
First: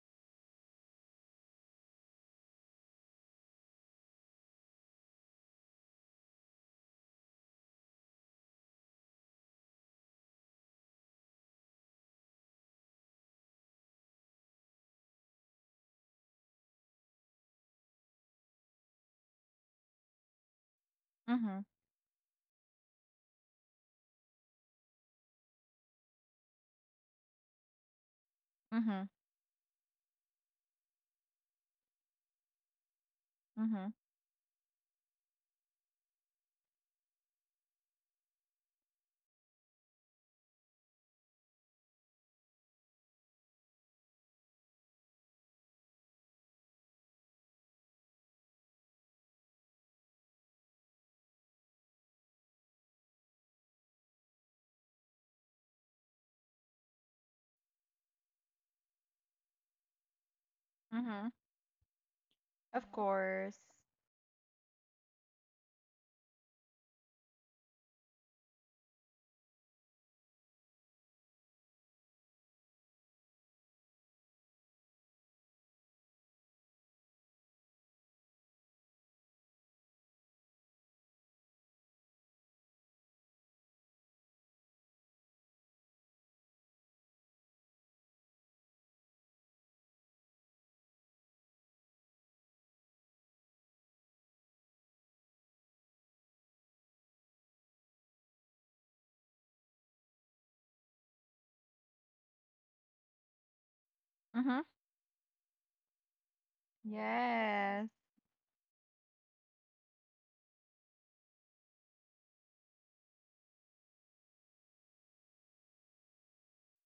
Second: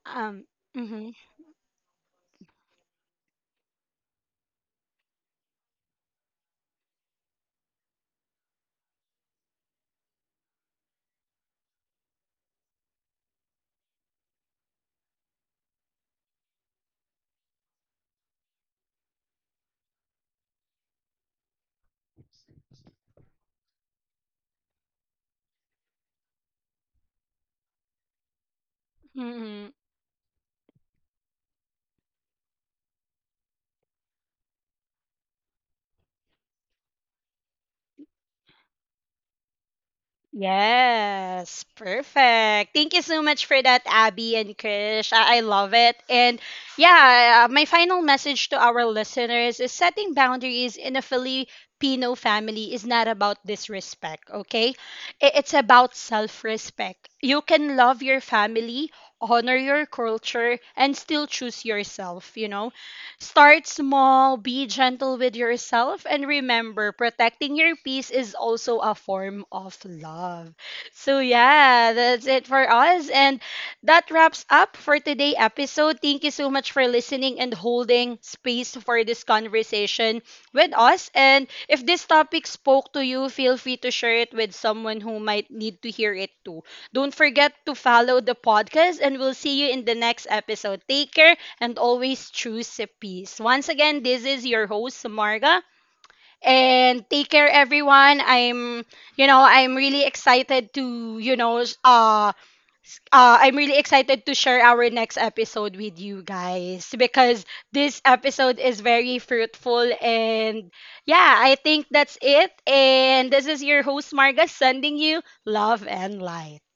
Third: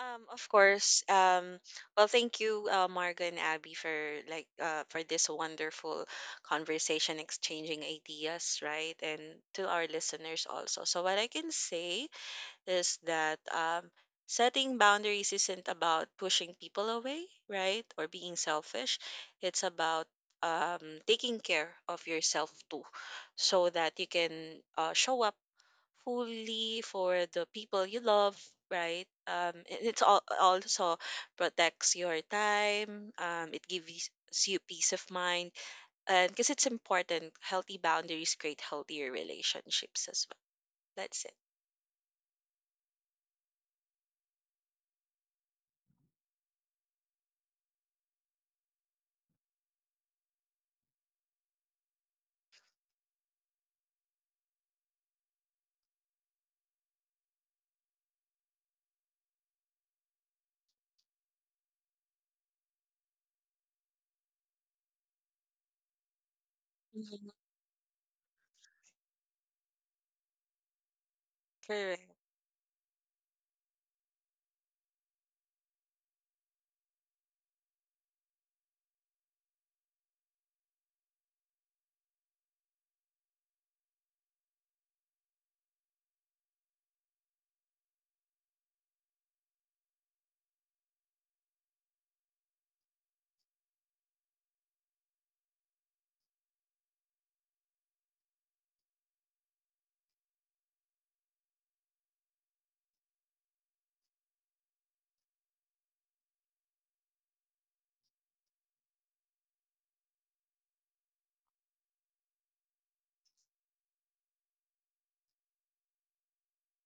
Um. Of course. Well, thank you, Marga and Abby, for like for this wonderful conversation, exchanging ideas, right? And to our listeners also. So what I can say is that setting boundaries isn't about pushing people away, right? Or being selfish. It's about taking Mm-hmm. care of yourself too, so that you can show up fully for the people you love, Mm-hmm. right? Mm-hmm. It's all, also protects your time. It Mm-hmm. gives you peace of mind, and because it's important, healthy boundaries create healthier relationships as well. That's it. Yes, perfect. Thank you so much for that, Abby and Krish. I love it. And yeah, my final message to our listeners is, setting boundaries in a Filipino family is not about disrespect, okay? It's about self respect. You can love your family, honor your culture, and Mm-hmm. still choose yourself, you know? Of course. Start small, be gentle with yourself, and remember, Mhm. protecting your peace is also a form of love. So, yeah, Correct. that's it for us. And that wraps up for today's episode. Thank you so much for listening and holding space for this conversation with us. And if this topic spoke to you, feel free to share it with someone who might need to hear it too. Don't forget to follow the podcast, and we'll see you in the next episode. Take care and always choose peace. Once again, this is your host, Marga. And take care, everyone. I'm, you know, I'm really excited to, you know, I'm really excited to Mm-hmm. share our next episode with you guys because Yes. this episode is very fruitful. And yeah, I think that's it. And this is your host, Marga, sending you love and light.